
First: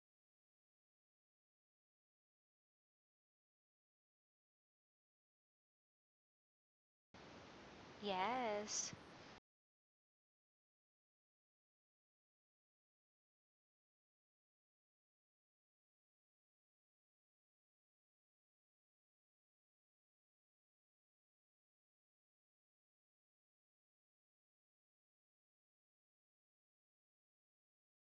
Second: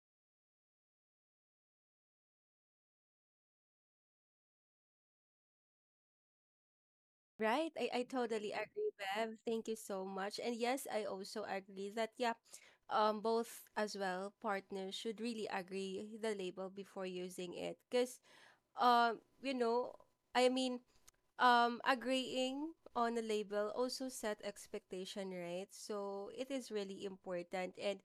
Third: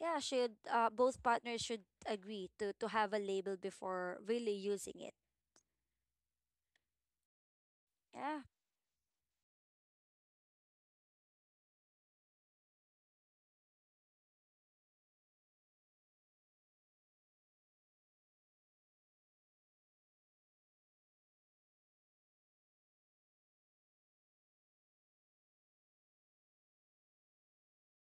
Speaker 3: yeah, should uh, both partners should agree to to have a label before really using it.
Speaker 1: Right. I, I
Speaker 3: Yeah,
Speaker 1: totally agree,
Speaker 2: Yes.
Speaker 1: Bev. Thank you so much. And yes, I also agree that, yeah, um, both as well, partners should really agree the label before using it. Because, um, you know, I mean, um, agreeing on a label also set expectation, right? So it is really important. And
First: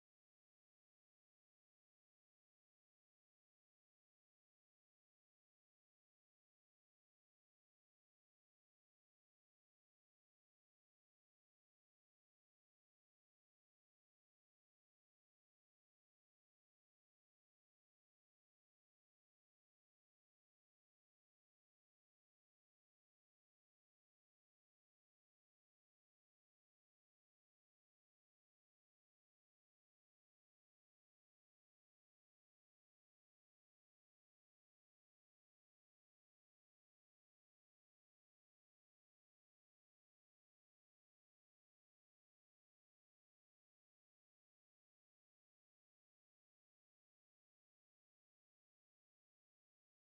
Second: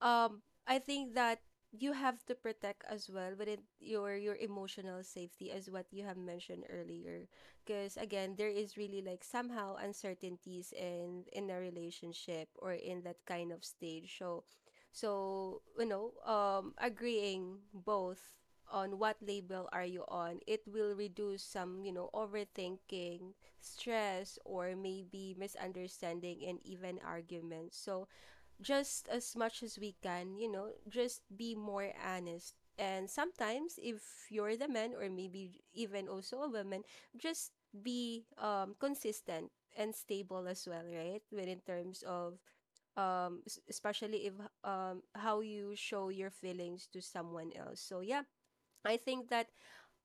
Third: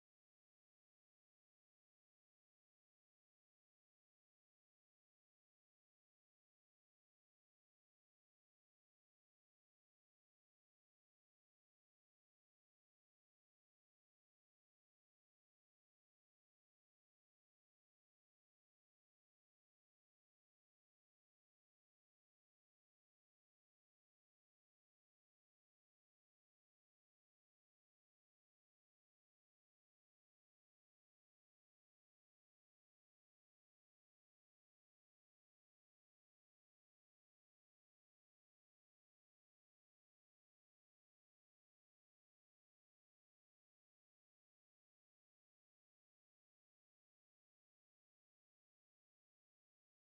Speaker 1: um I think that you have to protect as well within your your emotional safety as what you have mentioned earlier, because again, there is really like somehow uncertainties in in a relationship or in that kind of stage. So, so you know, um agreeing both on what label are you on, it will reduce some, you know, overthinking, stress, or maybe misunderstanding and even arguments. So just as much as we can, you know, just be more honest. And sometimes, if you're the man, or maybe even also a woman, just be um, consistent and stable as well, right? When in terms of, um, s- especially if um, how you show your feelings to someone else. So, yeah, I think that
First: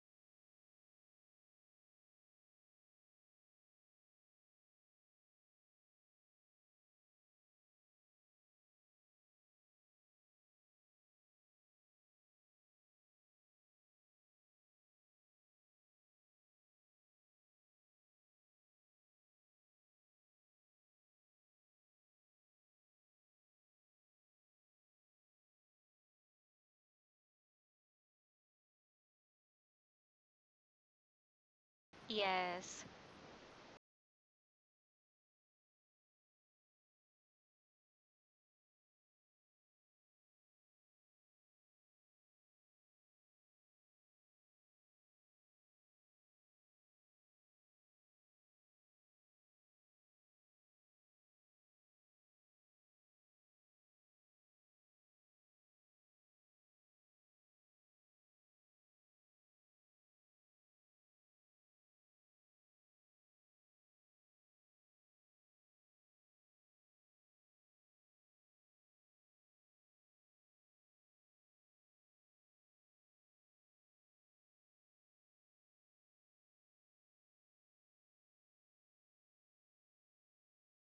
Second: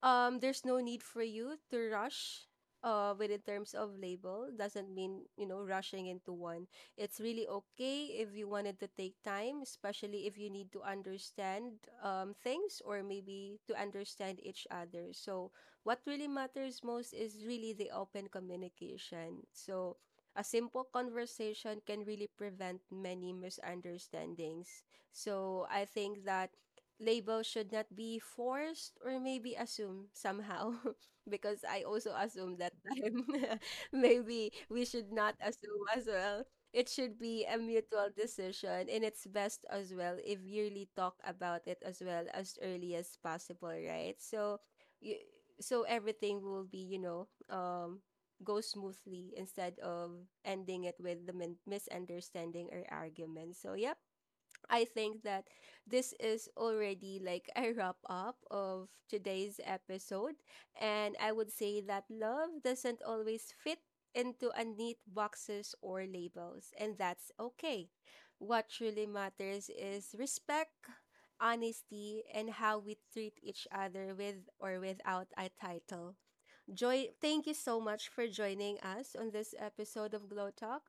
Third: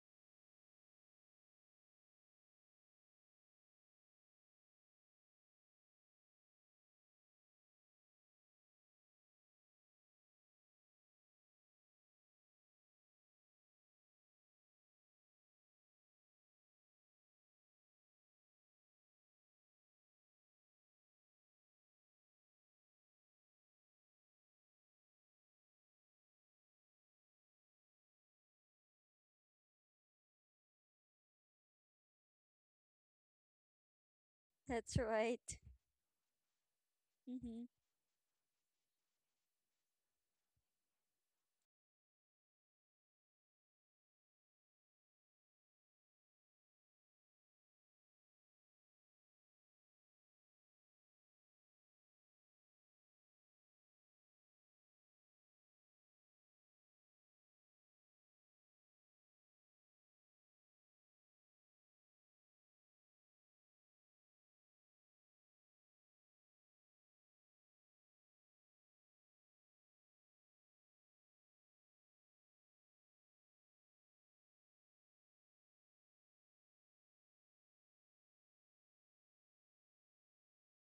Speaker 1: um there's no need for you to rush uh within terms of label, doesn't mean, you know, rushing into one. It's really okay if you wanted to take time, especially if you need to understand um things or maybe to understand each other. So what really matters most is really the open communication. So a simple conversation can really prevent many misunderstandings. So I think that label should not be forced or maybe assumed somehow because I also assumed that
Speaker 2: Yes.
Speaker 1: time. Maybe we
Speaker 3: that's
Speaker 1: should not
Speaker 3: right.
Speaker 1: assume as well. It should be a
Speaker 3: Mm-hmm.
Speaker 1: mutual decision, and it's best as well if you really talk about it as well as early as possible, right? So you, so everything will be, you know, um go smoothly instead of ending it with the min- misunderstanding or argument. So, yep, I think that this is already like a wrap up of today's episode. And I would say that love doesn't always fit into a neat boxes or labels, and that's okay. What truly matters is respect, honesty, and how we treat each other with or without a title. Joy, thank you so much for joining us on this episode of Glow Talk.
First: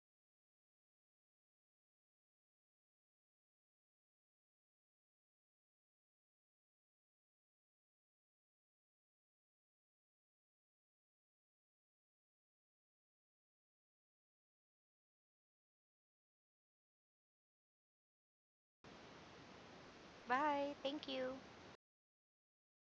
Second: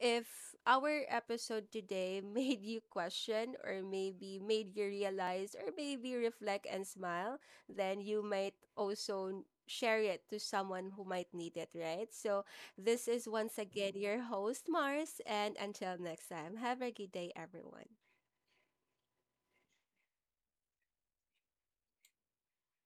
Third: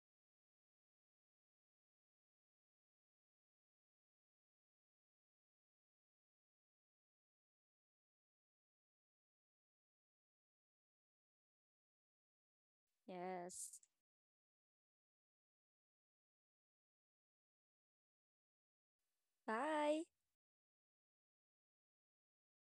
Speaker 1: If our episode today made you question, or maybe made you realize, or maybe reflect and smile, then you might also share it to someone who might need it, right? So, this is once
Speaker 3: Yes.
Speaker 1: again your host, Mars, and until next time, have a good day, everyone.
Speaker 3: Bye.
Speaker 2: Bye. Thank you.